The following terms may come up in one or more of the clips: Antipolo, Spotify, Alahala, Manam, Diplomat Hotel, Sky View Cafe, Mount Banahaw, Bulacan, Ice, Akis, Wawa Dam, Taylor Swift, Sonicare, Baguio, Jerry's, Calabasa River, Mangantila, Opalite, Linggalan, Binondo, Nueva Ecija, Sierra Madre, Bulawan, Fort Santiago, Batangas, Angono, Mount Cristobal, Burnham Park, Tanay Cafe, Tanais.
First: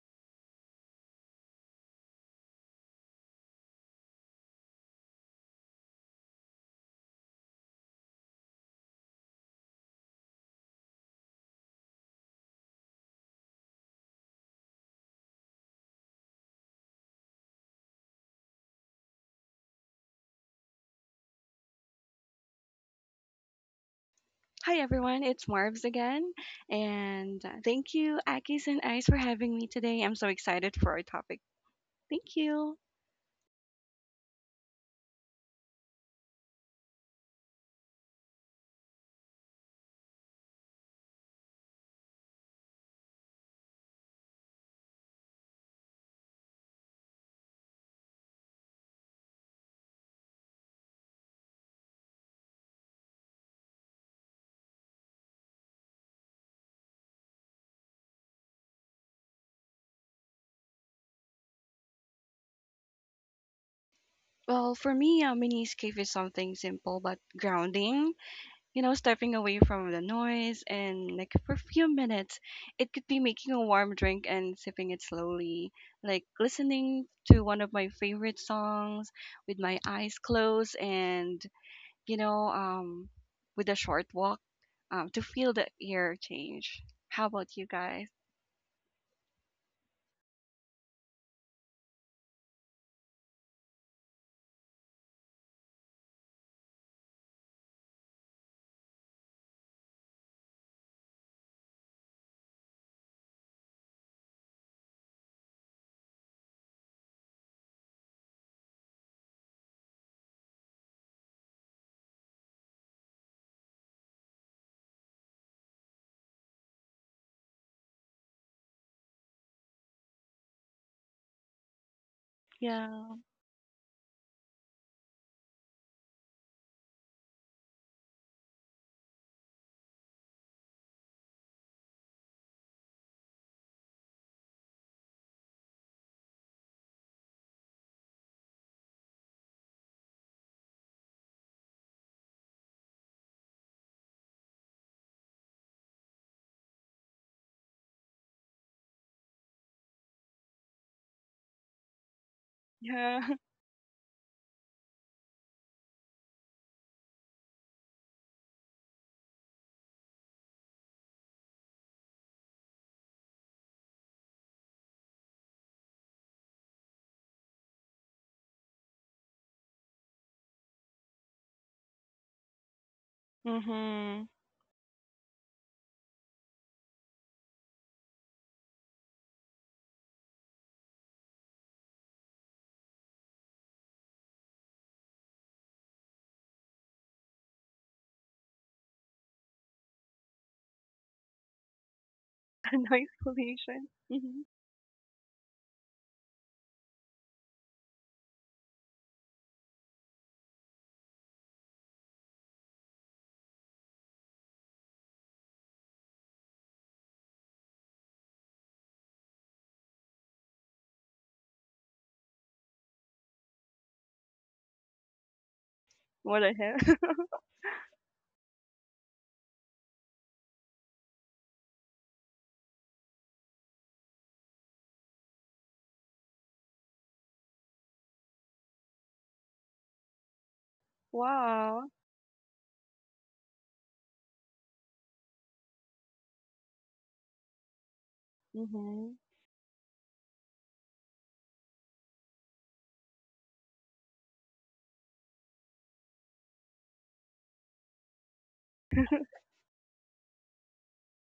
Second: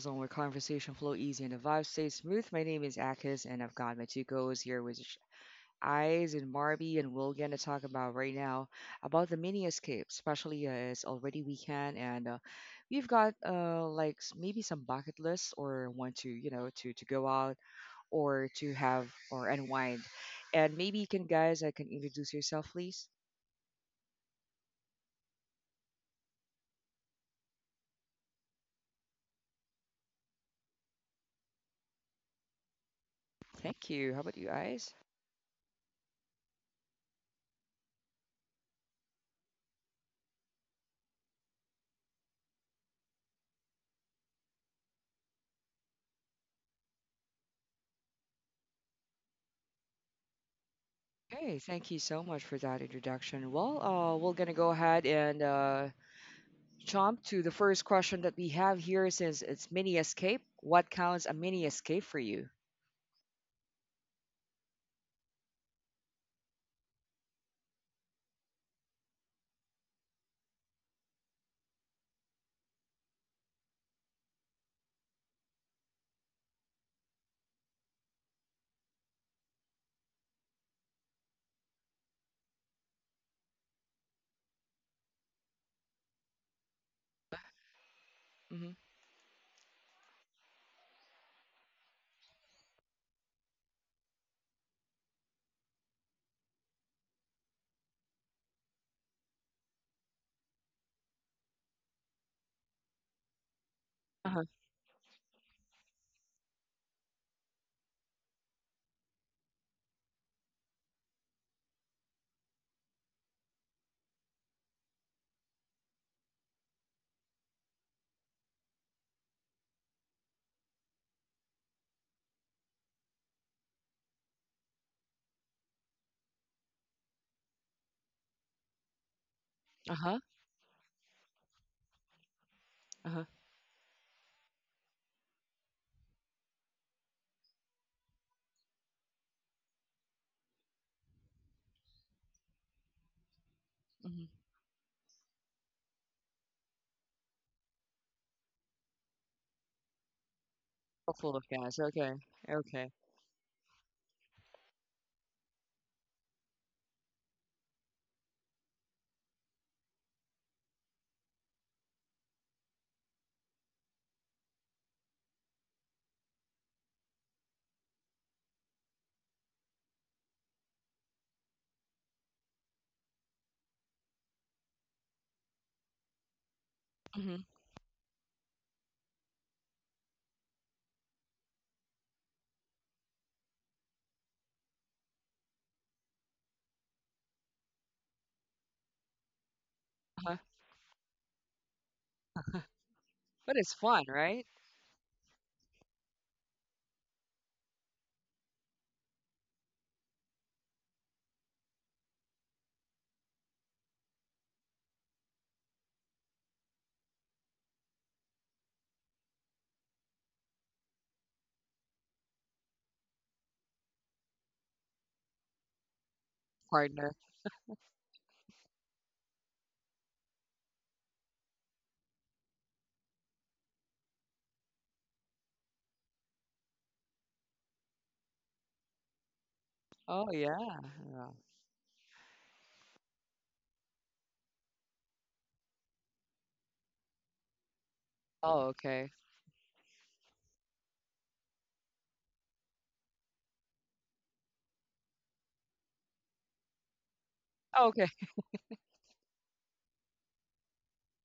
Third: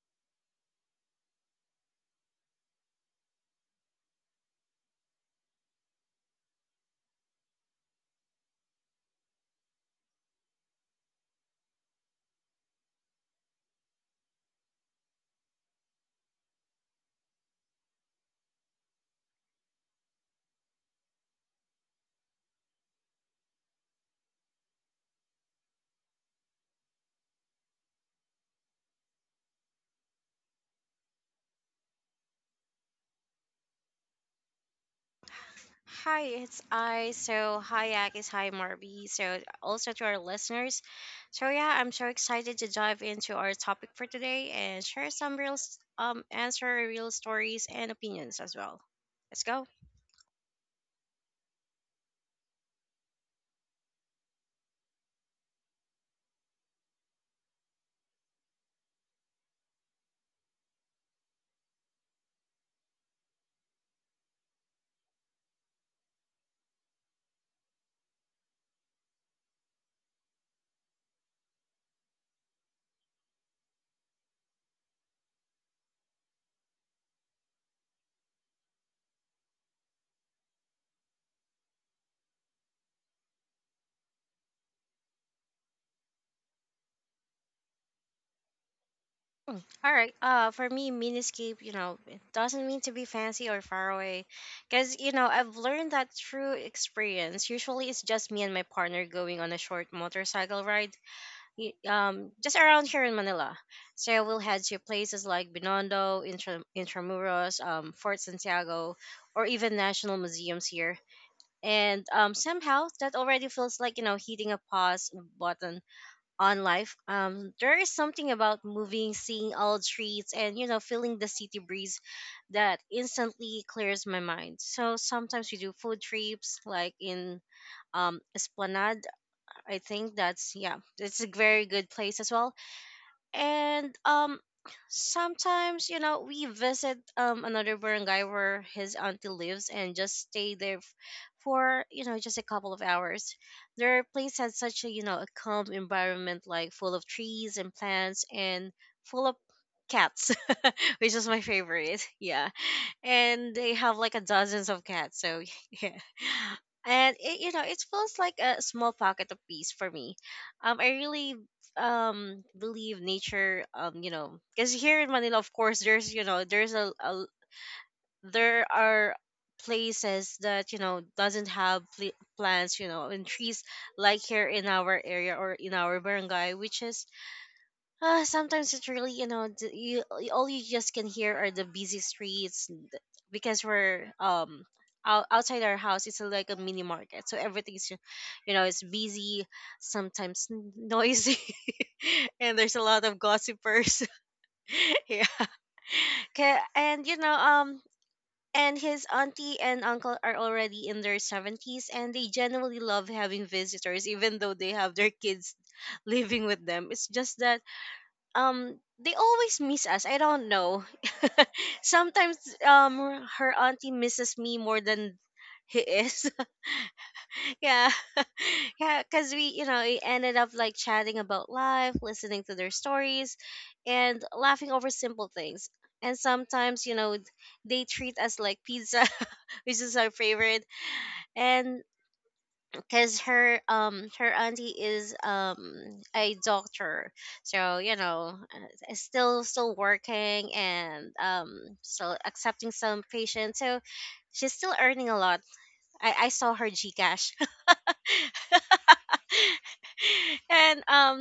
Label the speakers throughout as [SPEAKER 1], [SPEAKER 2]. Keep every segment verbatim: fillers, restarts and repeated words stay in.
[SPEAKER 1] zone where conversation flow easy and the vibe stays smooth, my name is Akis and I've got my two co-hosts here with Eyes and Marby and we're gonna talk about right now about the mini escape, especially uh, it's already weekend and uh, we've got uh like s- maybe some bucket lists or want to you know to to go out or to have or unwind, and maybe you can guys I can introduce yourself please.
[SPEAKER 2] Hi everyone, it's Marvs again, and uh, thank you, Akis and Ice, for having me today. I'm so excited for our topic. Thank you.
[SPEAKER 1] Thank you. How about you, Eyes?
[SPEAKER 3] Hi, it's I. So, hi, Agis. Hi, Marby. So, also to our listeners. So, yeah, I'm so excited to dive into our topic for today and share some real, s- um, answer real stories and opinions as well. Let's go.
[SPEAKER 1] Okay, thank you so much for that introduction. Well, uh, we're gonna go ahead and uh, jump to the first question that we have here, since it's mini escape. What counts a mini escape for you?
[SPEAKER 2] Well, for me, a mini escape is something simple but grounding. You know, stepping away from the noise and like for a few minutes, it could be making a warm drink and sipping it slowly, like listening to one of my favorite songs with my eyes closed, and you know, um, with a short walk, um, to feel the air change. How about you guys?
[SPEAKER 1] Mm-hmm.
[SPEAKER 3] Mm. All right. Uh, for me, miniscape, you know, it doesn't mean to be fancy or far away, because you know I've learned that through experience. Usually, it's just me and my partner going on a short motorcycle ride y- um just around here in Manila. So
[SPEAKER 1] Uh
[SPEAKER 3] we'll
[SPEAKER 1] huh.
[SPEAKER 3] head to places like Binondo, Intra- Intramuros, um, Fort Santiago, or even national museums here. And um, somehow that already feels like you know hitting a pause button on life. Um, there is something about moving, seeing old streets, and you know feeling the city breeze that
[SPEAKER 2] Yeah,
[SPEAKER 3] instantly clears my mind. So sometimes we do food trips, like in um Esplanade. I
[SPEAKER 1] Uh
[SPEAKER 3] think
[SPEAKER 1] huh.
[SPEAKER 3] that's yeah, it's a very good place as well,
[SPEAKER 1] Uh huh.
[SPEAKER 3] and um sometimes you know we visit um another barangay where his auntie lives and just stay there f- for you know just a couple of hours. Their
[SPEAKER 1] Mm-hmm.
[SPEAKER 3] place has such a you know a calm environment, like full of trees and plants and full of cats
[SPEAKER 1] A
[SPEAKER 3] which is
[SPEAKER 1] full
[SPEAKER 3] my
[SPEAKER 1] of gas.
[SPEAKER 3] favorite.
[SPEAKER 1] Okay.
[SPEAKER 3] Yeah,
[SPEAKER 1] Okay.
[SPEAKER 2] yeah.
[SPEAKER 3] and they have like a dozens of cats, so yeah, and it, you know it feels like a small pocket of peace for me. Um i really um believe nature. Um you know, because here in Manila, of course there's, you know, there's a, a there are places that you know doesn't have pl- plants you know and trees like
[SPEAKER 2] Mhm.
[SPEAKER 3] here in our area or in our barangay, which is,
[SPEAKER 1] Mm-hmm.
[SPEAKER 3] uh, sometimes it's really, you know, d- you all you just can hear are the busy streets, n- th- because we're um out, outside our house. It's like a mini market, so everything's, ju- you know, it's busy,
[SPEAKER 1] Uh huh.
[SPEAKER 3] sometimes n- noisy, and
[SPEAKER 2] A
[SPEAKER 3] there's a lot
[SPEAKER 2] nice
[SPEAKER 3] of
[SPEAKER 1] But it's
[SPEAKER 2] solution.
[SPEAKER 3] gossipers.
[SPEAKER 1] fun,
[SPEAKER 2] Mhm.
[SPEAKER 1] right?
[SPEAKER 3] Yeah. Okay, and you know, um, and his auntie and uncle are already in their seventies, and they generally love having visitors, even though they have their kids living with them. It's just that um they always miss us. I don't know. Sometimes um her auntie misses me more than he is.
[SPEAKER 2] What a hell.
[SPEAKER 1] Partner.
[SPEAKER 3] Yeah. Yeah, cuz we, you know, we ended up like chatting about life, listening to their stories and laughing over simple things. And sometimes, you know, they treat us like pizza, which is our
[SPEAKER 1] Oh
[SPEAKER 3] favorite.
[SPEAKER 1] yeah. Yeah.
[SPEAKER 3] And
[SPEAKER 2] wow.
[SPEAKER 3] because her um her auntie is um a doctor, so you know
[SPEAKER 1] Oh,
[SPEAKER 3] uh, is
[SPEAKER 1] okay.
[SPEAKER 2] Mhm.
[SPEAKER 3] still still working, and um still accepting some patients, so she's still earning a lot. I i saw her GCash.
[SPEAKER 1] Okay.
[SPEAKER 3] And um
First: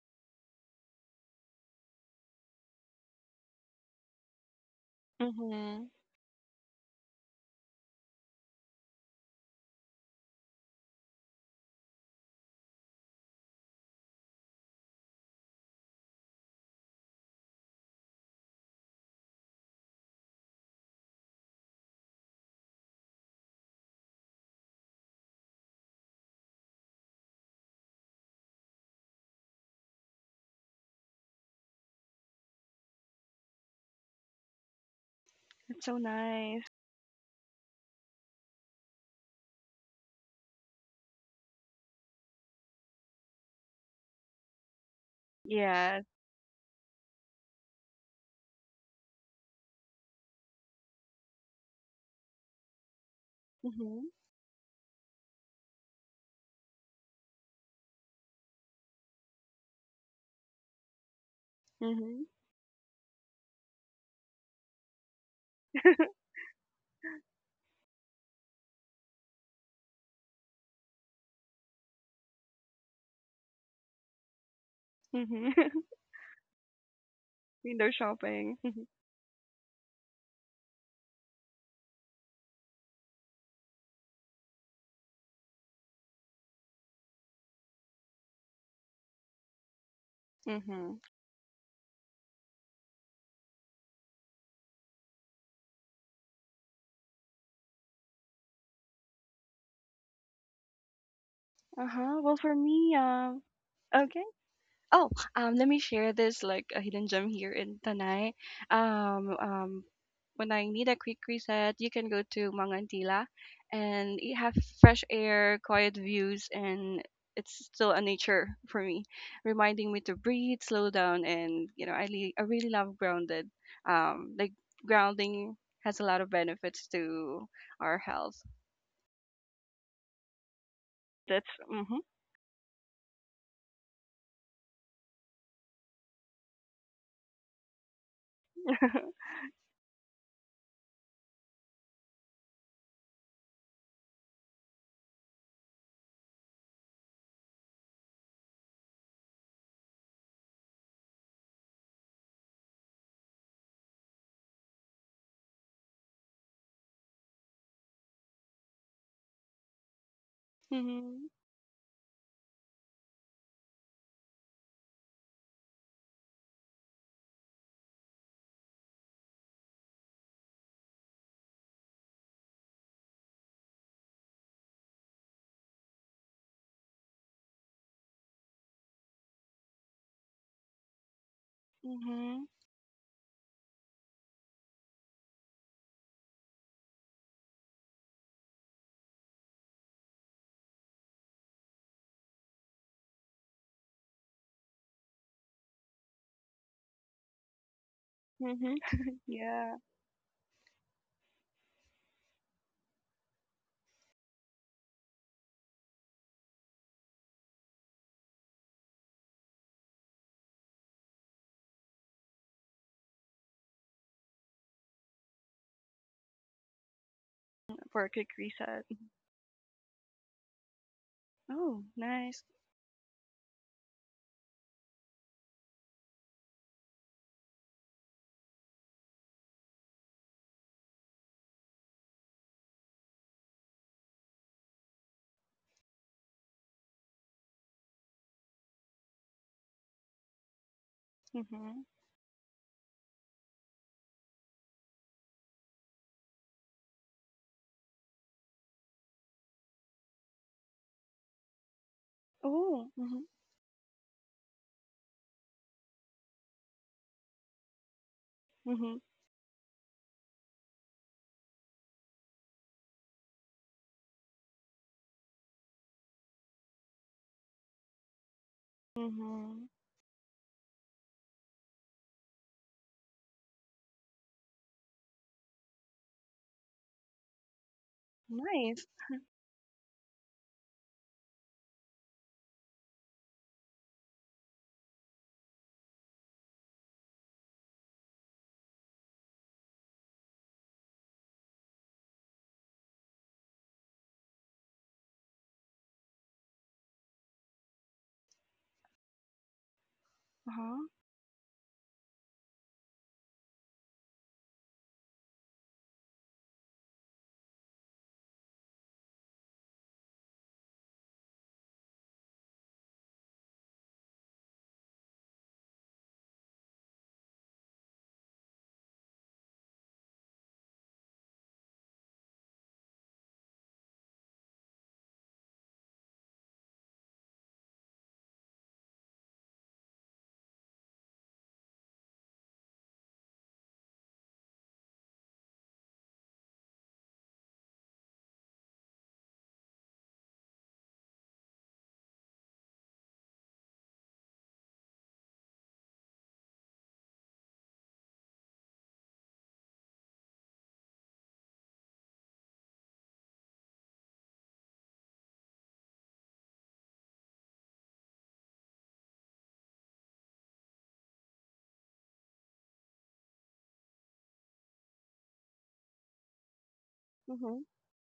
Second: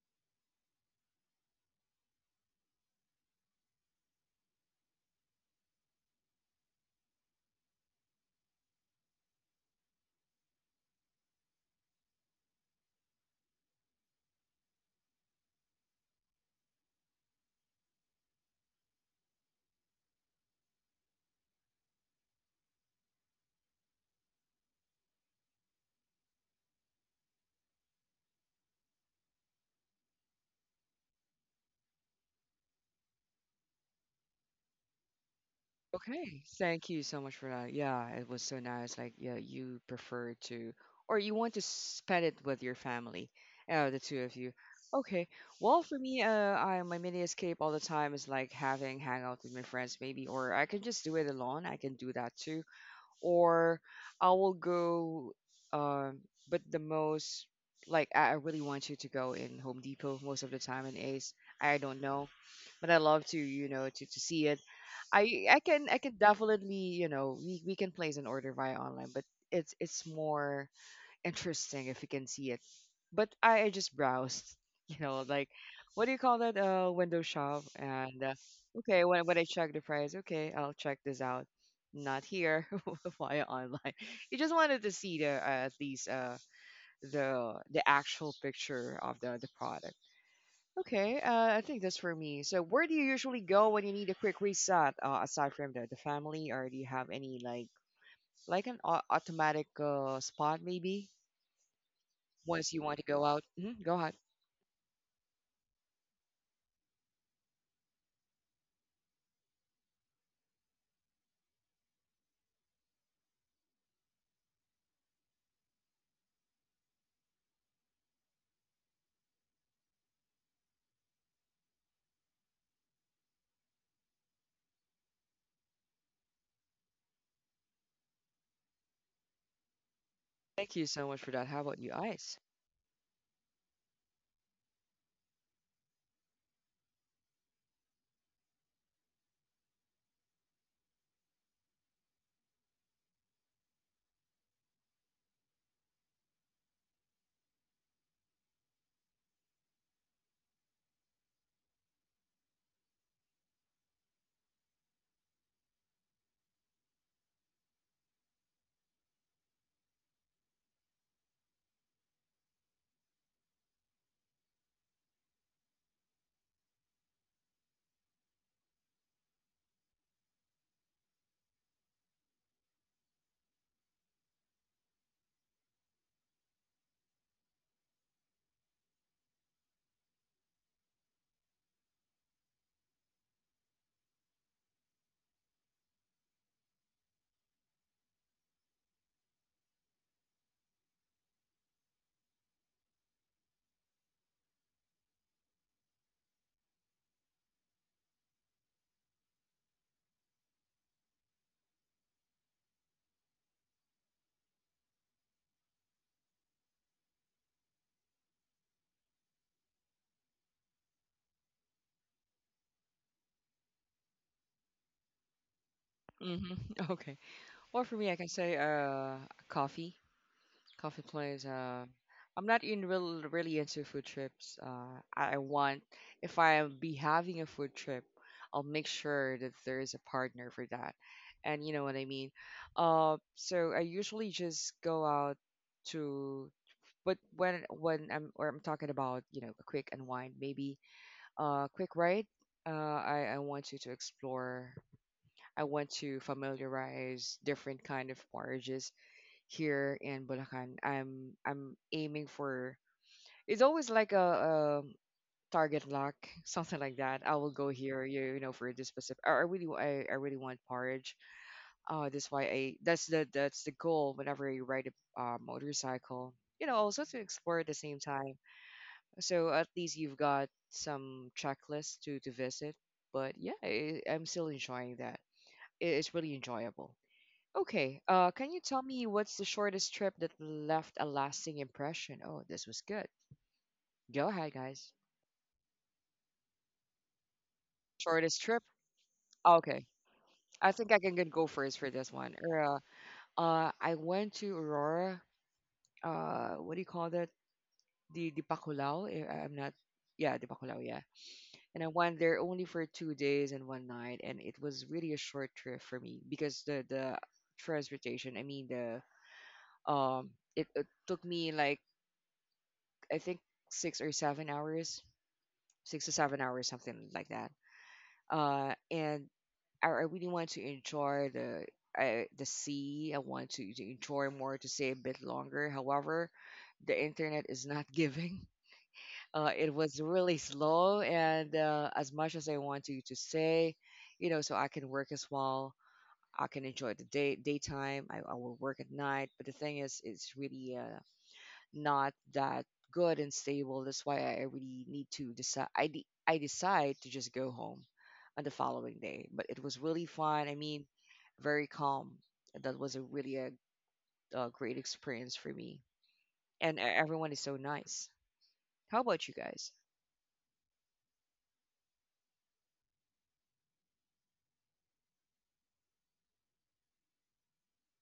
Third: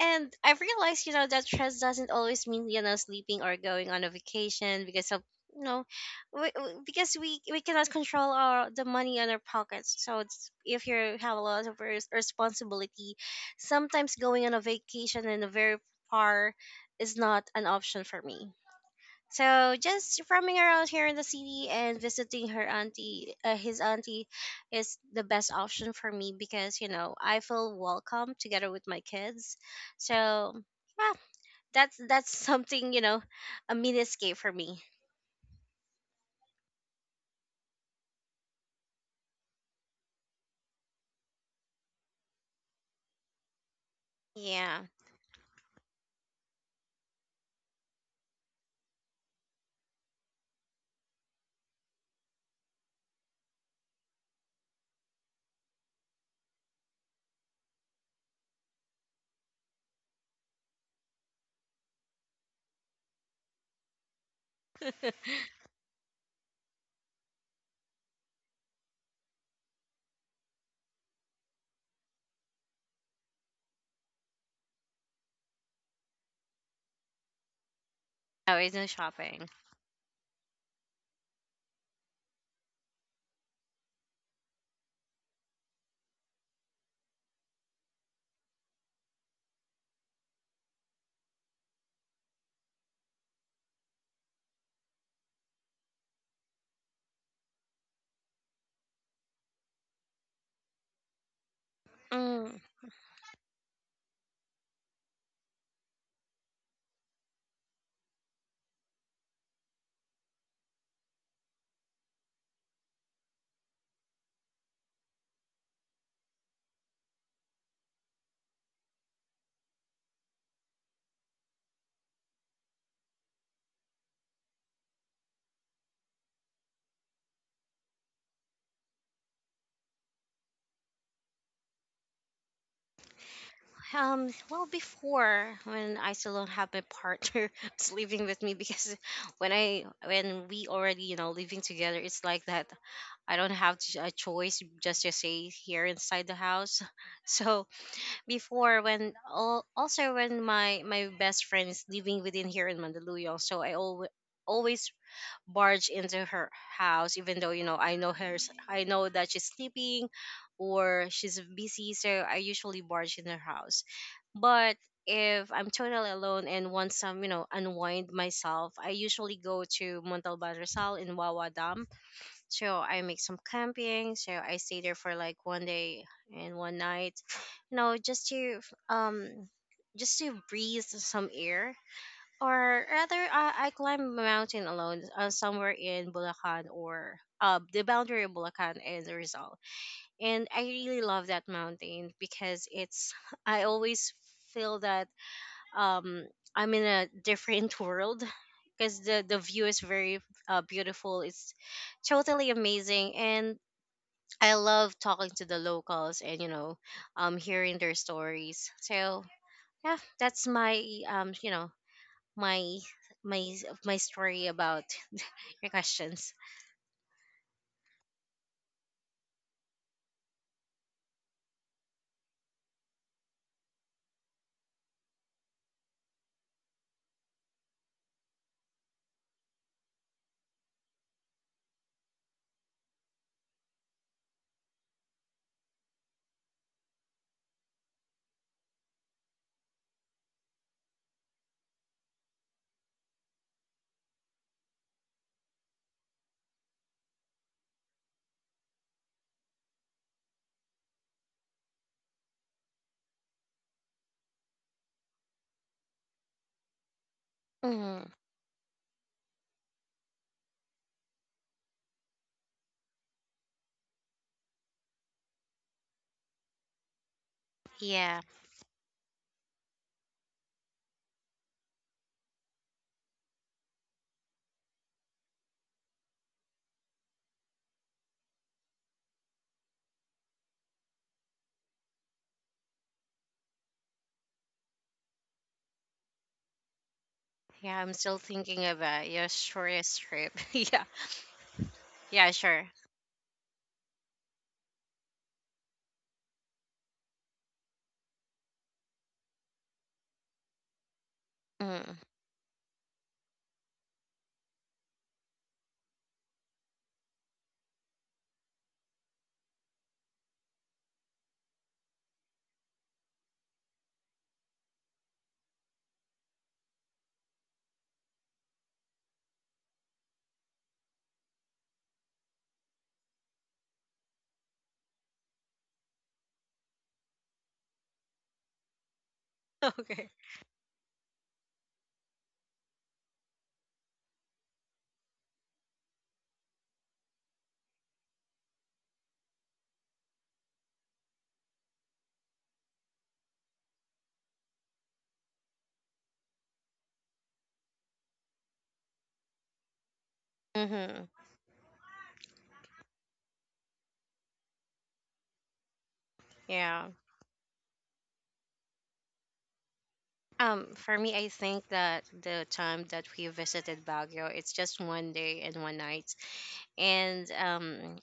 [SPEAKER 3] And I've realized, you know, that stress doesn't always mean, you know, sleeping or going on a vacation because of, you know,
[SPEAKER 2] Mhm.
[SPEAKER 3] we, we- because we we cannot control our the money in our pockets. So it's, if you have a lot of res- responsibility, sometimes going on a vacation in a very far is not an option for me. So just roaming around here in the city and visiting her auntie, uh, his auntie, is the best option for me because you know I feel welcome together with my kids. So yeah, that's that's something you know, a mini escape for me.
[SPEAKER 2] It's so
[SPEAKER 1] Okay,
[SPEAKER 2] nice.
[SPEAKER 1] thank you so much for that. Yeah, it was so nice. Like, yeah, you prefer to, or you want to spend it with your family, uh, the two of you.
[SPEAKER 3] Yeah,
[SPEAKER 1] Okay. Well, for
[SPEAKER 2] Yes.
[SPEAKER 1] me, uh, I my mini escape all the time is like having hangout with my friends, maybe, or I can just do it alone. I can do that too, or
[SPEAKER 2] Mhm.
[SPEAKER 1] I will go. Um, but the most, like, I I really want you to go in Home Depot most of the time in Ace. I don't
[SPEAKER 2] Mhm.
[SPEAKER 1] know, but I love to, you know, to to see it. I I can
[SPEAKER 2] Mhm.
[SPEAKER 1] I can definitely you know we, we can place an order via online, but it's it's more interesting if you can see it. But I, I just browsed, you know, like, what do you call that? Uh, window shop.
[SPEAKER 2] Window
[SPEAKER 1] And uh,
[SPEAKER 2] shopping.
[SPEAKER 3] always no
[SPEAKER 1] okay, when when I
[SPEAKER 3] shopping.
[SPEAKER 1] check the price, okay, I'll check this out. Not here via online. You just wanted to see the, uh, at least uh the the actual picture of the the product.
[SPEAKER 2] Mhm.
[SPEAKER 1] Okay, uh, I think that's for me. So, where do you usually go when you need a quick reset, uh, aside from the, the family, or do you have any, like like an au- automatic uh, spot maybe
[SPEAKER 2] Uh huh. Well,
[SPEAKER 3] Mm.
[SPEAKER 2] for
[SPEAKER 1] once you want
[SPEAKER 2] me,
[SPEAKER 1] to go out?
[SPEAKER 2] um,
[SPEAKER 1] Hmm, go ahead.
[SPEAKER 2] okay. Oh, um, let me share this like a hidden gem here in Tanay. Um, um, when I need a quick reset, you can go to Mangantila, and you have fresh air, quiet views, and it's still a nature for me, reminding me to breathe, slow down, and you know, I really, I really love grounded. Um, like grounding has a lot of benefits to our health.
[SPEAKER 1] Thank you so much for that.
[SPEAKER 2] That's
[SPEAKER 1] How about you,
[SPEAKER 2] mhm,
[SPEAKER 1] Ice?
[SPEAKER 3] Um, well, before when I still don't have my partner that's living with me, because when I when we already you know living together, it's like that. I don't have ch- a choice just to stay here inside the house. So before when al- also when my my best friend is living within here in Mandaluyong, so I always always barge into her house, even though you know i know her s- i know that she's sleeping or
[SPEAKER 2] mhm,
[SPEAKER 3] she's busy, so I usually barge in her house. But if I'm totally alone and want some you know unwind myself, I usually go to Montalban Rizal in Wawa Dam, so I make some camping, so I stay there for like one day and one night, you know, just to um just to breathe some air.
[SPEAKER 2] mhm,
[SPEAKER 3] Or rather, uh, I climbed a mountain alone uh, somewhere in Bulacan, or uh, the boundary of Bulacan and Rizal, and I really love that mountain because it's I always feel that um I'm in a different world,
[SPEAKER 2] mhm.
[SPEAKER 3] because the, the view
[SPEAKER 2] Yeah,
[SPEAKER 3] is very uh, beautiful. It's totally amazing, and I love talking to the locals and you know um hearing their stories. So yeah, that's my um you know my my my story about your questions.
[SPEAKER 1] Hmm. Okay. Well, for
[SPEAKER 2] for
[SPEAKER 1] me,
[SPEAKER 2] a
[SPEAKER 1] I can
[SPEAKER 2] quick
[SPEAKER 1] say
[SPEAKER 2] reset.
[SPEAKER 1] uh, coffee. Coffee place.
[SPEAKER 2] Oh,
[SPEAKER 1] Uh,
[SPEAKER 2] nice.
[SPEAKER 1] I'm not in real really into food trips. Uh, I I want, if I be having a food trip, I'll make sure that there is a partner for that, and you know what I mean. Uh, so I usually just go out to, but when when I'm or I'm talking about, you know a quick unwind, maybe a
[SPEAKER 2] Mhm.
[SPEAKER 1] quick ride. Uh, I I want you to explore. I want to familiarize different kind of bars here in Bulacan. I'm I'm aiming for,
[SPEAKER 2] Oh, mhm.
[SPEAKER 1] it's always like a, um target lock, something like that. I will go
[SPEAKER 3] Mm,
[SPEAKER 1] here, you, you know, for this
[SPEAKER 2] Mhm.
[SPEAKER 1] specific. I I really wa- I, I really want porridge. Uh, that's why I that's the that's the goal whenever you ride a uh, motorcycle. You know, also to explore at the same
[SPEAKER 3] yeah,
[SPEAKER 1] time. So
[SPEAKER 2] Mhm.
[SPEAKER 1] at least you've got some checklists to to visit. But yeah, I, I'm still enjoying that. It, it's really enjoyable. Okay, uh, can you tell
[SPEAKER 2] Nice.
[SPEAKER 1] me what's the shortest trip that left a lasting impression? Oh, this was good. Go ahead, guys.
[SPEAKER 3] yeah, I'm still
[SPEAKER 1] Shortest trip?
[SPEAKER 3] thinking about your
[SPEAKER 1] Okay.
[SPEAKER 3] shortest trip.
[SPEAKER 1] I
[SPEAKER 3] Yeah,
[SPEAKER 1] think I can g- go first for this
[SPEAKER 3] yeah,
[SPEAKER 1] one. Er,
[SPEAKER 3] sure.
[SPEAKER 1] Uh, uh, I went to Aurora. Uh, what do you call that? The the Pakulao. eh, I- I'm not. Yeah, the Pakulao.
[SPEAKER 2] Uh-huh.
[SPEAKER 1] Yeah, and I
[SPEAKER 3] Mm,
[SPEAKER 1] went there only for two days and one night, and it was really a short trip for me, because the the transportation. I mean, the um, it, it took me like, I think, six or seven hours, six to seven hours, something like that. Uh, and I, I really want to enjoy the uh, the sea. I want to, to enjoy more, to stay a bit longer. However, the internet is not giving. Uh, it was
[SPEAKER 3] okay.
[SPEAKER 1] really slow, and uh, as much as I want to to stay, you know, so I can work as well. I can enjoy the day daytime. I, I will work at night, but the thing is, it's really uh, not that good and stable. That's why I really need to decide. I, de- I decide to just go home on the following day. But it was really fun. I mean,
[SPEAKER 3] Mm-hmm.
[SPEAKER 1] very calm. That was a really a, a great experience for me. And e-
[SPEAKER 3] Yeah.
[SPEAKER 1] everyone is so nice. How about you guys?
[SPEAKER 3] Um, for me, I think that the time that we visited Baguio, it's just one day and one night, and
[SPEAKER 2] Mhm.
[SPEAKER 3] um,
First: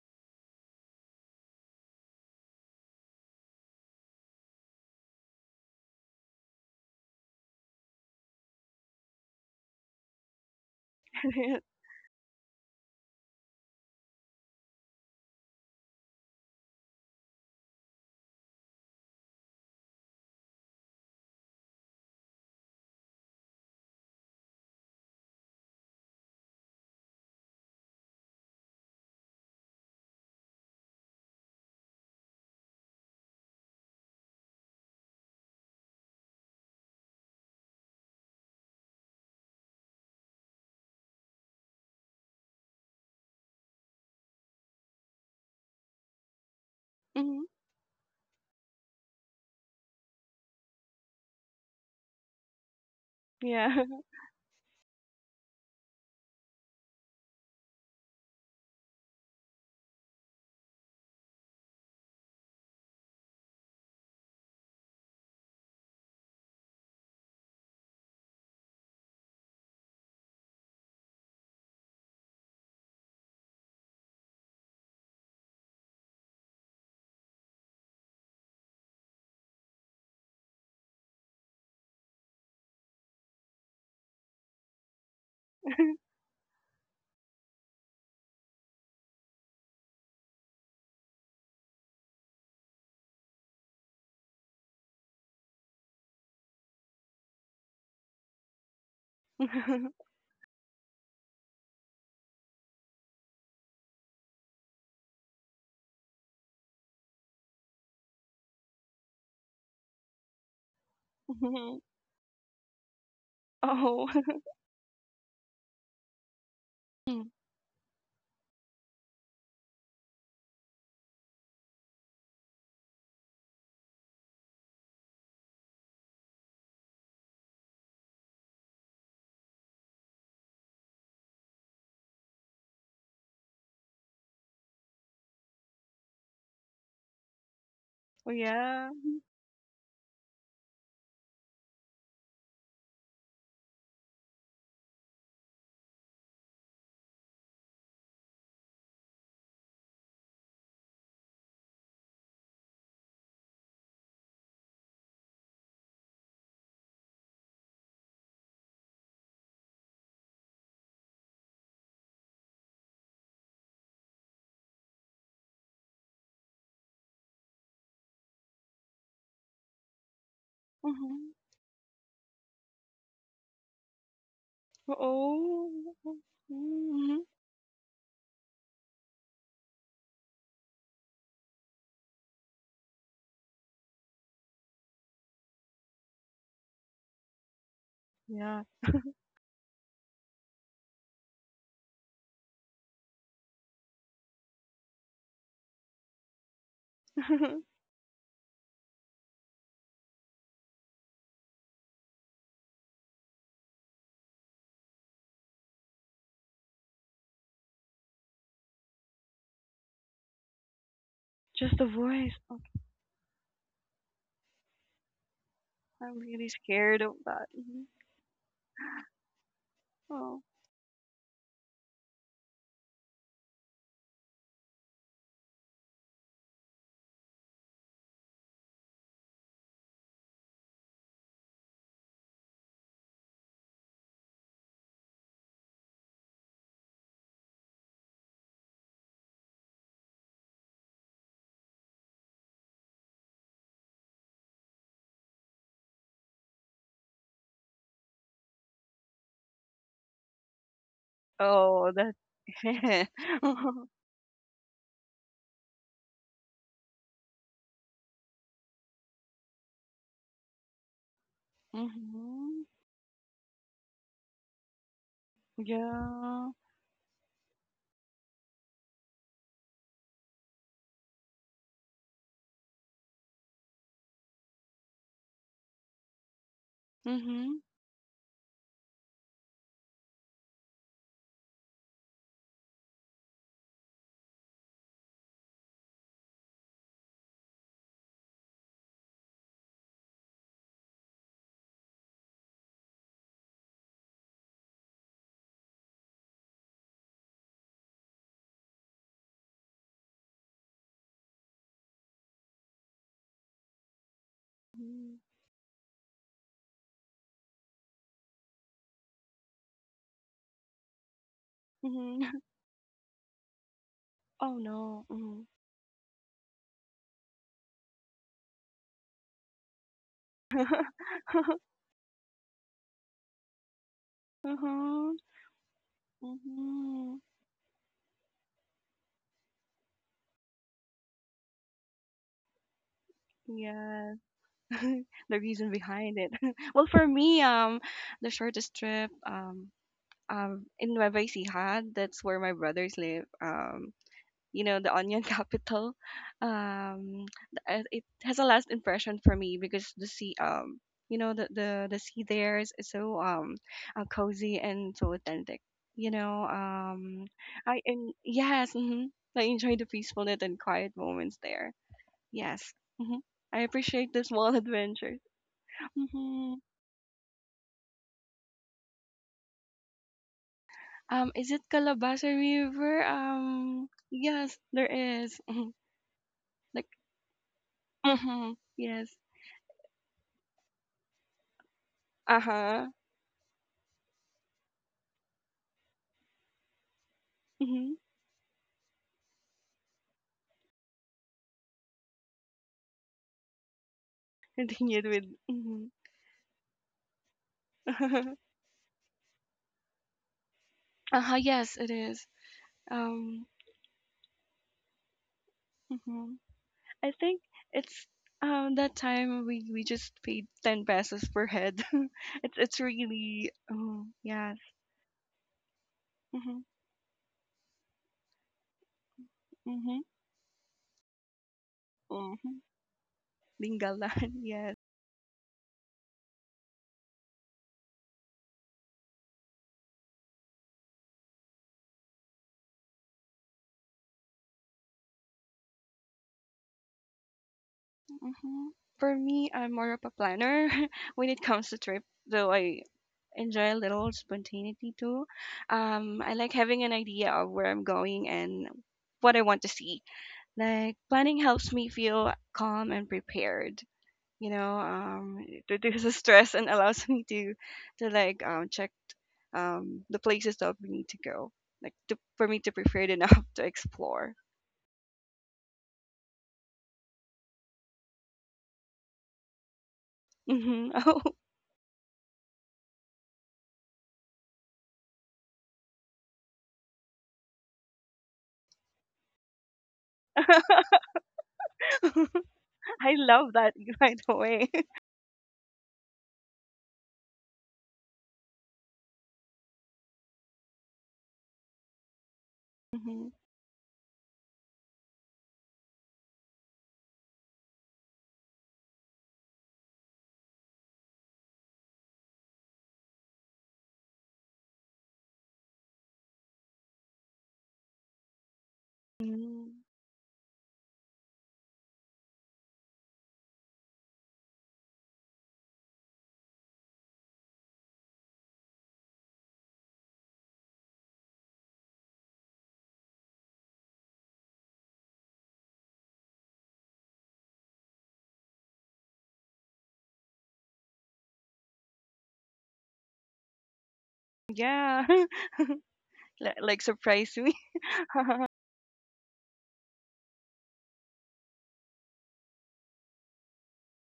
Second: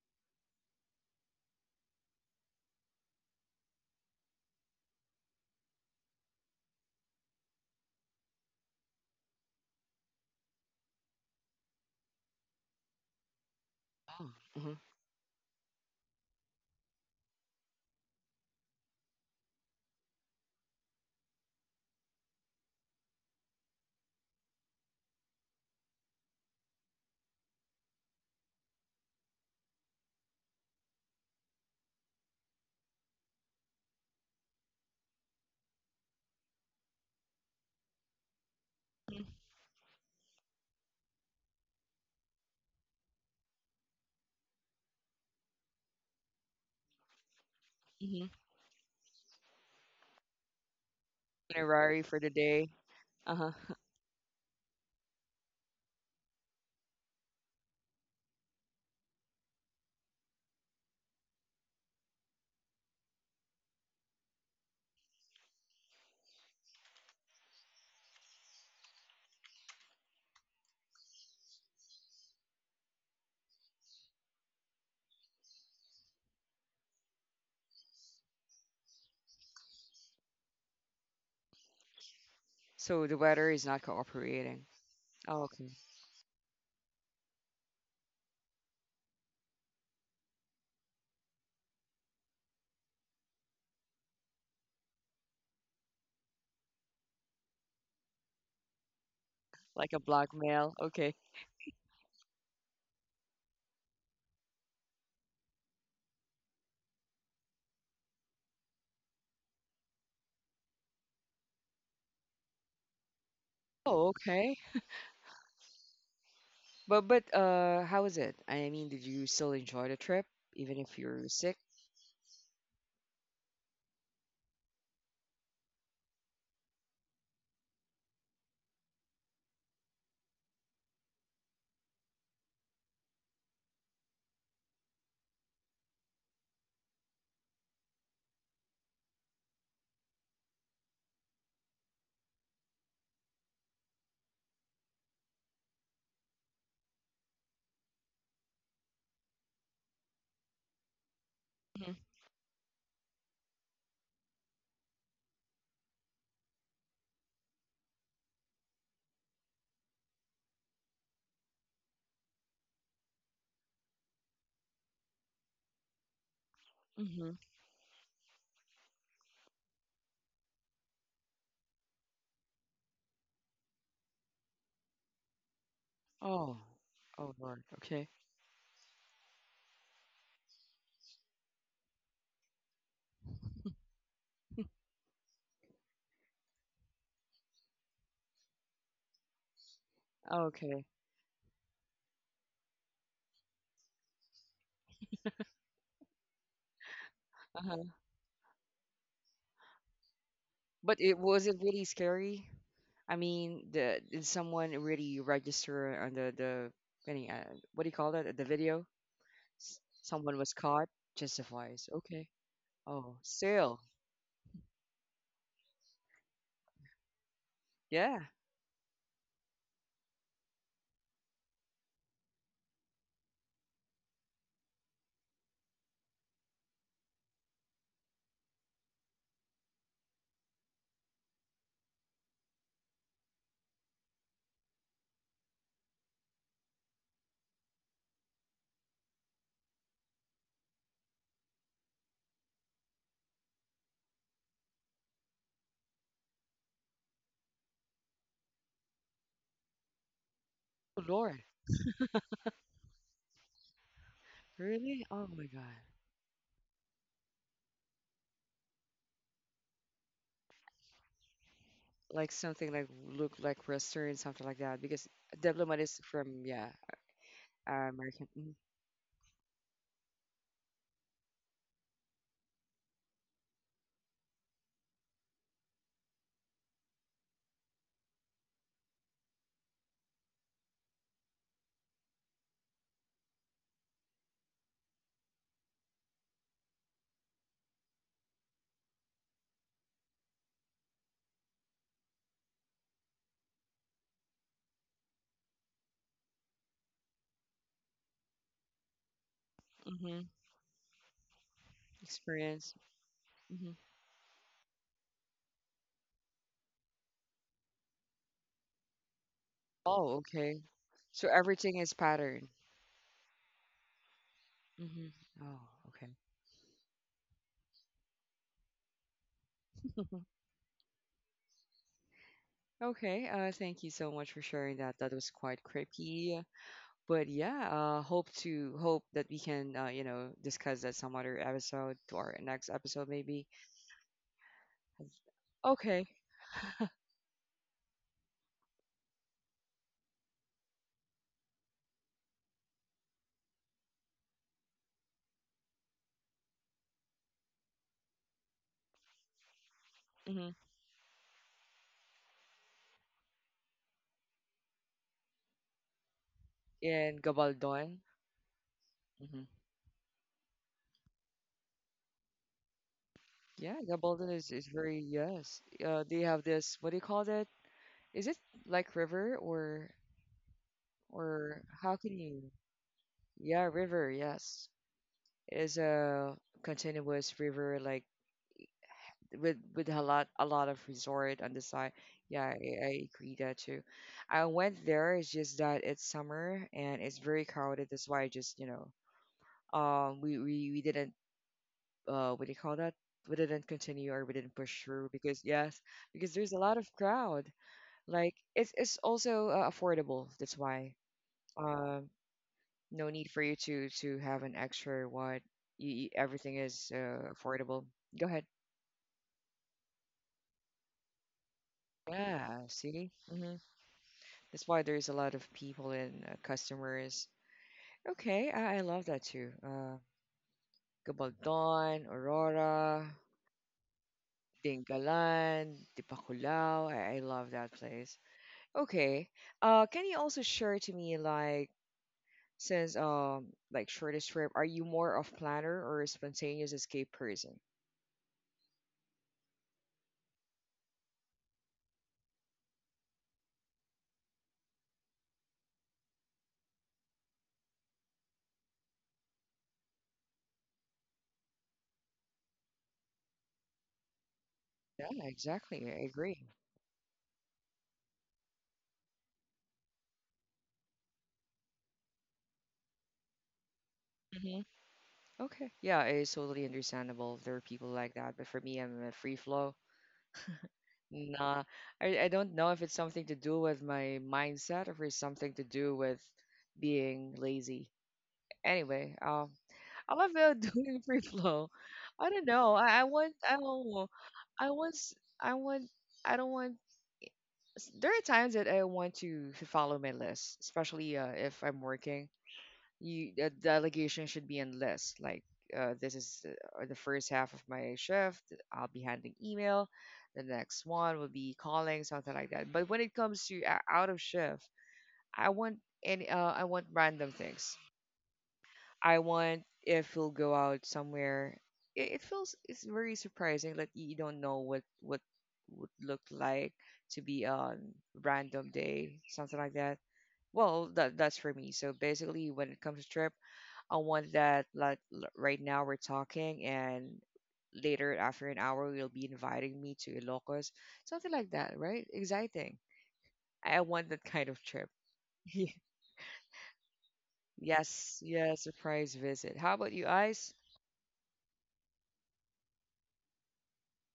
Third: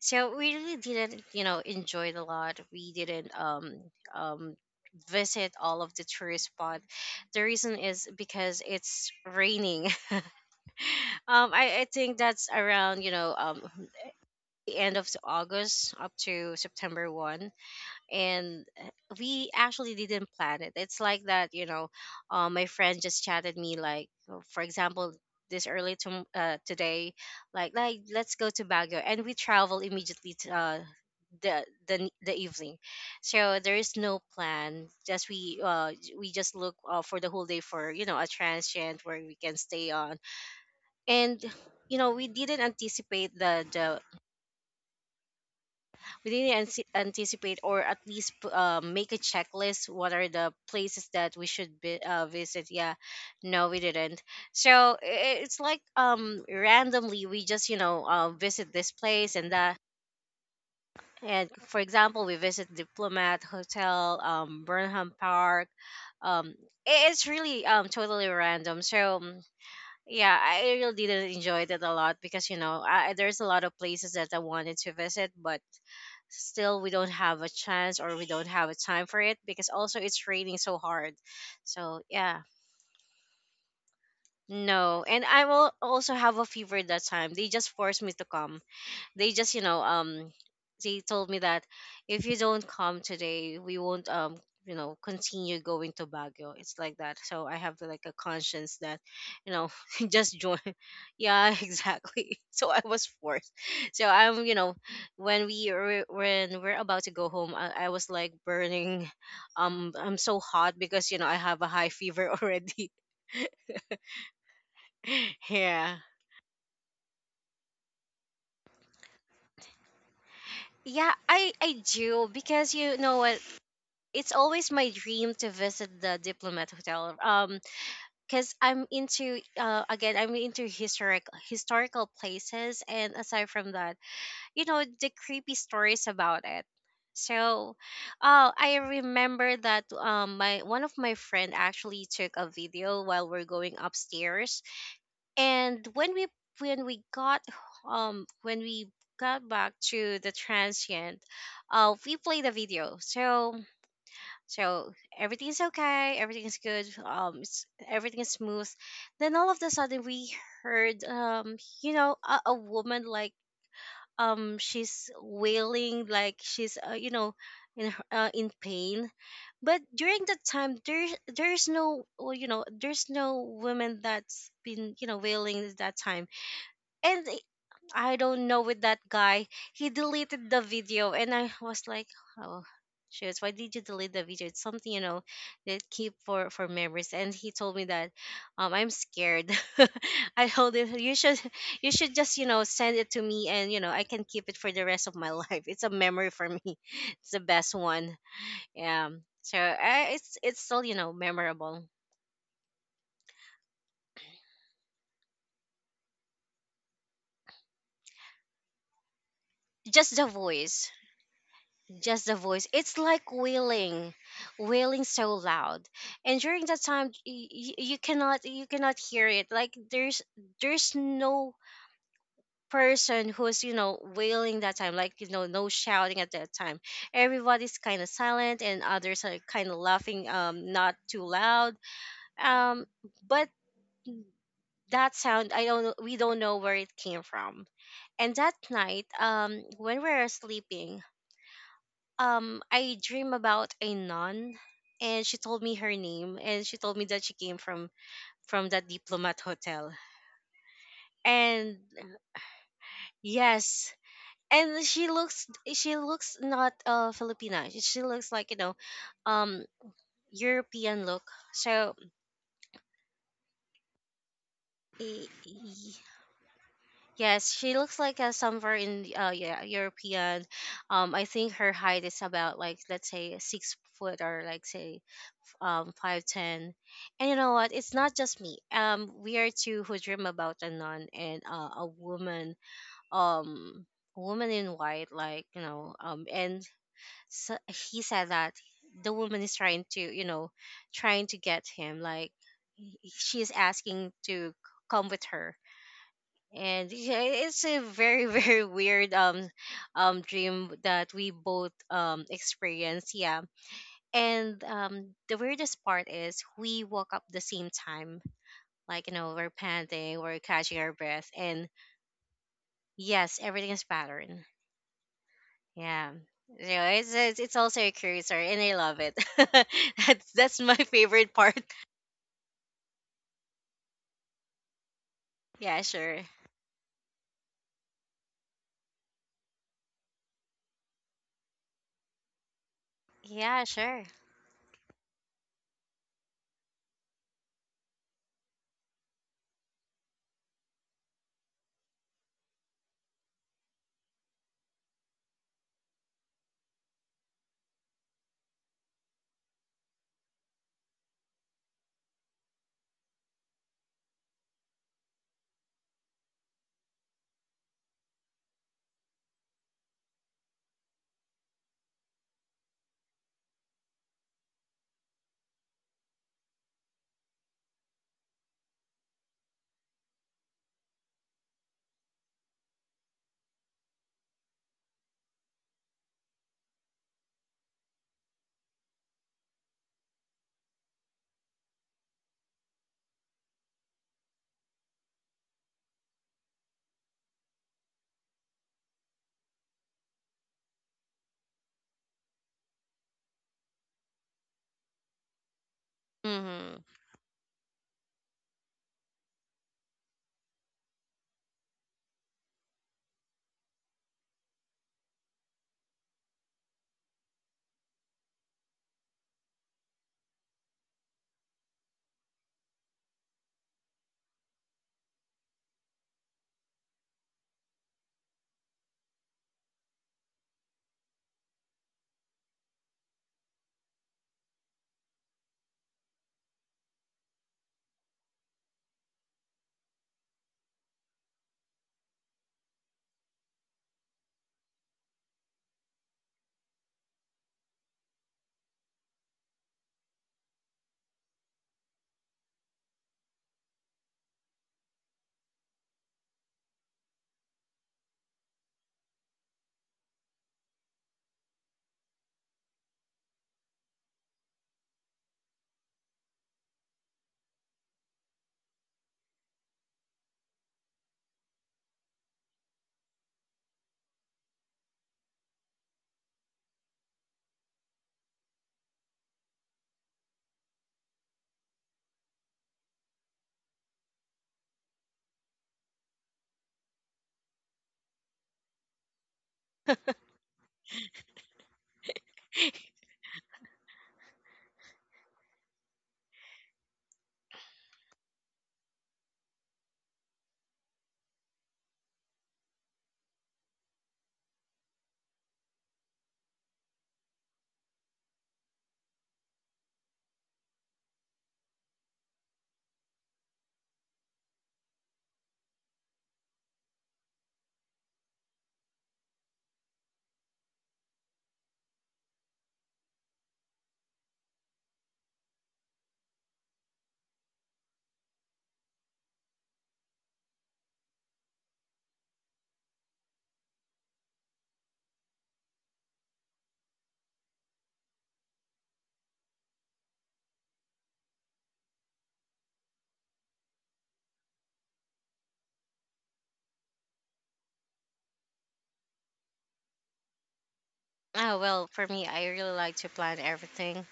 [SPEAKER 3] so we really didn't you know enjoy it a lot. We didn't um um visit all of the tourist spot. The reason is because it's raining. um i, I think that's around you know um
[SPEAKER 1] Oh, mm-hmm.
[SPEAKER 3] the end of August up to September first, and uh, we actually didn't plan it. It's like that, you know, uh, my friend just chatted me like uh, for example this early tom uh, today, like like let's go to Baguio, and we travel immediately to uh, the, the n- the evening. So there is no plan. Just we uh j- we just look uh, for the whole day for you know a transient where we can stay on. And you know we didn't anticipate the the we didn't anci-
[SPEAKER 2] Mhm.
[SPEAKER 3] anticipate or at
[SPEAKER 1] Mm-hmm.
[SPEAKER 3] least p- uh, make a checklist what are the places that we should be,
[SPEAKER 1] Itinerary for
[SPEAKER 3] uh,
[SPEAKER 1] the
[SPEAKER 3] visit.
[SPEAKER 1] day.
[SPEAKER 3] Yeah,
[SPEAKER 1] Uh huh.
[SPEAKER 3] no, we
[SPEAKER 2] Yeah.
[SPEAKER 3] didn't. So I- it's like um randomly we just you know uh, visit this place and that, and for example we visit Diplomat Hotel, um Burnham Park. um i- it's really um totally random. So um, yeah, I really didn't enjoy that a lot, because you know I, there's a lot of places that I wanted to visit, but still we don't have a chance or we don't have a time for it, because also it's raining so hard. So yeah,
[SPEAKER 1] So the weather is not cooperating.
[SPEAKER 3] no, and I
[SPEAKER 1] Oh,
[SPEAKER 3] will
[SPEAKER 1] okay.
[SPEAKER 3] also have a fever that time. They just forced me to come. They just you know um they told me that if you don't come today we won't um you know continue going to Baguio. It's like that, so I have like a conscience that you know
[SPEAKER 1] Like a
[SPEAKER 3] just join.
[SPEAKER 1] blackmail. Okay.
[SPEAKER 3] Yeah, exactly, so I was forced. So I'm you know when we were when we're about to go home, i, I was like burning. Um i'm so hot because you know I have a
[SPEAKER 2] Mhm.
[SPEAKER 3] high fever. Already
[SPEAKER 1] Oh,
[SPEAKER 2] Oh.
[SPEAKER 1] okay.
[SPEAKER 3] yeah.
[SPEAKER 1] But
[SPEAKER 2] Mm.
[SPEAKER 1] but uh, how was it? I mean, did you still enjoy the trip even if
[SPEAKER 3] Yeah,
[SPEAKER 1] you're
[SPEAKER 3] i
[SPEAKER 1] sick?
[SPEAKER 3] i do because you know what, it's always my dream to visit the Diplomat Hotel. Um, because I'm into uh again I'm into historic historical places, and aside from that, you know the creepy stories about it. So,
[SPEAKER 2] Oh,
[SPEAKER 3] oh, I
[SPEAKER 2] yeah.
[SPEAKER 3] remember that um my one of my friend actually took a video while we're going upstairs, and when we when we got um when we got back to the transient, uh
[SPEAKER 1] Mm-hmm.
[SPEAKER 3] we played the video. So so everything's okay, everything's good, um, it's everything's smooth. Then all of a sudden we heard, um, you know, a, a woman like, um, she's wailing like she's, uh, you
[SPEAKER 1] Mm-hmm.
[SPEAKER 3] know, in her- uh, in pain. But during that time, there
[SPEAKER 2] Mhm.
[SPEAKER 3] there's no, well, you know, there's no woman that's been, you know, wailing at that
[SPEAKER 2] Oh.
[SPEAKER 3] time.
[SPEAKER 1] Oh,
[SPEAKER 3] And
[SPEAKER 2] Mhm.
[SPEAKER 1] oh Lord. Okay.
[SPEAKER 3] I don't know with that guy. He deleted the video, and I was like, oh, shoot, why did you delete the video? It's something you know that keep for for memories. And he told me that,
[SPEAKER 2] Yeah.
[SPEAKER 3] um, I'm scared. I told
[SPEAKER 1] Okay.
[SPEAKER 3] him you should you should just you know send it to me, and you know I can keep it for the rest of my life. It's a memory for me. It's the best
[SPEAKER 1] Uh-huh.
[SPEAKER 3] one. Yeah. So I, it's it's still you
[SPEAKER 1] But
[SPEAKER 3] know
[SPEAKER 1] it was it
[SPEAKER 3] memorable.
[SPEAKER 1] really scary? I mean, the did someone really register on the the any, uh, what do you call that? The video? S-
[SPEAKER 3] Just the
[SPEAKER 1] Someone was
[SPEAKER 3] voice.
[SPEAKER 1] caught.
[SPEAKER 2] Just the
[SPEAKER 1] Justifies.
[SPEAKER 3] Just
[SPEAKER 1] Okay.
[SPEAKER 3] the
[SPEAKER 2] voice. Oh,
[SPEAKER 3] voice, it's
[SPEAKER 1] Oh,
[SPEAKER 3] like
[SPEAKER 1] still.
[SPEAKER 3] wailing, wailing so loud.
[SPEAKER 2] I'm
[SPEAKER 3] And
[SPEAKER 2] really
[SPEAKER 3] during that
[SPEAKER 2] scared
[SPEAKER 3] time
[SPEAKER 2] of
[SPEAKER 3] y-
[SPEAKER 2] that.
[SPEAKER 3] y-
[SPEAKER 2] Mhm.
[SPEAKER 3] you
[SPEAKER 1] Yeah.
[SPEAKER 3] cannot you cannot hear it. Like there's
[SPEAKER 2] Oh.
[SPEAKER 3] there's no person who's you know wailing that time, like you know no shouting at that time. Everybody's kind of silent, and others are kind of laughing, um not too loud. um but that sound, I don't know, we don't know where it came from. And that night, um when we were sleeping, um I dream about a nun, and she told me her name, and she told me that she came from from that Diplomat Hotel.
[SPEAKER 1] Oh Lord.
[SPEAKER 3] And
[SPEAKER 2] Oh, that.
[SPEAKER 3] yes, and she
[SPEAKER 1] Really? Oh
[SPEAKER 3] looks,
[SPEAKER 1] my God.
[SPEAKER 3] she looks not uh Filipina. She she looks like, you know, um European look. So
[SPEAKER 1] Like
[SPEAKER 2] Mhm.
[SPEAKER 1] something like look like Western, something like that. Because
[SPEAKER 3] y-
[SPEAKER 1] Diplomat
[SPEAKER 3] y-
[SPEAKER 1] is from,
[SPEAKER 2] Yeah.
[SPEAKER 1] yeah,
[SPEAKER 3] yes,
[SPEAKER 1] uh,
[SPEAKER 3] she looks like
[SPEAKER 1] American.
[SPEAKER 3] uh,
[SPEAKER 1] Mm.
[SPEAKER 3] somewhere in the- uh yeah, European. Um I think her height is about, like, let's say six foot, or like say um five ten. And you know
[SPEAKER 2] Mhm.
[SPEAKER 3] what, it's not just me. Um we are two who dream about a nun and uh, a woman, um woman in white, like, you know. Um and so He said that the woman is trying to, you know, trying to get him, like he- she is asking to come with her. And yeah, it's a very very weird um
[SPEAKER 1] Mm-hmm.
[SPEAKER 3] um dream that we both um
[SPEAKER 1] Experience.
[SPEAKER 3] experienced, yeah.
[SPEAKER 1] Hmm.
[SPEAKER 3] And um,
[SPEAKER 2] Mhm.
[SPEAKER 3] the weirdest part is we woke up the same time. Like, you know, we're
[SPEAKER 1] Oh,
[SPEAKER 3] panting, we're
[SPEAKER 1] okay.
[SPEAKER 3] catching our breath.
[SPEAKER 1] So
[SPEAKER 3] And
[SPEAKER 1] everything is
[SPEAKER 2] Mhm.
[SPEAKER 1] pattern.
[SPEAKER 3] yes, everything is pattern.
[SPEAKER 2] Oh no.
[SPEAKER 1] Hmm.
[SPEAKER 2] Mhm.
[SPEAKER 1] Oh,
[SPEAKER 3] Yeah.
[SPEAKER 1] okay.
[SPEAKER 3] You know, it's, it's, it's also a curious story, and I love it. That's, that's my favorite part.
[SPEAKER 1] Okay, uh, thank you so much for sharing that. That
[SPEAKER 2] Mm-hmm.
[SPEAKER 1] was quite
[SPEAKER 3] Yeah, sure.
[SPEAKER 1] creepy.
[SPEAKER 2] Mm-hmm.
[SPEAKER 1] But yeah, uh, hope to hope that we can, uh, you know, discuss that some other episode, to our next episode, maybe.
[SPEAKER 3] Yeah, sure.
[SPEAKER 2] Yes. The reason
[SPEAKER 1] Okay.
[SPEAKER 2] behind it. Well, for me, um, the shortest trip, um, um, in Nueva Ecija, that's where my brothers live. Um, you know, the onion capital. Um, th- uh, it has a last impression for me because the sea,
[SPEAKER 1] Mm-hmm.
[SPEAKER 2] um, you know, the the the sea there is is so um, uh, cozy and so authentic. You know,
[SPEAKER 1] And
[SPEAKER 2] um, I
[SPEAKER 1] Gabaldon.
[SPEAKER 2] and yes, mm-hmm. I
[SPEAKER 1] Mm-hmm.
[SPEAKER 2] enjoy the peacefulness and quiet moments there. Yes. hmm I
[SPEAKER 1] Yeah,
[SPEAKER 2] appreciate the
[SPEAKER 1] Gabaldon is,
[SPEAKER 2] small
[SPEAKER 1] is very,
[SPEAKER 2] adventures.
[SPEAKER 1] yes. Uh, they have
[SPEAKER 2] hmm
[SPEAKER 1] this, what do you call that? Is it like river or?
[SPEAKER 2] Um, is
[SPEAKER 1] Or
[SPEAKER 2] it
[SPEAKER 1] how can
[SPEAKER 2] Calabasa
[SPEAKER 1] you?
[SPEAKER 2] River?
[SPEAKER 1] Yeah,
[SPEAKER 2] Um,
[SPEAKER 1] river.
[SPEAKER 2] yes,
[SPEAKER 1] Yes,
[SPEAKER 2] there is.
[SPEAKER 1] it is a
[SPEAKER 2] Like,
[SPEAKER 1] continuous river, like,
[SPEAKER 2] hmm yes.
[SPEAKER 1] with with a lot a lot of resort on the side. Yeah,
[SPEAKER 2] Uh
[SPEAKER 1] I,
[SPEAKER 2] huh.
[SPEAKER 1] I agree that too. I went there. It's just that it's summer and it's very crowded.
[SPEAKER 2] hmm
[SPEAKER 1] That's why I just you know um we we, we didn't, uh what do you call that? We didn't continue, or we didn't push through,
[SPEAKER 2] Continued with.
[SPEAKER 1] because yes,
[SPEAKER 2] Hmm.
[SPEAKER 1] because there's a lot
[SPEAKER 3] Mm-hmm.
[SPEAKER 1] of crowd. Like, it's it's also uh, affordable. That's why.
[SPEAKER 2] uh huh. Yes, it
[SPEAKER 1] Um,
[SPEAKER 2] is.
[SPEAKER 1] no need for
[SPEAKER 2] Um,
[SPEAKER 1] you to to have an extra what. You,
[SPEAKER 2] hmm
[SPEAKER 1] everything is
[SPEAKER 2] I
[SPEAKER 1] uh,
[SPEAKER 2] think
[SPEAKER 1] affordable.
[SPEAKER 2] it's
[SPEAKER 1] Go ahead.
[SPEAKER 2] um that time we we just paid ten pesos per head.
[SPEAKER 1] Yeah.
[SPEAKER 2] it's it's
[SPEAKER 1] See. Hmm,
[SPEAKER 2] really. Oh yes.
[SPEAKER 1] that's why there's a lot of people and, uh,
[SPEAKER 2] Mm-hmm.
[SPEAKER 1] customers. Okay, I, I love that too. uh
[SPEAKER 2] Mm-hmm.
[SPEAKER 1] Gabaldon,
[SPEAKER 2] Mm-hmm.
[SPEAKER 1] Aurora,
[SPEAKER 2] Linggalan. Yes.
[SPEAKER 1] Dingalan, Dipakulao. I, I love that place. Okay. Uh, can you also share to me, like, since um like, shortest trip, are you more of planner or a spontaneous escape person?
[SPEAKER 2] Mhm. For me, I'm more of a planner when it comes to trip, though I enjoy a little spontaneity too. Um, I like having an idea of where I'm going and what I want to see. Like planning helps me feel calm and prepared. You know,
[SPEAKER 1] Yeah,
[SPEAKER 2] um, it
[SPEAKER 1] exactly. I
[SPEAKER 2] reduces
[SPEAKER 1] agree.
[SPEAKER 2] stress and allows me to to like um, check um, the places that we need to go, like to, for me to prepare it enough to explore.
[SPEAKER 1] Okay. Yeah, it's totally understandable if there are people like that. But for me, I'm a free flow.
[SPEAKER 2] Hmm Oh,
[SPEAKER 1] Nah, I, I don't know if it's something to do with my mindset or if it's something to do with being lazy. Anyway, um, I love, uh, doing free flow. I don't know. I, I
[SPEAKER 2] I
[SPEAKER 1] want, I
[SPEAKER 2] love
[SPEAKER 1] don't
[SPEAKER 2] that
[SPEAKER 1] know.
[SPEAKER 2] by the
[SPEAKER 1] I
[SPEAKER 2] way.
[SPEAKER 1] want, s- I want, I don't want. s- There are times that I want to f- follow my list, especially uh, if I'm working,
[SPEAKER 2] Mhm.
[SPEAKER 1] you the delegation should be endless. Like, uh, this is, uh, the first half of my shift. I'll be handling email. The next one will be calling, something like that. But when it comes to, uh, out of shift, I want any, uh, I want random things. I want,
[SPEAKER 2] Mm.
[SPEAKER 1] if we'll go out somewhere. It, it feels, it's very surprising that you don't know what what would look like, to be on random day, something like that. Well, that that's for me. So basically, when it comes to trip. I want that, like, l- right now we're talking and later after an hour you'll be inviting me to Ilocos, something like that, right? Exciting. I I want that kind of trip.
[SPEAKER 2] Yeah.
[SPEAKER 1] Ye-
[SPEAKER 2] Li like surprise me.
[SPEAKER 1] yes, yes, surprise visit. How about you, Ice?
[SPEAKER 3] Oh, well, for me, I really like to plan everything.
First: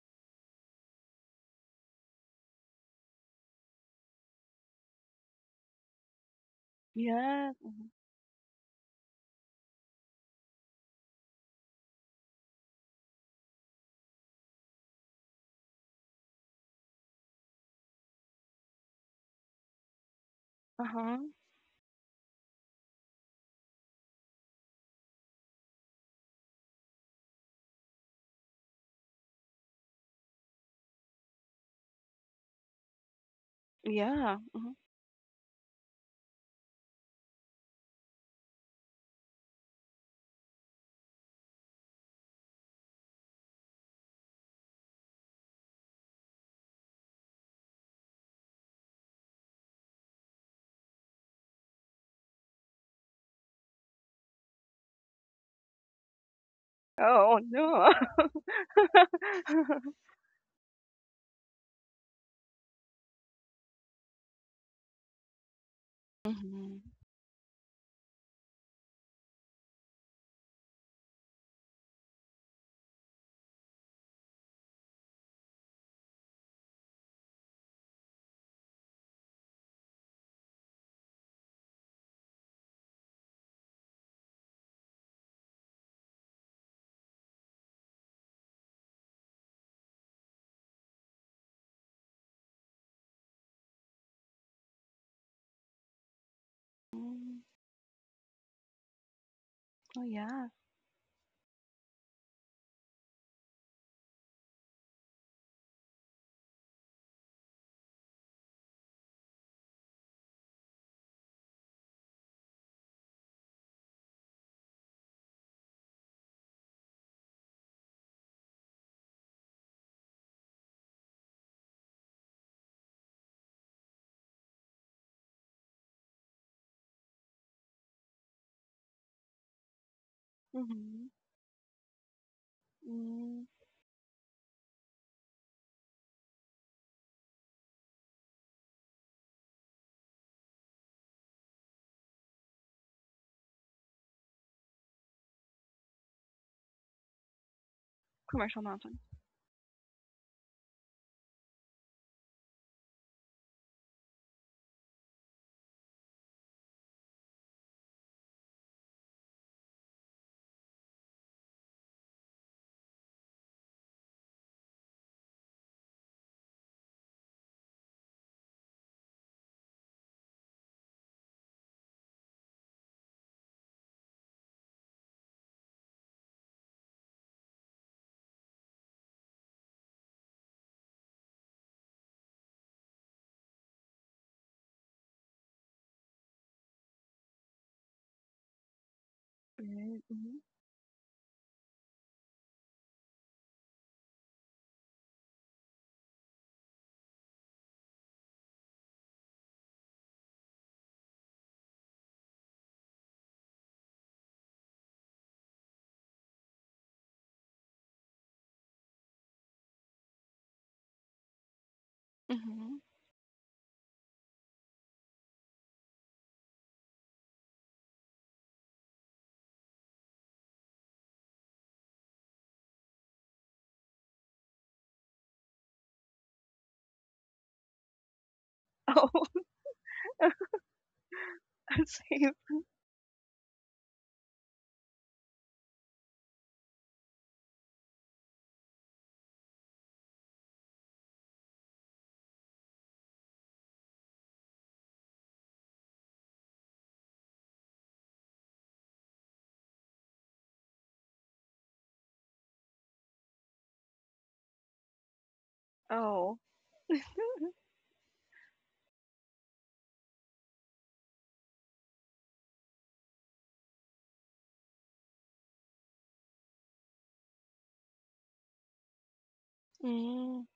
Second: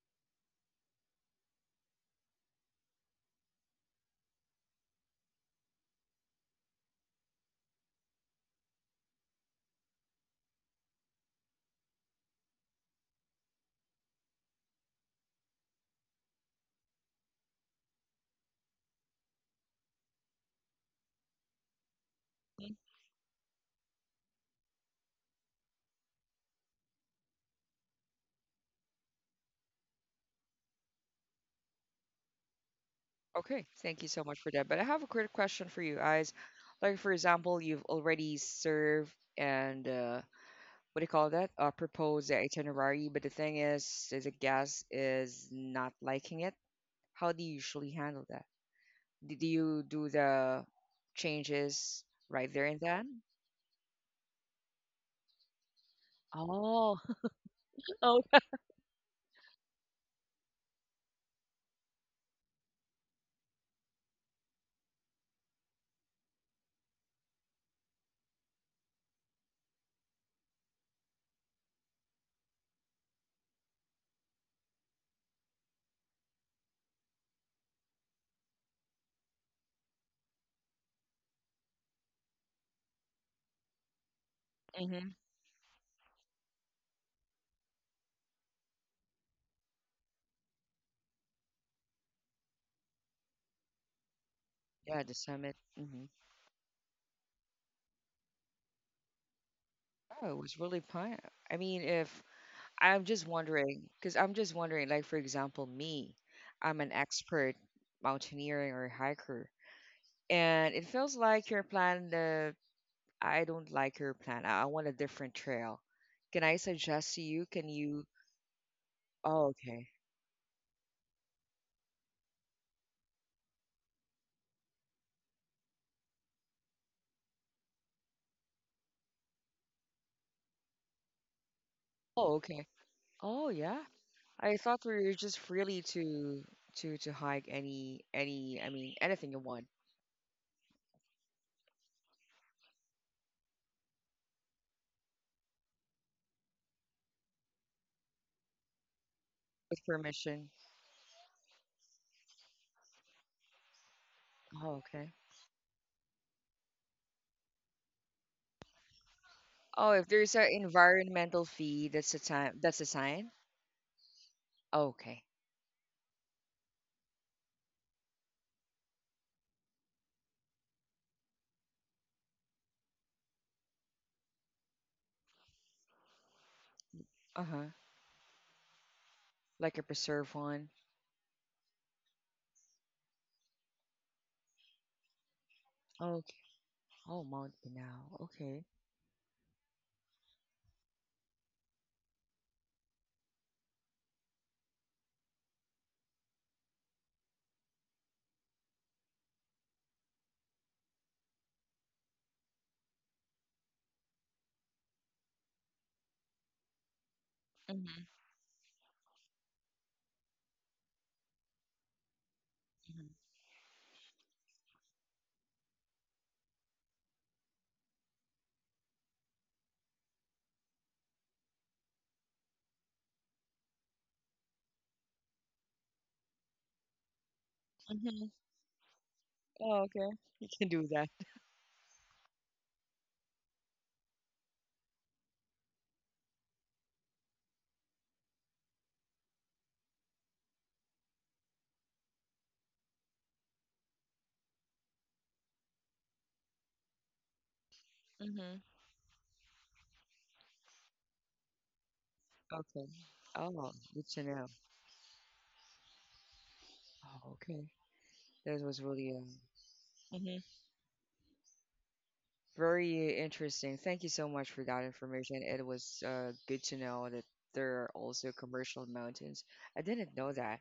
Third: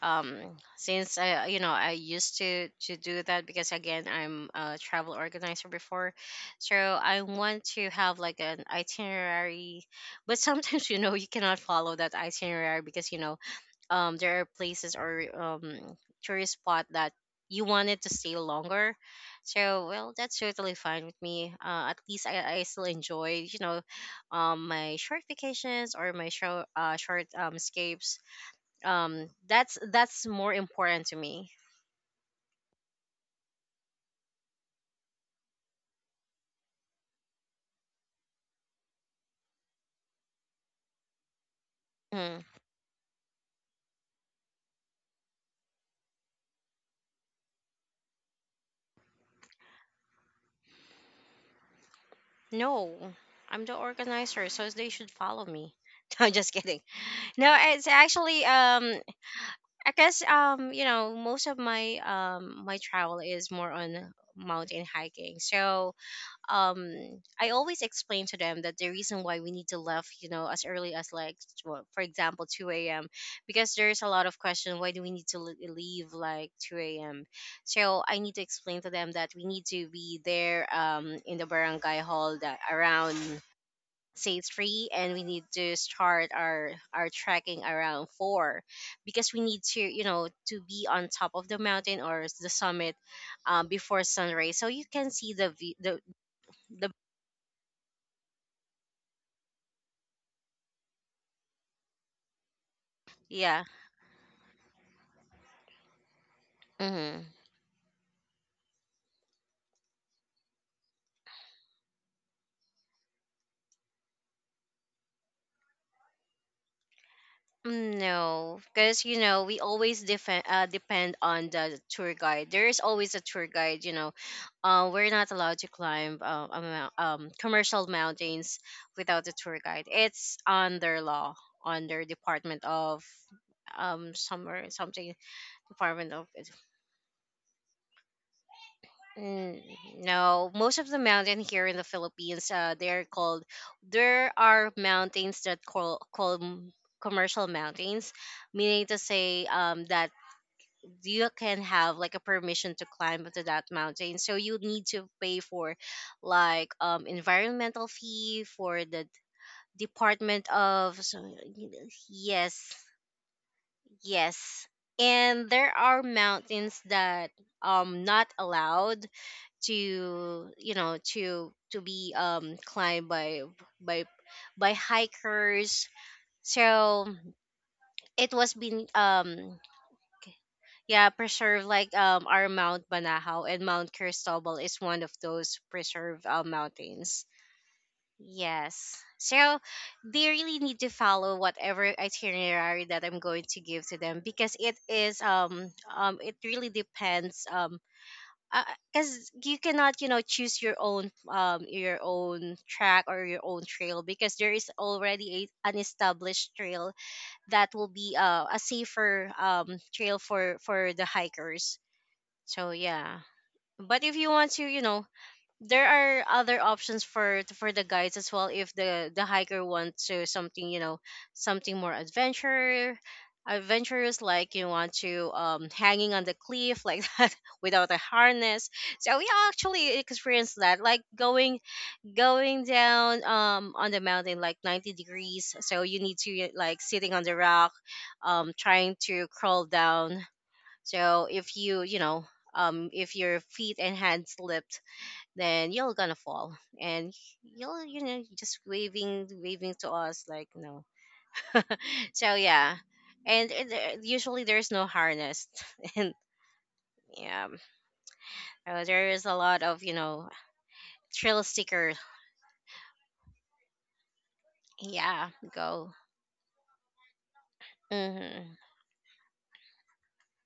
[SPEAKER 3] um since i you know i used to to do that, because again i'm a travel organizer before, so i
[SPEAKER 2] Yeah.
[SPEAKER 3] want to have like an itinerary. But sometimes you know you cannot follow that itinerary, because you know um there are places or um tourist spot that you wanted to stay longer. So well, that's totally fine with
[SPEAKER 2] Uh-huh.
[SPEAKER 3] me. Uh, at least I, I still enjoy, you know, um my short vacations or my show uh short um escapes. um that's that's more important to me.
[SPEAKER 1] Okay, thank you so much
[SPEAKER 2] Yeah.
[SPEAKER 1] for that. But
[SPEAKER 2] Mhm.
[SPEAKER 1] I have a quick question for you, Ice. Like, for example, you've already served and, uh, what do you call that? Uh, proposed the
[SPEAKER 3] Mm,
[SPEAKER 1] itinerary, but the thing is, is the guest is not liking it. How do you usually handle that? Did you do the changes right there and
[SPEAKER 3] no,
[SPEAKER 1] then?
[SPEAKER 3] i'm the organizer, so they should follow me. i'm just kidding.
[SPEAKER 1] Oh,
[SPEAKER 2] Oh
[SPEAKER 3] No it's
[SPEAKER 2] no.
[SPEAKER 1] Oh,
[SPEAKER 3] actually um i guess um you know, most of my um my travel is more on mountain hiking. So um
[SPEAKER 2] Mhm.
[SPEAKER 3] I always explain to them that the reason why we need to leave, you know, as early as like tw- for example two a m, because there's a lot of question, why do we need to le- leave like two a m. So I need to explain to them that we need to be there um in the barangay hall that around say three,
[SPEAKER 1] hmm,
[SPEAKER 3] and we need to start our our trekking around four, because we need to, you know, to be on top of the mountain or the summit um, before sunrise, so you
[SPEAKER 1] yeah,
[SPEAKER 3] can
[SPEAKER 1] the
[SPEAKER 3] see the
[SPEAKER 1] summit.
[SPEAKER 3] vi- the
[SPEAKER 1] Hmm.
[SPEAKER 3] the
[SPEAKER 2] Mm. Oh
[SPEAKER 1] Oh, it
[SPEAKER 2] yeah.
[SPEAKER 1] was really fun. I mean, if I'm just
[SPEAKER 3] Yeah.
[SPEAKER 1] wondering, because I'm just wondering, like for example, me, I'm an
[SPEAKER 3] Mm-hmm.
[SPEAKER 1] expert mountaineering or hiker, and it feels like your plan. Uh, I don't like your plan. I, I want a different trail. Can I suggest to you? Can
[SPEAKER 3] Mm,
[SPEAKER 1] you?
[SPEAKER 3] no, because you know
[SPEAKER 1] Oh,
[SPEAKER 3] we
[SPEAKER 1] okay.
[SPEAKER 3] always depend uh, depend on the tour guide. There is always a tour guide. You know, uh, we're not allowed to climb uh, a mou- um, commercial mountains without a tour guide. It's under
[SPEAKER 2] Mhm.
[SPEAKER 3] law, under
[SPEAKER 1] Oh,
[SPEAKER 3] Department
[SPEAKER 1] okay.
[SPEAKER 3] of
[SPEAKER 1] Oh,
[SPEAKER 2] Mm.
[SPEAKER 1] yeah.
[SPEAKER 3] um
[SPEAKER 1] I
[SPEAKER 3] somewhere
[SPEAKER 1] thought we were
[SPEAKER 3] something
[SPEAKER 1] just freely
[SPEAKER 3] Department of.
[SPEAKER 1] to to to hike any any I mean anything you
[SPEAKER 3] Mm,
[SPEAKER 1] want
[SPEAKER 3] no, most of the mountain here in the Philippines, uh, they're called. There are mountains that call called m- commercial mountains,
[SPEAKER 2] Commercial
[SPEAKER 3] meaning to
[SPEAKER 2] mountain.
[SPEAKER 3] say,
[SPEAKER 1] with
[SPEAKER 3] um, that
[SPEAKER 1] permission.
[SPEAKER 3] you can have like a permission to climb to that mountain. So you
[SPEAKER 1] Oh,
[SPEAKER 3] need to
[SPEAKER 1] okay.
[SPEAKER 3] pay for, like, um, environmental fee for the
[SPEAKER 1] Oh, if there's an
[SPEAKER 3] Department of. So,
[SPEAKER 1] environmental fee, that's a
[SPEAKER 3] yes,
[SPEAKER 1] time. That's a sign.
[SPEAKER 3] yes.
[SPEAKER 1] Oh, okay.
[SPEAKER 3] And there are mountains that um not allowed to, you know, to to be um climbed by by by hikers. So
[SPEAKER 1] Uh huh.
[SPEAKER 3] it was been um
[SPEAKER 1] Like a preserve one.
[SPEAKER 3] yeah preserved, like um our Mount Banahaw and Mount Cristobal is one of those preserved
[SPEAKER 1] Okay.
[SPEAKER 3] uh, mountains.
[SPEAKER 1] Oh, Mount Pinao. Okay.
[SPEAKER 3] Yes, so
[SPEAKER 2] Right.
[SPEAKER 3] they
[SPEAKER 2] Mhm.
[SPEAKER 3] really need to follow whatever itinerary that i'm going to give to them, because it is um um it really depends. Um because you cannot, you know, choose your own um your own track or your own trail, because there is already a, an established trail that will
[SPEAKER 1] Mhm.
[SPEAKER 3] be uh, a safer um trail for for the hikers. So
[SPEAKER 2] Mhm.
[SPEAKER 1] Mhm.
[SPEAKER 3] yeah. But if you want to, you know, there are other options for for the guides as well, if the the hiker wants to something, you know, something more adventure adventurous, like you want to um hanging on the cliff like that without a
[SPEAKER 1] Mhm.
[SPEAKER 3] harness. So we
[SPEAKER 2] Oh,
[SPEAKER 1] Oh,
[SPEAKER 3] actually
[SPEAKER 1] okay. You
[SPEAKER 3] experienced
[SPEAKER 1] can
[SPEAKER 3] that,
[SPEAKER 1] do
[SPEAKER 3] like
[SPEAKER 1] that.
[SPEAKER 3] going
[SPEAKER 2] same.
[SPEAKER 3] going down um on the mountain like 90 degrees, so you need to eh, like sitting on the rock, um trying to crawl down. So if you, you know, um if your feet and hands slip, then you're gonna fall, and you're, you know, just
[SPEAKER 1] Mhm.
[SPEAKER 3] waving waving to us like no. So yeah.
[SPEAKER 1] Okay.
[SPEAKER 3] And it,
[SPEAKER 1] Oh,
[SPEAKER 3] uh,
[SPEAKER 1] good to
[SPEAKER 3] usually
[SPEAKER 1] know.
[SPEAKER 3] there's no harness. And
[SPEAKER 2] Oh.
[SPEAKER 1] Oh,
[SPEAKER 3] yeah,
[SPEAKER 1] okay. That was
[SPEAKER 3] uh, there
[SPEAKER 1] really
[SPEAKER 3] is
[SPEAKER 1] um.
[SPEAKER 3] a lot of, you know,
[SPEAKER 1] Mhm.
[SPEAKER 3] trail sticker.
[SPEAKER 1] Very interesting. Thank you so much for that
[SPEAKER 3] Yeah,
[SPEAKER 1] information. It
[SPEAKER 3] go.
[SPEAKER 1] was uh, good to know that there are also
[SPEAKER 3] Hmm.
[SPEAKER 1] commercial mountains. I didn't know
[SPEAKER 2] Mm.
[SPEAKER 1] that.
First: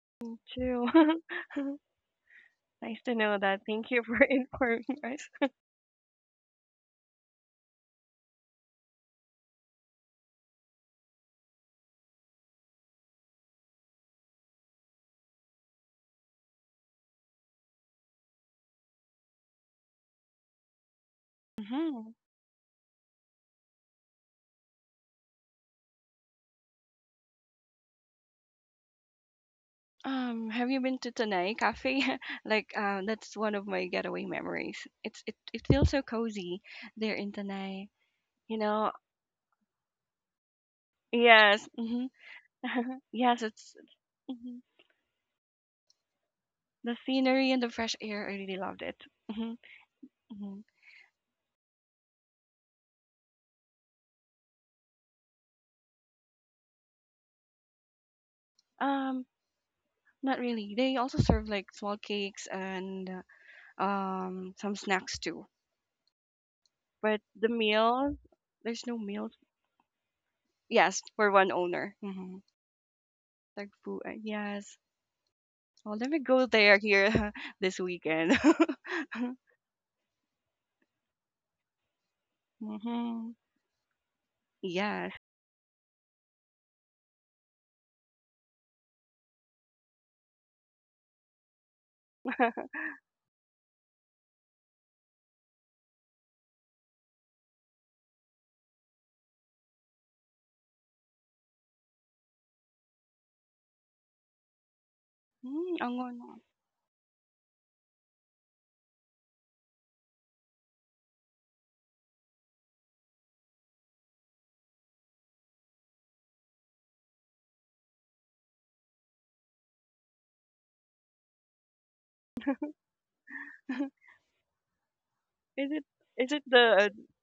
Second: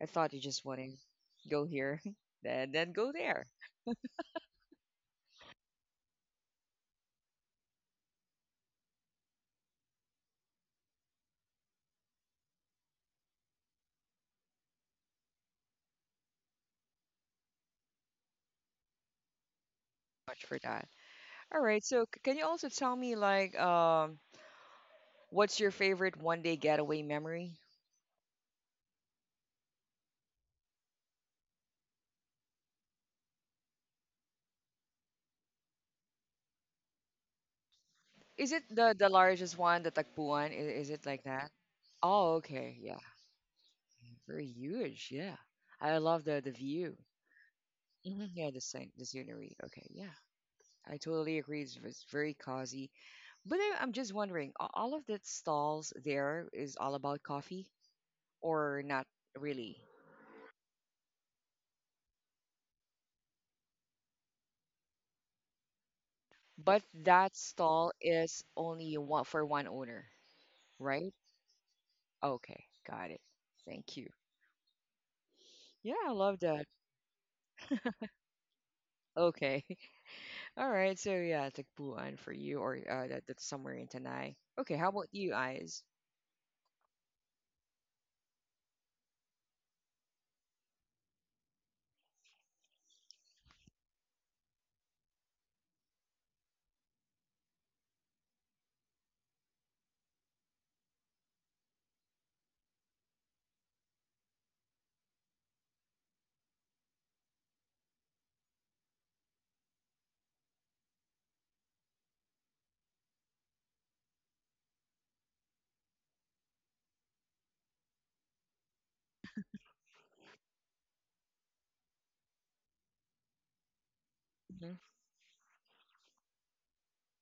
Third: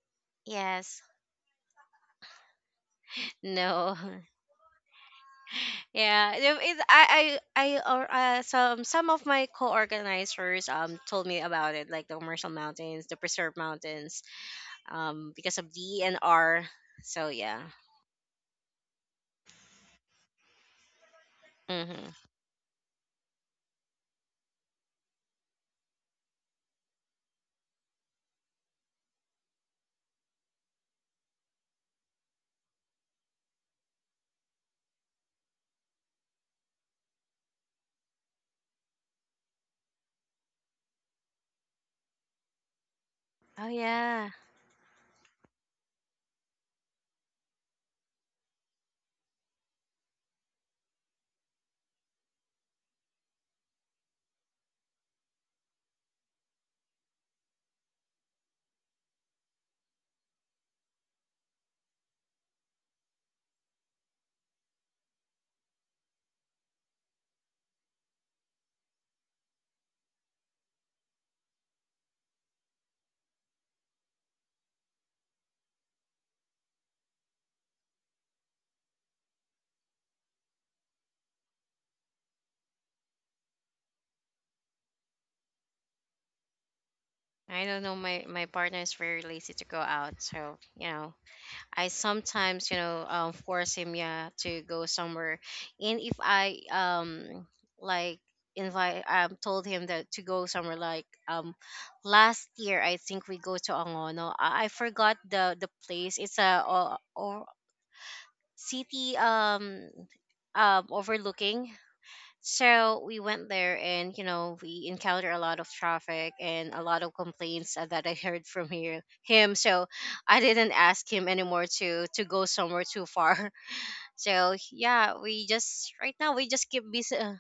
[SPEAKER 1] I thought
[SPEAKER 2] Me
[SPEAKER 1] you just want
[SPEAKER 2] too.
[SPEAKER 1] to
[SPEAKER 3] Yes.
[SPEAKER 1] go here and then
[SPEAKER 2] Nice
[SPEAKER 1] go
[SPEAKER 2] to know
[SPEAKER 1] there.
[SPEAKER 2] that. Thank you
[SPEAKER 3] No.
[SPEAKER 2] for informing us.
[SPEAKER 3] yeah it, it- I I I or uh, some some of my co-organizers um told me about it, like the commercial mountains, the preserve mountains, um because of D N R. So yeah.
[SPEAKER 1] Much for that. All right. So,
[SPEAKER 2] Mhm.
[SPEAKER 3] Mm-hmm.
[SPEAKER 1] c- can you also tell me like um, what's your favorite one day getaway memory?
[SPEAKER 2] Um, have you been to Tanay Cafe? like, um, that's one of my getaway memories. It's it, it feels so cozy there in Tanay.
[SPEAKER 1] Is
[SPEAKER 2] You
[SPEAKER 1] it
[SPEAKER 2] know,
[SPEAKER 1] the the largest one, the Tagpuan? Is, is it like that?
[SPEAKER 2] yes, hmm
[SPEAKER 1] Oh, okay. Yeah.
[SPEAKER 2] yes,
[SPEAKER 3] Oh
[SPEAKER 2] it's
[SPEAKER 3] yeah.
[SPEAKER 1] Very
[SPEAKER 2] mhm.
[SPEAKER 1] huge. Yeah. I love the the
[SPEAKER 2] The
[SPEAKER 1] view.
[SPEAKER 2] scenery and the fresh
[SPEAKER 1] Hmm.
[SPEAKER 2] air. I
[SPEAKER 1] Yeah,
[SPEAKER 2] really
[SPEAKER 1] the
[SPEAKER 2] loved
[SPEAKER 1] scen-
[SPEAKER 2] it.
[SPEAKER 1] the
[SPEAKER 2] Hmm.
[SPEAKER 1] scenery. Okay. Yeah.
[SPEAKER 2] Hmm.
[SPEAKER 1] I totally agree. It's it's very cozy. But I, I'm just wondering, a- all of that stalls there is all about coffee or not
[SPEAKER 2] Um,
[SPEAKER 1] really?
[SPEAKER 2] not really. They also serve like small cakes and uh, um some snacks too.
[SPEAKER 1] But
[SPEAKER 2] But
[SPEAKER 1] that
[SPEAKER 2] the
[SPEAKER 1] stall
[SPEAKER 2] meal,
[SPEAKER 1] is
[SPEAKER 2] there's no
[SPEAKER 1] only one
[SPEAKER 2] meal.
[SPEAKER 1] for one owner,
[SPEAKER 2] Yes,
[SPEAKER 1] right?
[SPEAKER 2] for one owner. Mm-hmm.
[SPEAKER 1] Okay, got it. Thank you.
[SPEAKER 2] Tagpuan. Yes. Oh,
[SPEAKER 1] Yeah,
[SPEAKER 2] let
[SPEAKER 1] I
[SPEAKER 2] me
[SPEAKER 1] love
[SPEAKER 2] go
[SPEAKER 1] that.
[SPEAKER 2] there here this weekend.
[SPEAKER 1] Okay. All right. So yeah, Tagpuan for you, or uh, that,
[SPEAKER 2] hmm.
[SPEAKER 1] that's somewhere in Tanay. Okay. How about
[SPEAKER 2] Yes.
[SPEAKER 1] you, eyes?
[SPEAKER 3] I don't know. My my partner is very lazy to go out, so you know, I sometimes, you know, um force him, yeah, to go somewhere. And if I um like invite um told him that to go somewhere like um last year, I think we go to Angono. I, I forgot the the
[SPEAKER 2] Mm, ang
[SPEAKER 3] place. It's
[SPEAKER 2] Angono.
[SPEAKER 3] a, or, or city um um overlooking. So we went there and you know we encountered a lot of traffic and a lot of complaints uh, that I heard from here him. So I didn't ask him anymore to to go somewhere too far. So
[SPEAKER 1] Hmm.
[SPEAKER 3] yeah, we
[SPEAKER 2] Is
[SPEAKER 3] just
[SPEAKER 2] it
[SPEAKER 3] right now we
[SPEAKER 2] is it
[SPEAKER 3] just keep
[SPEAKER 2] the
[SPEAKER 3] busy, uh,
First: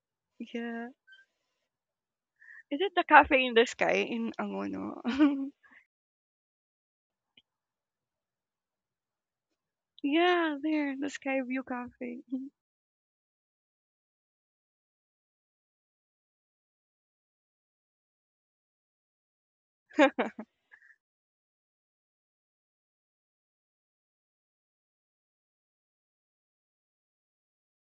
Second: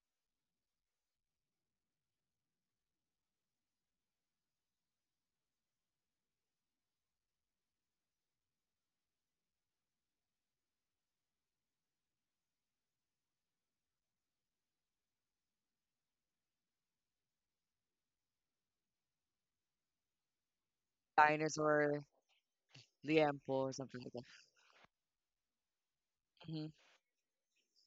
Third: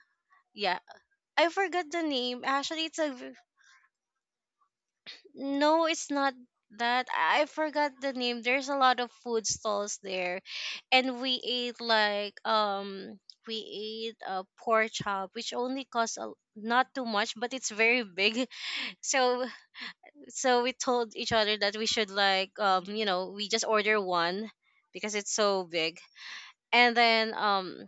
[SPEAKER 3] yeah.
[SPEAKER 2] yeah?
[SPEAKER 3] I forgot the name.
[SPEAKER 2] Is
[SPEAKER 3] Actually
[SPEAKER 2] it
[SPEAKER 3] it's
[SPEAKER 2] the
[SPEAKER 3] a
[SPEAKER 2] cafe in the sky in Angono?
[SPEAKER 3] no, it's not that. I forgot the name. There's a lot of food stalls there.
[SPEAKER 2] yeah, there, the
[SPEAKER 3] And
[SPEAKER 2] Sky
[SPEAKER 3] we
[SPEAKER 2] View
[SPEAKER 3] ate
[SPEAKER 2] Cafe.
[SPEAKER 3] like um we ate a pork chop which only costs a, not too much, but it's very big. So so we told each other that we
[SPEAKER 1] Dinosaur,
[SPEAKER 3] should like, um you know,
[SPEAKER 1] liempo,
[SPEAKER 3] we just
[SPEAKER 1] or
[SPEAKER 3] order
[SPEAKER 1] something like that.
[SPEAKER 3] one, because it's so big.
[SPEAKER 1] Hmm.
[SPEAKER 3] And then um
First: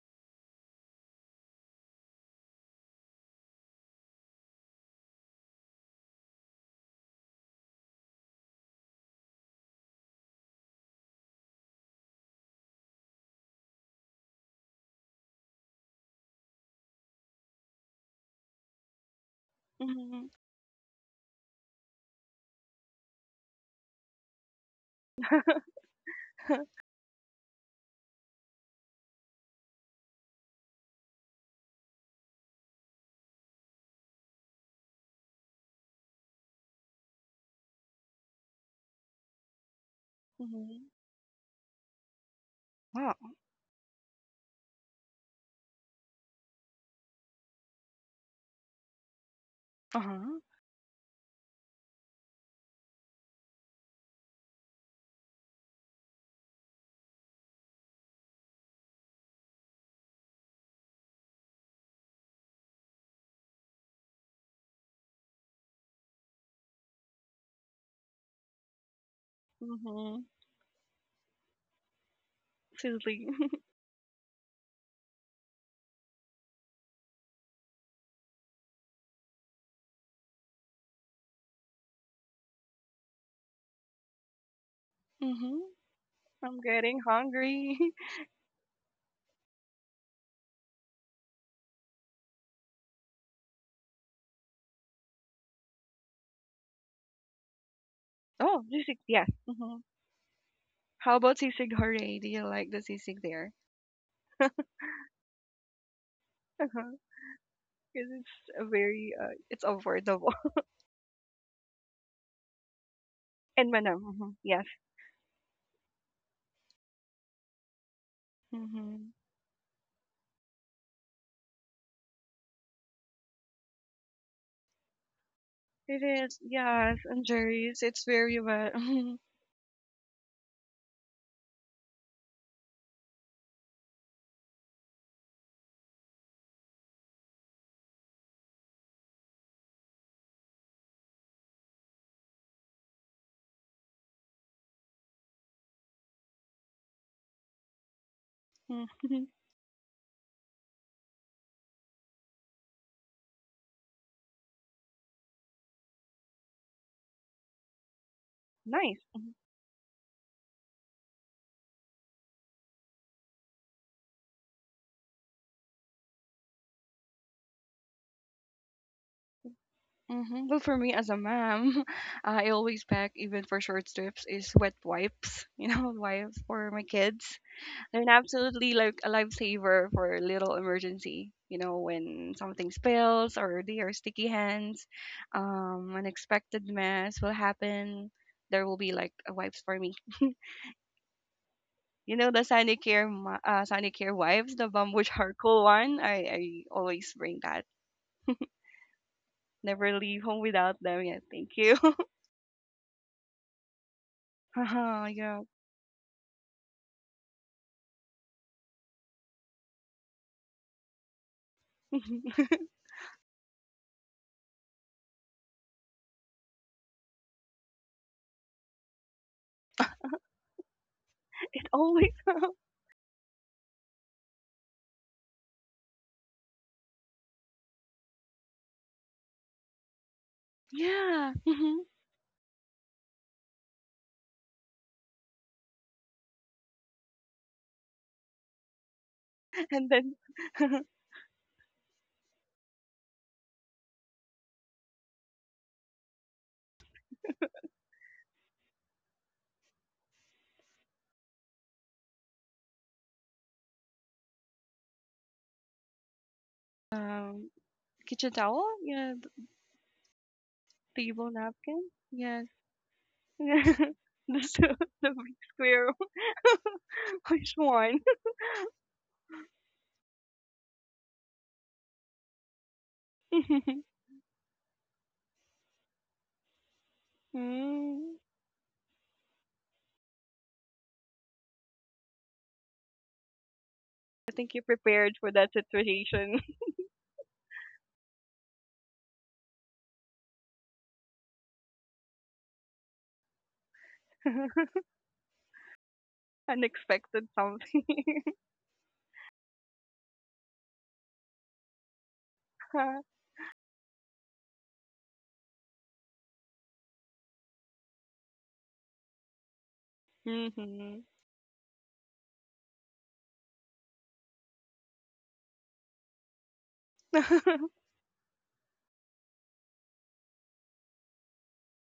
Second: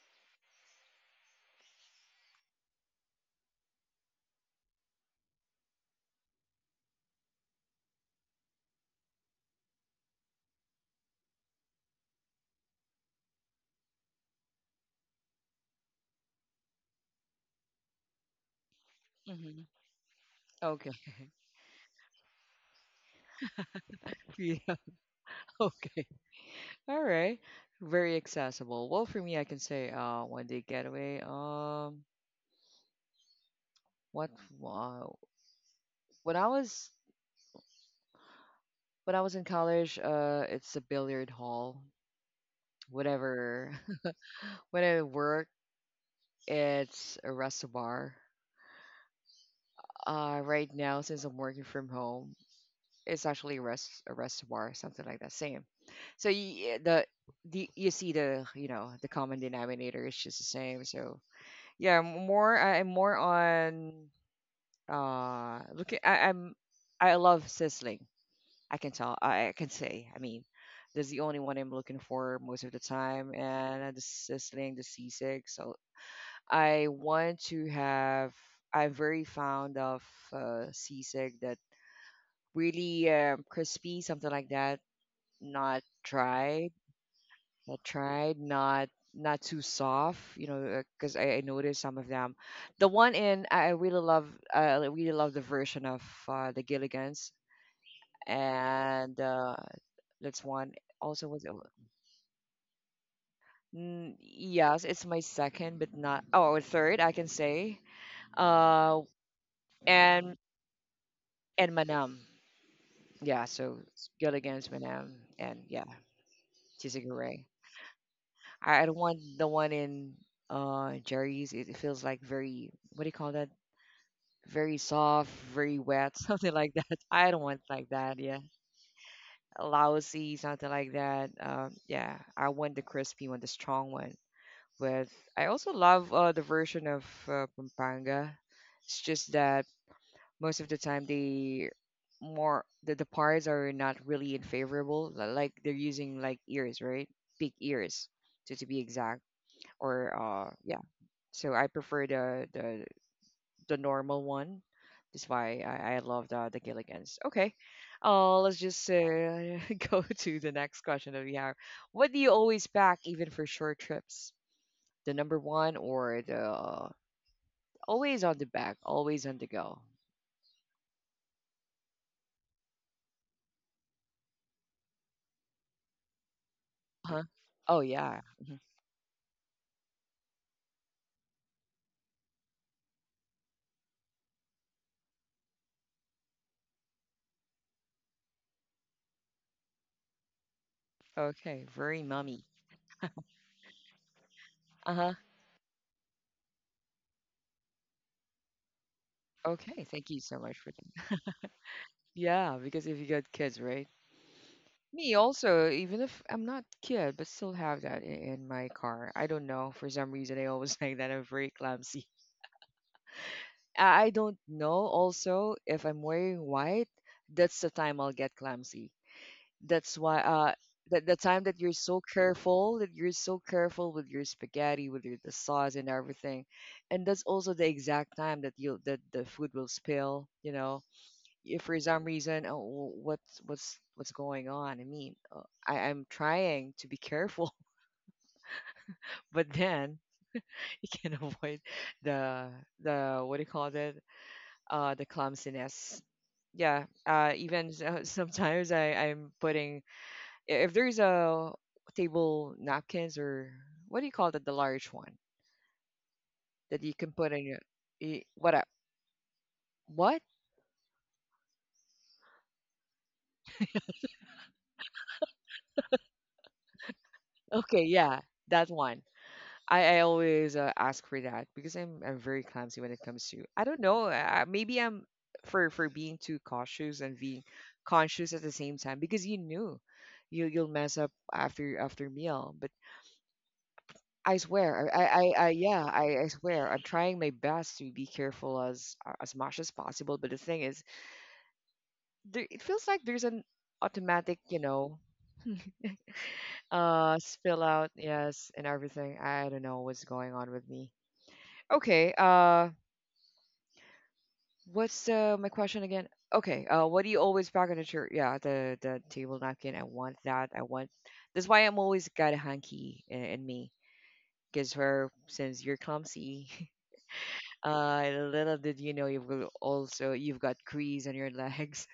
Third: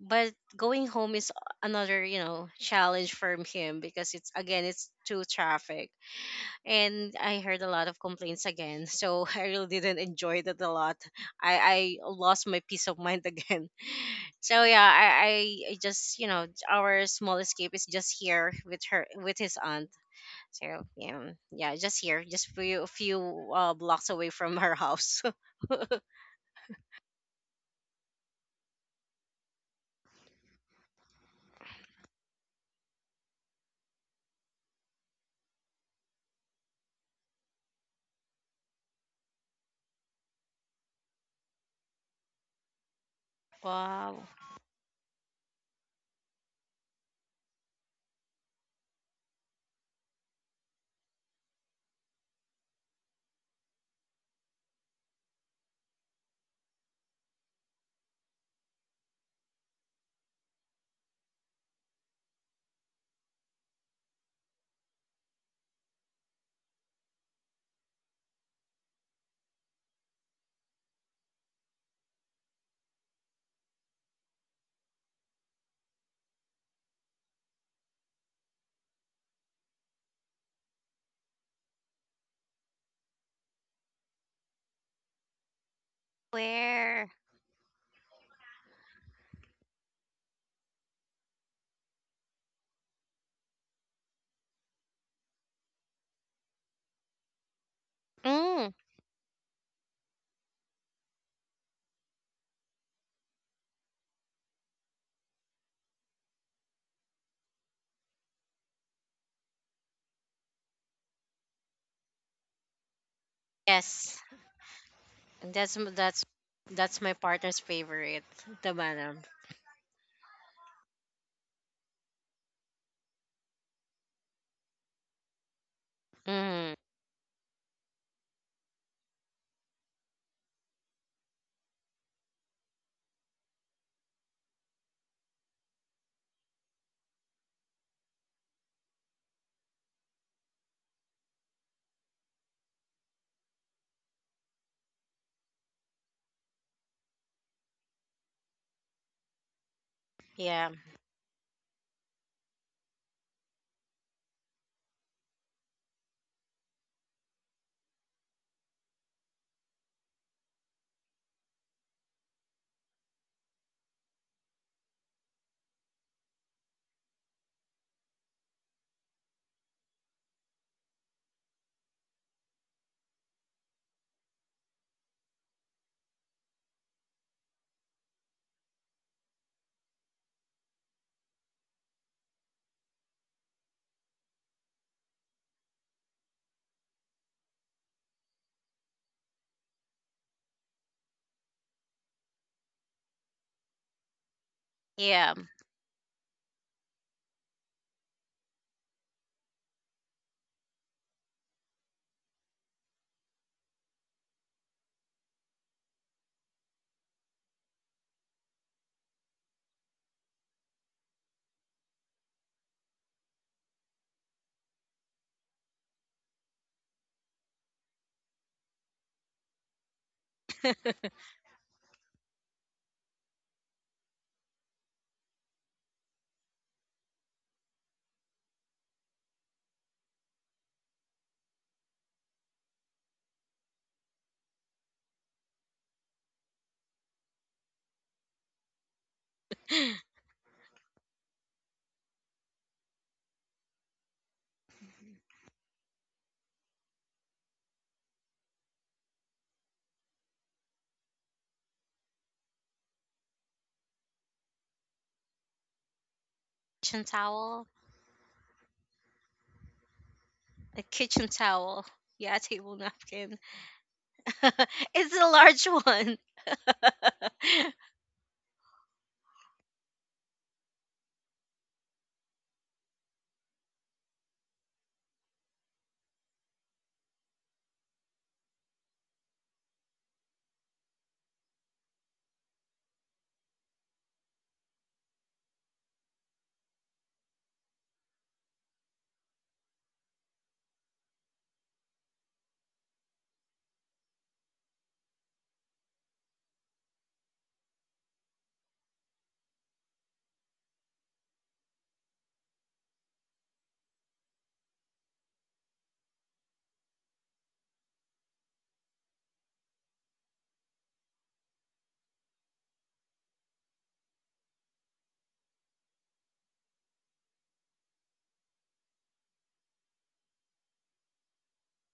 [SPEAKER 3] but going home is another, you know, challenge for him, because it's again it's too traffic, and I heard a lot of complaints again. So I really didn't enjoy that a lot. I, I lost my peace of mind again. So yeah, I, I I just you know our small escape is just here with her with his
[SPEAKER 1] Hmm.
[SPEAKER 3] aunt.
[SPEAKER 2] Mm-hmm.
[SPEAKER 3] So
[SPEAKER 1] Okay.
[SPEAKER 3] yeah, yeah, just here, just few a few uh, blocks away from
[SPEAKER 1] Yeah.
[SPEAKER 3] her house.
[SPEAKER 1] Okay. All right. Very accessible. Well, for me, I can say uh, one day getaway. Um, what uh, when I was when I was in college, uh, it's a
[SPEAKER 2] Mm-hmm.
[SPEAKER 1] billiard hall.
[SPEAKER 2] Wow.
[SPEAKER 1] Whatever.
[SPEAKER 3] Wow.
[SPEAKER 1] When I work, it's a rest bar. Uh,
[SPEAKER 2] Uh-huh.
[SPEAKER 1] right now, since I'm working from home, it's actually a rest a rest bar, something like that. Same. So you, the the you see the you know the common denominator is just the same. So yeah, I'm more I'm more on Uh, look, at- I, I'm I love sizzling. I can tell. I, I can say. I
[SPEAKER 2] Mm-hmm.
[SPEAKER 1] mean, that's the only one I'm looking for most of the time,
[SPEAKER 2] Sizzling.
[SPEAKER 1] and the sizzling, the sisig. So I want to have. I'm very fond of uh, sisig that really um, crispy, something like that.
[SPEAKER 2] Mm-hmm.
[SPEAKER 1] Not
[SPEAKER 2] I'm
[SPEAKER 1] dried,
[SPEAKER 2] getting
[SPEAKER 3] Where?
[SPEAKER 2] hungry.
[SPEAKER 1] not dried, not not too soft. You know, because I, I noticed some of them. The one in I I really love. I really love the version of uh, the Gilligan's
[SPEAKER 2] Oh,
[SPEAKER 3] Mm,
[SPEAKER 2] sisig.
[SPEAKER 1] and
[SPEAKER 2] Yes.
[SPEAKER 1] uh,
[SPEAKER 2] Mm-hmm.
[SPEAKER 1] that's one.
[SPEAKER 2] How
[SPEAKER 1] Also,
[SPEAKER 2] about
[SPEAKER 1] was it?
[SPEAKER 2] sisig hooray? Do you like the sisig there?
[SPEAKER 1] Mm, yes, it's my second, but not oh,
[SPEAKER 2] Uh-huh.
[SPEAKER 1] third, I can say.
[SPEAKER 2] Because it's a
[SPEAKER 1] Uh,
[SPEAKER 2] very uh, it's affordable.
[SPEAKER 1] and and Manam, yeah.
[SPEAKER 2] And
[SPEAKER 1] So
[SPEAKER 2] Manam.
[SPEAKER 1] it's
[SPEAKER 3] yes,
[SPEAKER 1] good
[SPEAKER 2] Mhm, yes.
[SPEAKER 1] against Manam, and
[SPEAKER 3] that's
[SPEAKER 1] yeah,
[SPEAKER 3] m- that's that's my
[SPEAKER 1] Tizigure.
[SPEAKER 3] partner's favorite, the
[SPEAKER 1] I, I don't
[SPEAKER 2] Mm-hmm.
[SPEAKER 3] Manam.
[SPEAKER 1] want the one in uh Jerry's. It, it feels like very what do you call that? Very soft, very
[SPEAKER 2] It
[SPEAKER 1] wet,
[SPEAKER 2] is,
[SPEAKER 1] something like
[SPEAKER 3] Mm,
[SPEAKER 1] that.
[SPEAKER 2] yes, and
[SPEAKER 1] I don't want
[SPEAKER 2] Jerry's.
[SPEAKER 1] like
[SPEAKER 2] It's
[SPEAKER 1] that. Yeah,
[SPEAKER 2] very well.
[SPEAKER 1] lousy, something like that. Um, yeah, I want the crispy one, the strong one. With. I also love uh, the version of uh, Pampanga. It's just that most of the time they more the, the parts are not really in favorable. li- Like they're using like ears, right? Big ears, to to be exact.
[SPEAKER 2] Mm-hmm.
[SPEAKER 1] Or uh,
[SPEAKER 3] yeah,
[SPEAKER 1] yeah. So I prefer the the the normal one. That's why I, I love the the Gilligans. Okay, uh, let's just
[SPEAKER 2] Nice. Mhm.
[SPEAKER 1] uh, go to the next question that we have. What do you always pack, even for short trips? The number one or the always on the back, always on the go.
[SPEAKER 2] Nice. Mm-hmm. Well, for me as a mom, I always pack, even for short trips, is wet wipes. You know, wipes for my
[SPEAKER 1] Huh.
[SPEAKER 2] kids.
[SPEAKER 1] Oh
[SPEAKER 2] They're an
[SPEAKER 1] yeah. Mhm.
[SPEAKER 2] absolutely like a lifesaver for a little emergency. You know, when something spills or there are sticky hands, um, unexpected mess will happen. There will be like a wipes for me.
[SPEAKER 1] Okay. Very
[SPEAKER 2] You know
[SPEAKER 1] mummy.
[SPEAKER 2] the Sonicare, ma- uh, Sonicare wipes, the bamboo
[SPEAKER 1] Uh-huh.
[SPEAKER 3] yeah.
[SPEAKER 2] charcoal one. I, I always bring that.
[SPEAKER 1] Okay.
[SPEAKER 2] Never
[SPEAKER 1] Thank you
[SPEAKER 2] leave
[SPEAKER 1] so
[SPEAKER 2] home
[SPEAKER 1] much for
[SPEAKER 2] without them.
[SPEAKER 1] that.
[SPEAKER 2] Yeah, thank you.
[SPEAKER 1] Yeah, because if you got kids, right?
[SPEAKER 2] uh
[SPEAKER 1] Me
[SPEAKER 2] yeah.
[SPEAKER 1] also, even if I'm not kid, but still have that in, in my car. I don't know. For some reason, I always think that I'm very clumsy.
[SPEAKER 2] it
[SPEAKER 1] I I don't know also if I'm wearing white, that's the time I'll get clumsy. That's why uh the the time that you're so
[SPEAKER 2] always.
[SPEAKER 1] careful, that you're so careful with your spaghetti, with your the sauce and everything. And that's also the exact time that you that the food will spill, you know.
[SPEAKER 2] yeah.
[SPEAKER 1] If for
[SPEAKER 2] Mhm.
[SPEAKER 1] some reason oh, w- what's what's what's going on? I mean, uh, I, I'm trying to be careful, but
[SPEAKER 2] And
[SPEAKER 1] then
[SPEAKER 2] then
[SPEAKER 1] you can avoid the the what do you call it? Uh the clumsiness yeah uh even so- sometimes i i'm putting i- if there's a table napkins or what do you call that the large one that you
[SPEAKER 3] kitchen
[SPEAKER 1] can put in
[SPEAKER 2] um,
[SPEAKER 1] your
[SPEAKER 3] towel,
[SPEAKER 1] y-
[SPEAKER 2] kitchen
[SPEAKER 1] what I-
[SPEAKER 2] towel. Yeah, the
[SPEAKER 1] what
[SPEAKER 3] a kitchen
[SPEAKER 2] table
[SPEAKER 3] towel.
[SPEAKER 2] napkin.
[SPEAKER 3] Yeah,
[SPEAKER 2] Yes.
[SPEAKER 3] table napkin.
[SPEAKER 2] the so- the
[SPEAKER 3] It's a
[SPEAKER 2] big
[SPEAKER 3] large
[SPEAKER 2] square.
[SPEAKER 3] one.
[SPEAKER 2] Which
[SPEAKER 1] okay
[SPEAKER 2] one?
[SPEAKER 1] yeah that one i, I always uh, ask for that because i'm i'm very clumsy when it comes to I don't know uh, maybe I'm for for being too cautious and being
[SPEAKER 2] mm.
[SPEAKER 1] conscious at the same time because you knew you you'll mess up after after meal but
[SPEAKER 2] I
[SPEAKER 1] I
[SPEAKER 2] think you
[SPEAKER 1] swear, I, I,
[SPEAKER 2] prepared for
[SPEAKER 1] I I-
[SPEAKER 2] that
[SPEAKER 1] yeah, I, I
[SPEAKER 2] situation.
[SPEAKER 1] swear, I'm trying my best to be careful as as much as possible. But the thing is, there it feels like there's an automatic, you know, uh
[SPEAKER 2] Unexpected
[SPEAKER 1] spill
[SPEAKER 2] something.
[SPEAKER 1] out, yes, and everything. I don't know what's going on with me. Okay, uh what's uh my question again? Okay, uh what do you always pack on the chair? Yeah, the the table napkin. I want that. I want
[SPEAKER 2] Mhm.
[SPEAKER 1] That's why I'm always got a hanky in, in me. Because where since you're clumsy, uh little did you know you've got also you've got grease on your legs.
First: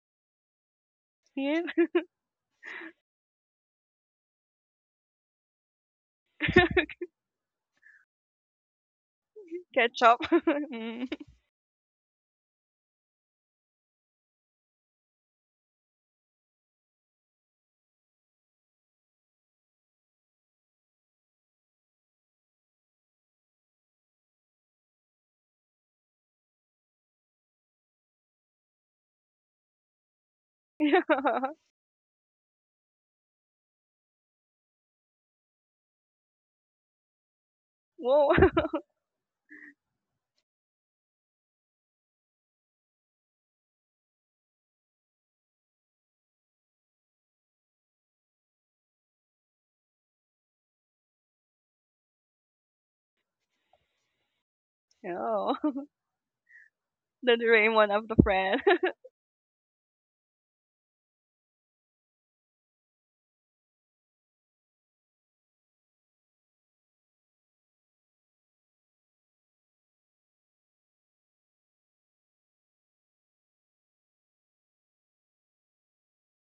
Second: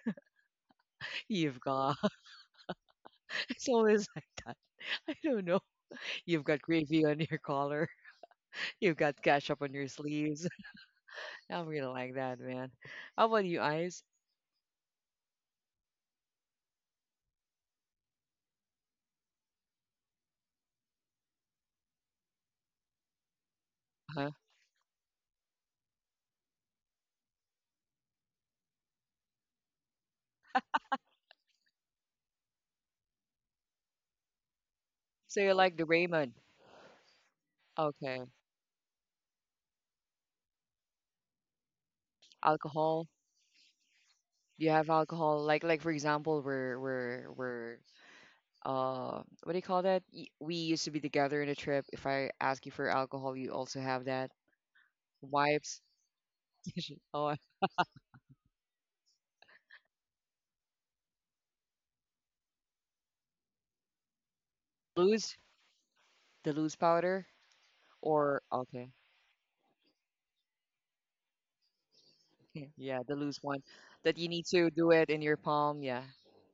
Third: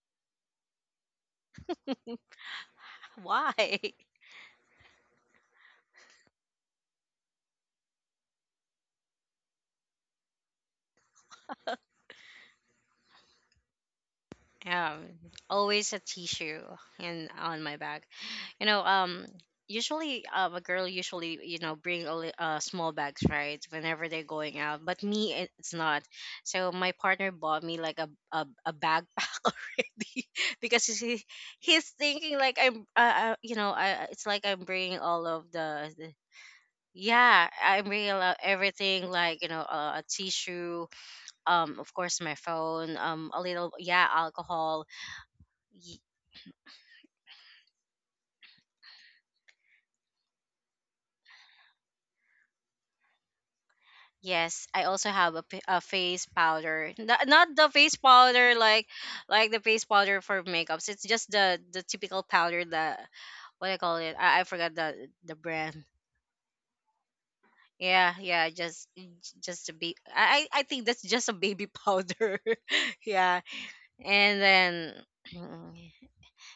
[SPEAKER 1] You've
[SPEAKER 2] Yeah.
[SPEAKER 1] got
[SPEAKER 3] Why?
[SPEAKER 1] it's always like that. I don't know. You've got gravy on your collar. You've got cash up on your
[SPEAKER 2] Ketchup.
[SPEAKER 1] sleeves.
[SPEAKER 2] Mm.
[SPEAKER 1] I really like that, man. How about you, Eyes?
[SPEAKER 3] Um, always a tissue in on my bag. You know, um, usually um, a girl usually, you know, bring a li- uh, small bags, right, whenever they're
[SPEAKER 1] Huh?
[SPEAKER 3] going out. But me, it- it's not. So my partner bought me like a a, a backpack because he
[SPEAKER 2] Yeah.
[SPEAKER 3] he's thinking like I'm uh, uh, you know I, it's like I'm bringing all
[SPEAKER 1] So
[SPEAKER 3] of
[SPEAKER 1] you like the
[SPEAKER 3] the
[SPEAKER 1] Raymond?
[SPEAKER 3] Yeah, I bring
[SPEAKER 1] Okay.
[SPEAKER 2] Whoa.
[SPEAKER 3] along everything, like you know, uh, a tissue, um, of course my phone,
[SPEAKER 1] Alcohol?
[SPEAKER 3] um, a little, yeah,
[SPEAKER 1] You
[SPEAKER 3] alcohol.
[SPEAKER 1] have alcohol? Like, like for
[SPEAKER 3] Y-
[SPEAKER 1] example, we're we're we're uh, what do you call that? Y- We used to be together in a trip. If I ask you for alcohol, you also have that.
[SPEAKER 3] yes, I also have a,
[SPEAKER 2] Oh,
[SPEAKER 3] p- a
[SPEAKER 1] Wipes?
[SPEAKER 3] face powder, not,
[SPEAKER 1] Oh,
[SPEAKER 2] the
[SPEAKER 1] I-
[SPEAKER 3] not the face
[SPEAKER 2] Doraemon of the
[SPEAKER 3] powder
[SPEAKER 2] friend.
[SPEAKER 3] like like the face powder for makeups. It's just the the typical powder that what I call it. I, I forgot the the
[SPEAKER 1] Loose?
[SPEAKER 3] brand.
[SPEAKER 1] The loose powder?
[SPEAKER 3] Yeah,
[SPEAKER 1] Or
[SPEAKER 3] yeah, just
[SPEAKER 1] okay,
[SPEAKER 3] just a baby. I I I think that's just a baby powder.
[SPEAKER 1] yeah, the loose
[SPEAKER 3] Yeah,
[SPEAKER 1] one that you
[SPEAKER 3] and
[SPEAKER 1] need to do
[SPEAKER 3] then.
[SPEAKER 1] it in your palm. Yeah.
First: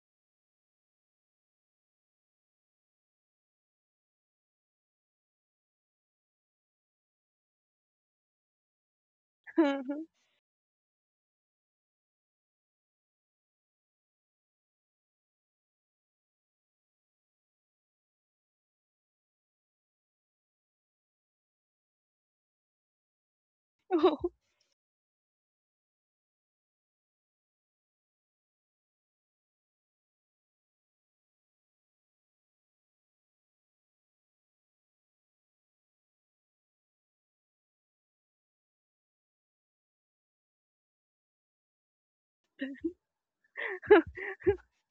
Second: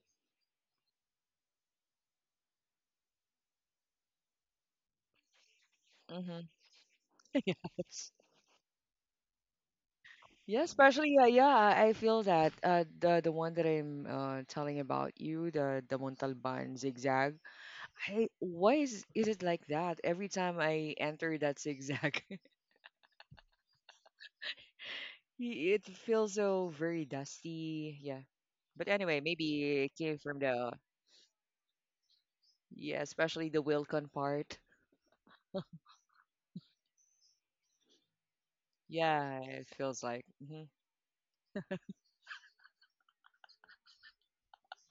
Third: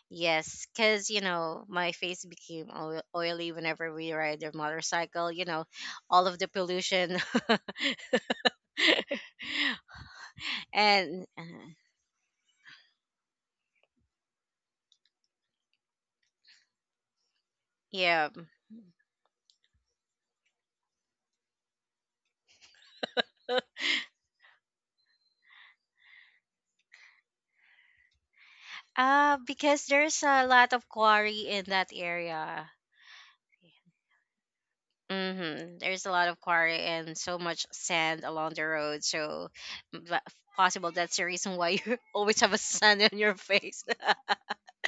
[SPEAKER 3] Yes, because, you know, my face became oil- oily whenever we ride the motorcycle, you know, all of
[SPEAKER 1] Mm-hmm.
[SPEAKER 3] the pollution.
[SPEAKER 1] Yes. Yeah, especially yeah,
[SPEAKER 3] and uh,
[SPEAKER 1] yeah, I I feel that uh, the the one that I'm uh, telling about you, the the Montalban zigzag. I
[SPEAKER 3] yeah,
[SPEAKER 1] why is is it like that? Every time I enter that zigzag, i-
[SPEAKER 2] Oh,
[SPEAKER 1] it feels so very dusty. Yeah, but anyway,
[SPEAKER 3] uh,
[SPEAKER 1] maybe
[SPEAKER 3] because
[SPEAKER 1] it came
[SPEAKER 3] there's
[SPEAKER 1] from
[SPEAKER 3] a
[SPEAKER 1] the
[SPEAKER 3] lot of quarry in that area.
[SPEAKER 1] yeah, especially the Wilcon part.
[SPEAKER 3] Mm-hmm. There's a lot of quarry and so much sand along the road.
[SPEAKER 1] Yeah,
[SPEAKER 3] So,
[SPEAKER 1] it feels
[SPEAKER 3] mm,
[SPEAKER 1] like.
[SPEAKER 3] but
[SPEAKER 1] Hmm.
[SPEAKER 3] possible that's the reason why you always have a sand on your face.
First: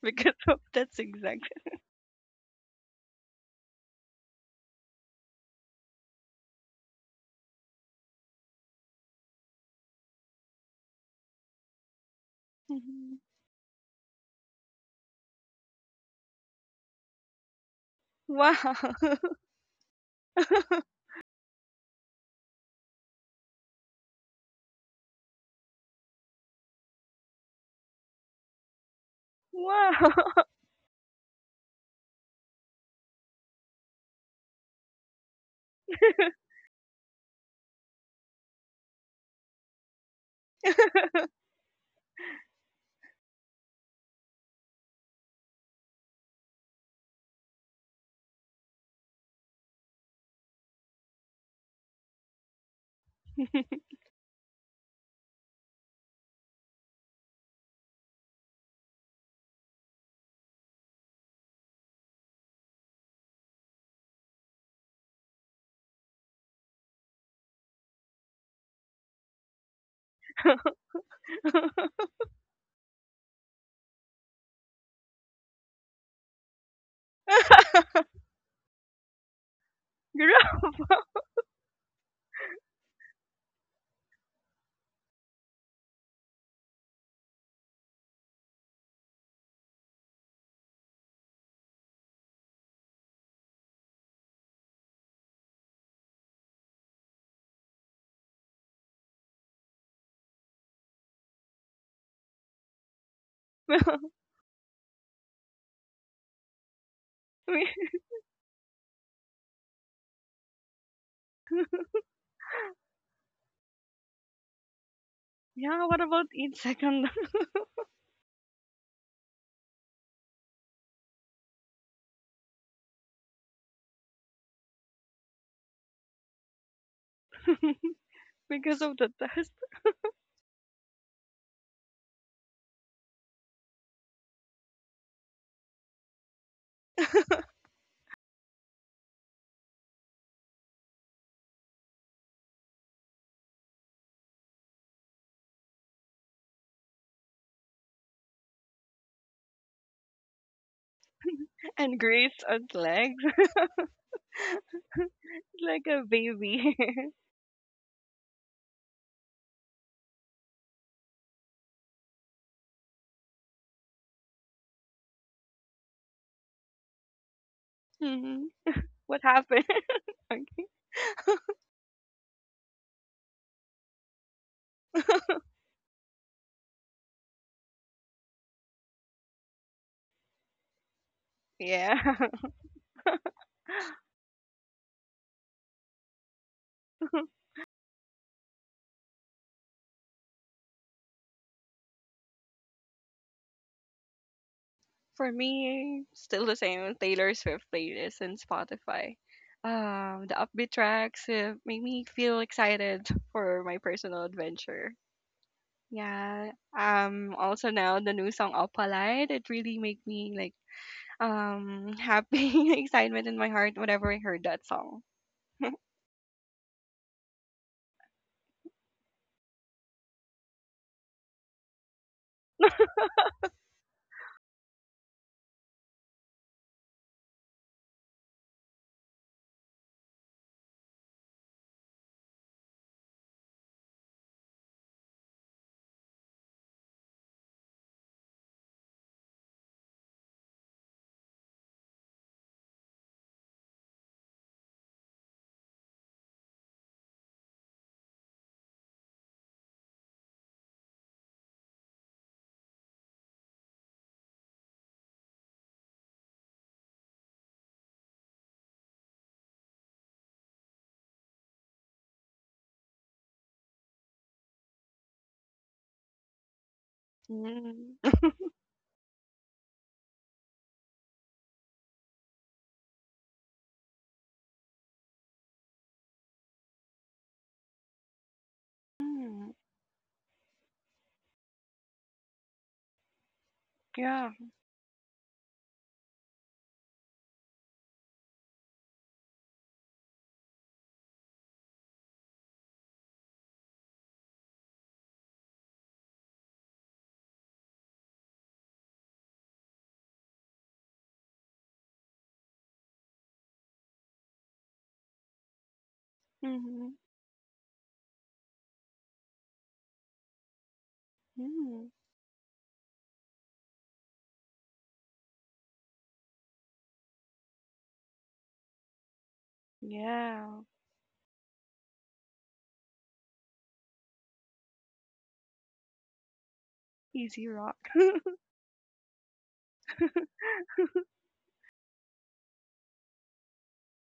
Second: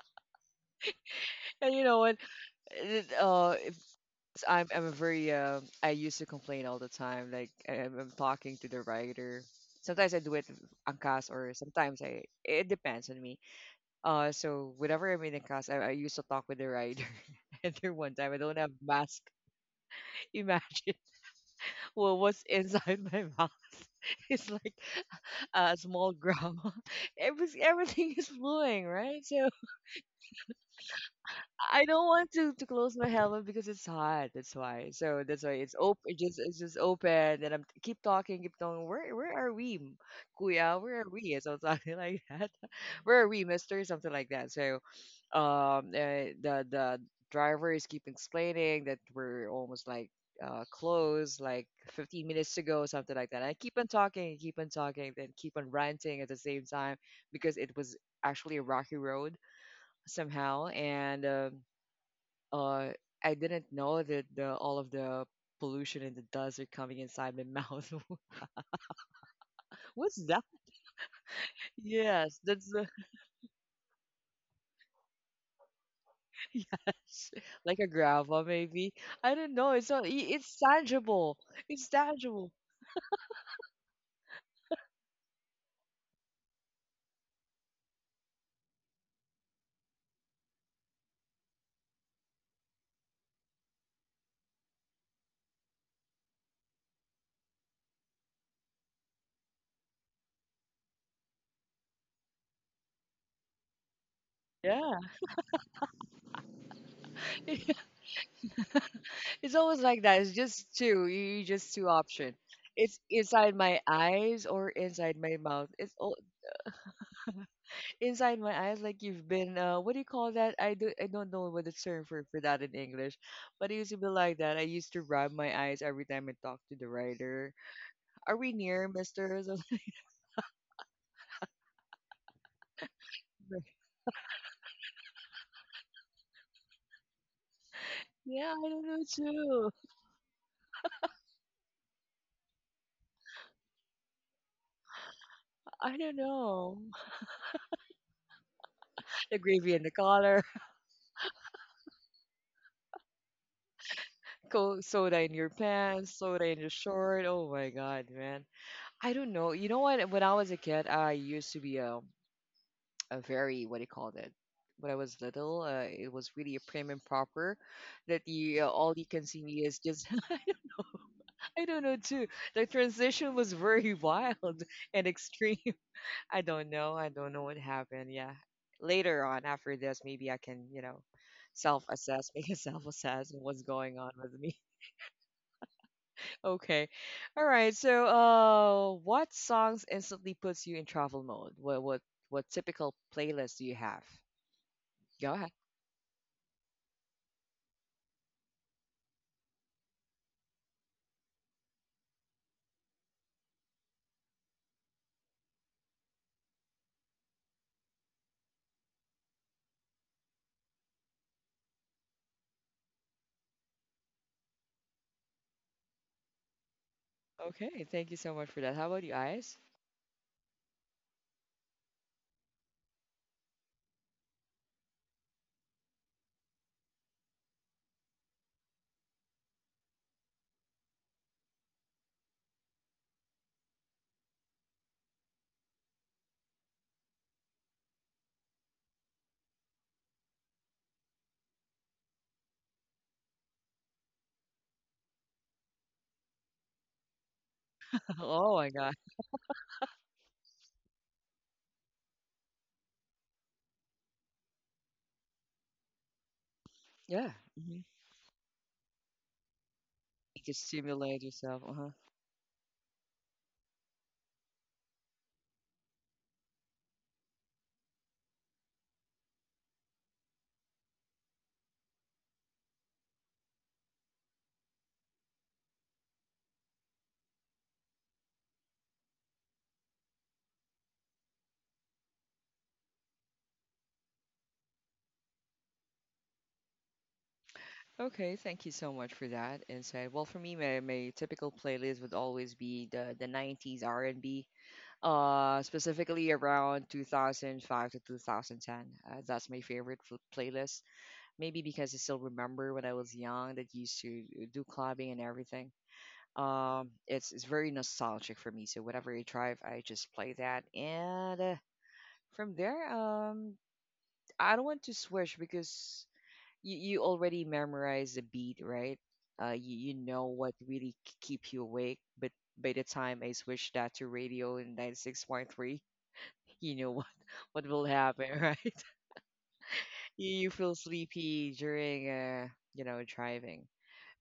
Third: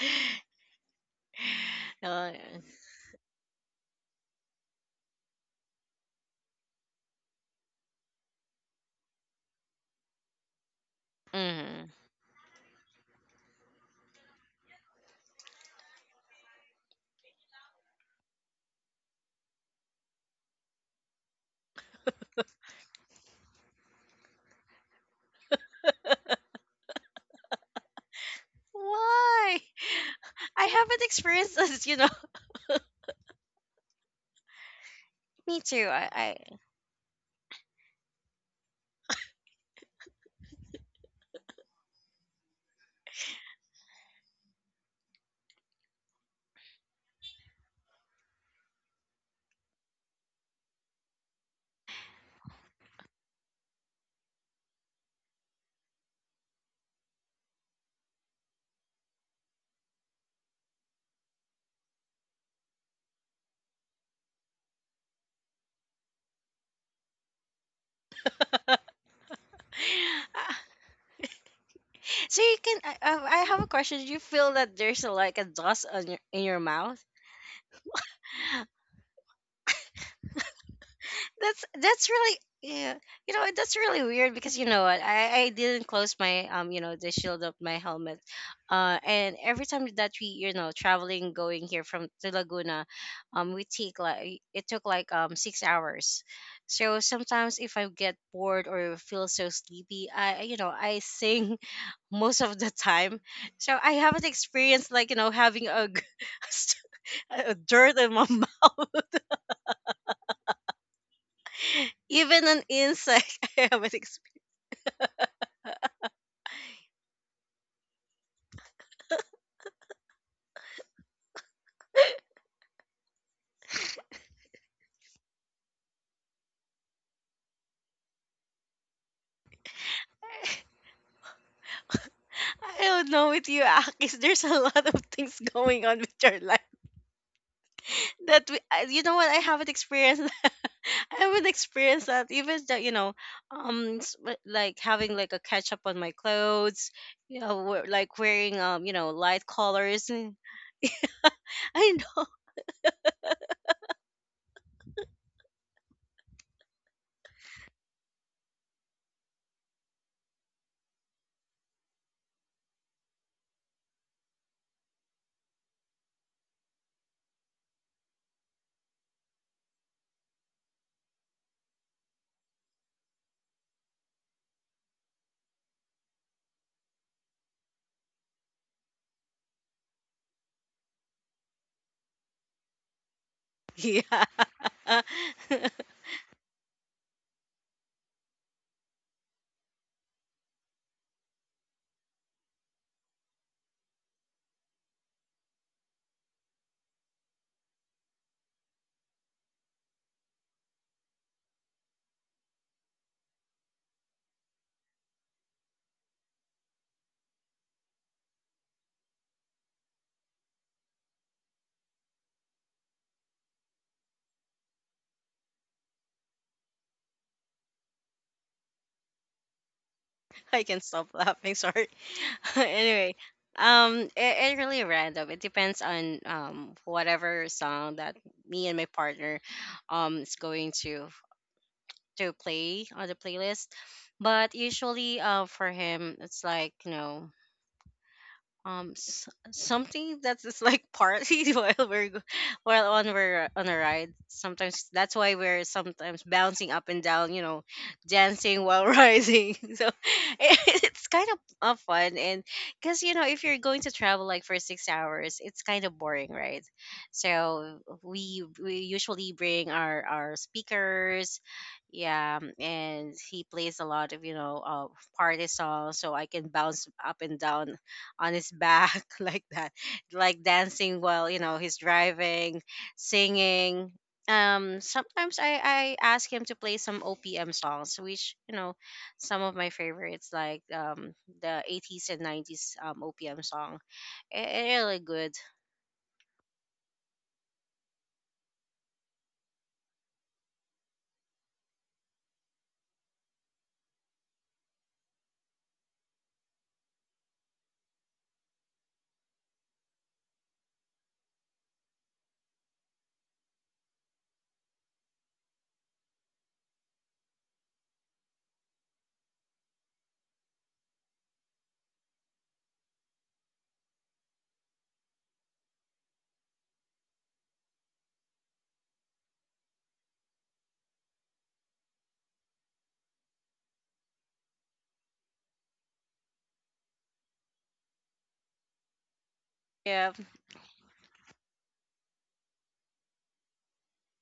[SPEAKER 2] because of that's exact.
[SPEAKER 1] And you know what?
[SPEAKER 3] uh,
[SPEAKER 1] It, uh, I'm I'm a very um I used to complain all the time. Like I'm, I'm talking to the writer. Sometimes I do it on cast, or
[SPEAKER 3] mm-hmm.
[SPEAKER 1] sometimes I it depends
[SPEAKER 2] Mhm.
[SPEAKER 1] on me. Uh, so whenever I'm in a cast, I, I used to talk with the writer. And there one time I don't have
[SPEAKER 2] Wow.
[SPEAKER 1] mask. Imagine what was inside my mouth. It's like a small grandma. Every everything is flowing, right? So
[SPEAKER 3] Why?
[SPEAKER 2] Wow.
[SPEAKER 3] I haven't experienced
[SPEAKER 1] I
[SPEAKER 3] this, you
[SPEAKER 1] don't
[SPEAKER 3] know.
[SPEAKER 1] want to to close my helmet because it's hot. That's why. So that's why
[SPEAKER 3] Me
[SPEAKER 1] it's
[SPEAKER 3] too.
[SPEAKER 1] open. It
[SPEAKER 3] I,
[SPEAKER 1] just it's just open, and I'm keep talking, keep talking. Where where are we, m- Kuya? Where are we? So something like that. Where are we, Mister? Something like that. So um, uh, the the driver is keep explaining that we're almost like uh close like fifteen minutes ago something like that I keep on talking keep on talking then keep on ranting at the same time because it was actually a rocky road somehow and um uh, I didn't know that the, all of the pollution and the dust are coming inside my mouth.
[SPEAKER 3] I
[SPEAKER 1] What's that? Yes,
[SPEAKER 3] so you
[SPEAKER 1] that's
[SPEAKER 3] can.
[SPEAKER 1] the
[SPEAKER 3] I, I I have a question. Do you feel that there's a, like a dust on your in your mouth?
[SPEAKER 1] yes, like a gravel maybe. I don't know. It's not. i- It's
[SPEAKER 2] Girl.
[SPEAKER 1] tangible.
[SPEAKER 3] That's
[SPEAKER 1] It's
[SPEAKER 3] that's really
[SPEAKER 1] tangible.
[SPEAKER 3] yeah. You know that's really weird, because you know what, I I didn't close my, um you know, the shield of my helmet, uh and every time that we, you know, traveling going here from to Laguna, um we take like it took like um six hours. So sometimes if I get bored or feel so sleepy, I I, you know I sing most of the time. So I haven't experienced
[SPEAKER 1] Yeah,
[SPEAKER 3] like you know having a, g- a
[SPEAKER 2] We-
[SPEAKER 3] dirt in my mouth.
[SPEAKER 1] it's always like that. It's just two. You you just two option.
[SPEAKER 3] Even an
[SPEAKER 1] It's
[SPEAKER 3] insect,
[SPEAKER 1] inside
[SPEAKER 3] I
[SPEAKER 1] my
[SPEAKER 3] haven't experienced.
[SPEAKER 1] eyes or inside my mouth.
[SPEAKER 2] yeah,
[SPEAKER 1] It's
[SPEAKER 2] what
[SPEAKER 1] all
[SPEAKER 2] about each second
[SPEAKER 1] inside my eyes like you've been uh what do you call that i do I don't know what the term for, for that in English but it used to be like that I used to rub my eyes every time I talk to the writer are we
[SPEAKER 2] because
[SPEAKER 1] near
[SPEAKER 2] of the
[SPEAKER 1] mister
[SPEAKER 2] dust
[SPEAKER 1] Something
[SPEAKER 3] I don't know with you,
[SPEAKER 1] like-
[SPEAKER 3] Akis. There's a lot of things going on with your life that
[SPEAKER 1] yeah
[SPEAKER 3] we,
[SPEAKER 1] I
[SPEAKER 3] I-
[SPEAKER 1] don't
[SPEAKER 3] you
[SPEAKER 1] know
[SPEAKER 3] know what I haven't
[SPEAKER 1] too
[SPEAKER 3] experienced. I haven't experienced that. Even that you know, um, s- w- like having like a catch up
[SPEAKER 1] I
[SPEAKER 3] on my
[SPEAKER 1] don't know
[SPEAKER 3] clothes. You know, we like wearing, um, you know,
[SPEAKER 1] the
[SPEAKER 3] light
[SPEAKER 1] gravy in the
[SPEAKER 3] colors.
[SPEAKER 1] collar
[SPEAKER 3] I
[SPEAKER 2] and
[SPEAKER 3] know.
[SPEAKER 2] Grace on legs?
[SPEAKER 1] co- soda in your
[SPEAKER 2] Like a
[SPEAKER 1] pants soda in your
[SPEAKER 2] baby.
[SPEAKER 1] short oh my god man I don't know you know what when I was a kid I used to be um a very what do you call it? When I was little, uh, it was really a prim and proper. That
[SPEAKER 2] Mhm.
[SPEAKER 1] you uh, all you
[SPEAKER 2] What
[SPEAKER 1] can see
[SPEAKER 2] happened?
[SPEAKER 1] is just I don't know too. The transition was very wild and
[SPEAKER 2] Okay.
[SPEAKER 1] extreme. I don't know. I don't know what happened. Yeah. Later on, after this, maybe I can you know
[SPEAKER 2] Yeah.
[SPEAKER 1] self-assess, make a self-assess of what's going on
[SPEAKER 3] Yeah.
[SPEAKER 1] with me. Okay. All right. So, uh, what songs instantly puts you in travel mode? What what what typical playlist do you have?
[SPEAKER 2] For
[SPEAKER 1] Go ahead.
[SPEAKER 2] me, still the same Taylor Swift playlist and Spotify. Um, the upbeat tracks uh, make me feel excited for my personal adventure. Yeah. Um. Also now the new song Opalite, it really make me like um happy excitement in my heart whenever I heard that song.
[SPEAKER 1] Okay, thank you so much for that. How about you, eyes?
[SPEAKER 3] I can stop laughing. Sorry. Anyway, um, it, it really random. It depends on um whatever song that me and my partner um is going to to play on the playlist. But usually, uh, for him, it's like you know um s- something that is like party while we're go- while on we're uh, on a ride. Sometimes that's why we're sometimes bouncing up and down, you know,
[SPEAKER 1] Oh
[SPEAKER 3] dancing
[SPEAKER 1] my
[SPEAKER 3] while
[SPEAKER 1] God.
[SPEAKER 3] riding, so it's kind of uh, fun. And because you know if you're going to travel like for six hours, it's kind of boring, right?
[SPEAKER 1] Yeah.
[SPEAKER 3] So
[SPEAKER 1] Hmm.
[SPEAKER 3] we we usually bring our our
[SPEAKER 1] You can stimulate
[SPEAKER 3] speakers,
[SPEAKER 1] yourself. Uh-huh.
[SPEAKER 3] yeah, and he plays a lot of you know uh, party songs so I can bounce up and down
[SPEAKER 2] Mm.
[SPEAKER 3] on his back like that, like dancing while, you know, he's driving, singing. Um sometimes i i ask him to play some opm songs, which, you know, some
[SPEAKER 2] Mm.
[SPEAKER 3] of my favorites like um the eighties and nineties um opm song.
[SPEAKER 2] Yeah.
[SPEAKER 3] It, really good,
[SPEAKER 1] Okay, thank you so much for that insight. Well, for me, my, my typical playlist would always be the the nineties R and B, uh, specifically around two thousand five to two thousand ten. Uh, that's my favorite fl- playlist. Maybe because I still remember when I was young that used to uh, do clubbing and everything. Um,
[SPEAKER 2] Mm-hmm.
[SPEAKER 1] it's it's very nostalgic for me. So whenever I drive, I just play that and. Uh,
[SPEAKER 2] Mm.
[SPEAKER 1] From there, um, I don't want to switch because you, you already memorize the beat, right? Uh, you, you know what
[SPEAKER 2] Yeah.
[SPEAKER 1] really k- keep you awake. But by the time I switch that to radio in ninety-six point three, you know what,
[SPEAKER 2] Easy
[SPEAKER 1] what will
[SPEAKER 2] rock.
[SPEAKER 1] happen, right?
[SPEAKER 3] yeah.
[SPEAKER 1] You, you feel sleepy during, uh, you know, driving.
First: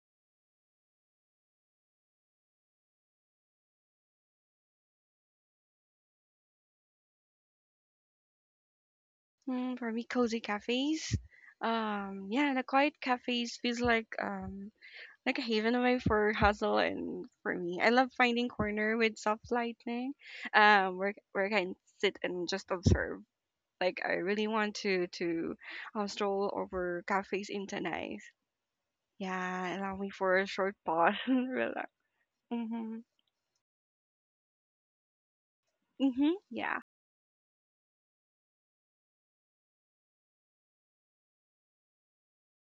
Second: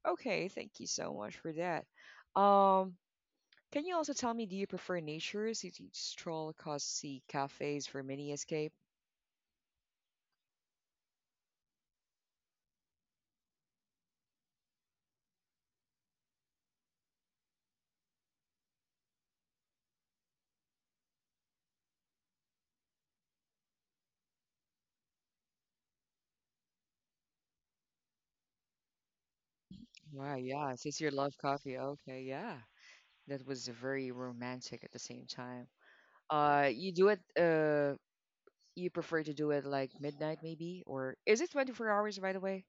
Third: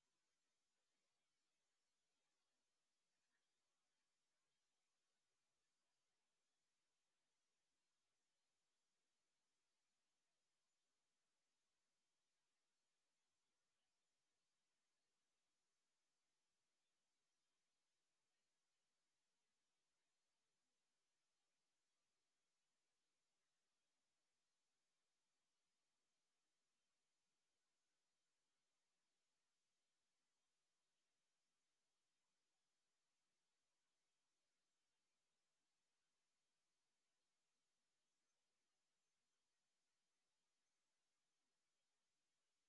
[SPEAKER 1] Okay, thank you so much for that. Um, can you also tell me, do you prefer nature, city stroll, cause sea cafes for mini escape?
[SPEAKER 2] Mm, for me, cozy cafes. Um, yeah, the quiet cafes feels like um like a haven away for hustle and for me. I love finding corner with soft lighting, um, where where I can sit and just observe. Like I really want to to um, stroll over cafes in Tanais. Yeah, allow me for
[SPEAKER 1] Right,
[SPEAKER 2] a
[SPEAKER 1] yeah.
[SPEAKER 2] short
[SPEAKER 1] Since you
[SPEAKER 2] pause
[SPEAKER 1] love
[SPEAKER 2] and
[SPEAKER 1] coffee,
[SPEAKER 2] relax.
[SPEAKER 1] okay, yeah.
[SPEAKER 2] Mm-hmm.
[SPEAKER 1] That was very romantic at the same time.
[SPEAKER 2] Mm-hmm.
[SPEAKER 1] Uh,
[SPEAKER 2] Yeah.
[SPEAKER 1] you do it, uh, you prefer to do it like midnight maybe, or is it twenty-four hours by the way?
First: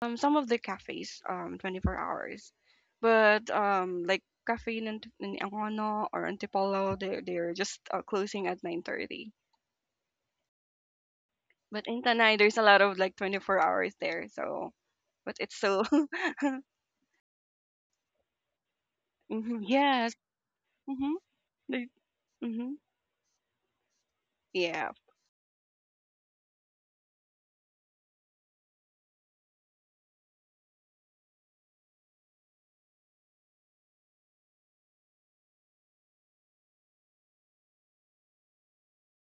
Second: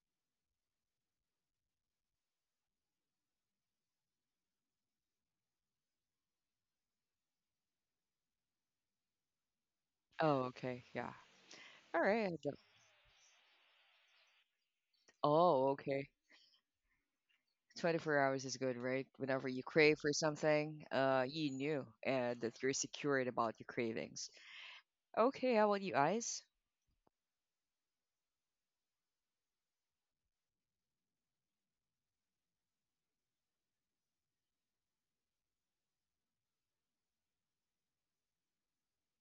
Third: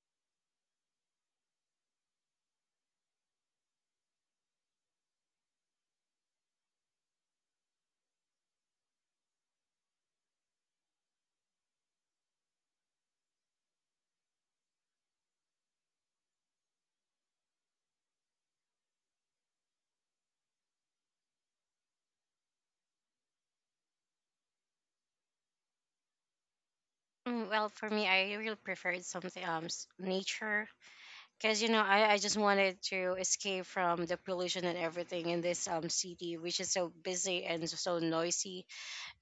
[SPEAKER 2] Um, some of the cafes, um, twenty-four hours, but um, like cafe in Ant- in Angono or Antipolo, they they're just uh, closing at nine thirty.
[SPEAKER 1] Oh, okay, yeah.
[SPEAKER 2] But
[SPEAKER 1] All
[SPEAKER 2] in
[SPEAKER 1] right. I
[SPEAKER 2] Tanay, there's
[SPEAKER 1] don't-
[SPEAKER 2] a lot of like twenty-four hours there. So, but it's
[SPEAKER 1] Oh,
[SPEAKER 2] so
[SPEAKER 1] okay. twenty-four hours is good, right? Whenever
[SPEAKER 2] Mhm,
[SPEAKER 1] you crave for
[SPEAKER 2] yes,
[SPEAKER 1] something,
[SPEAKER 2] mm-hmm.
[SPEAKER 1] uh, you knew
[SPEAKER 2] They,
[SPEAKER 1] uh, that you're
[SPEAKER 2] mm-hmm.
[SPEAKER 1] secured about your cravings.
[SPEAKER 2] Yeah,
[SPEAKER 1] Okay, how about you, Ice?
[SPEAKER 3] Mm, well, for me, I really preferred something um s- nature because, you know, I, I just wanted to escape from the pollution and everything in this um city, which is so busy and so noisy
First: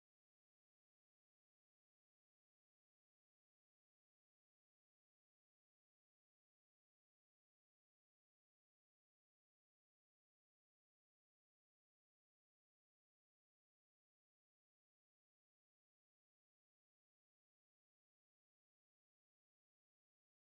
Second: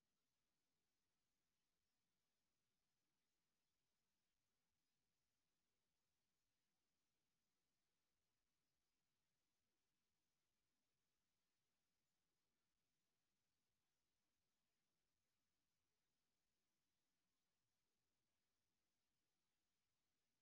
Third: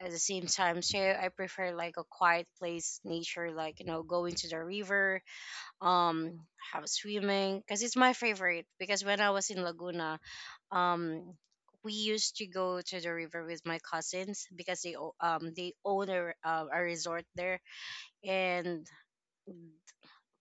[SPEAKER 3] at the same time. So I prefer like a quiet place, nature, like, you know, going to the river. um have swimming, because it's my favorite, because when I was in Laguna, um we used to go to the river with my cousins because they o- um they own a, re- uh, a resort there. And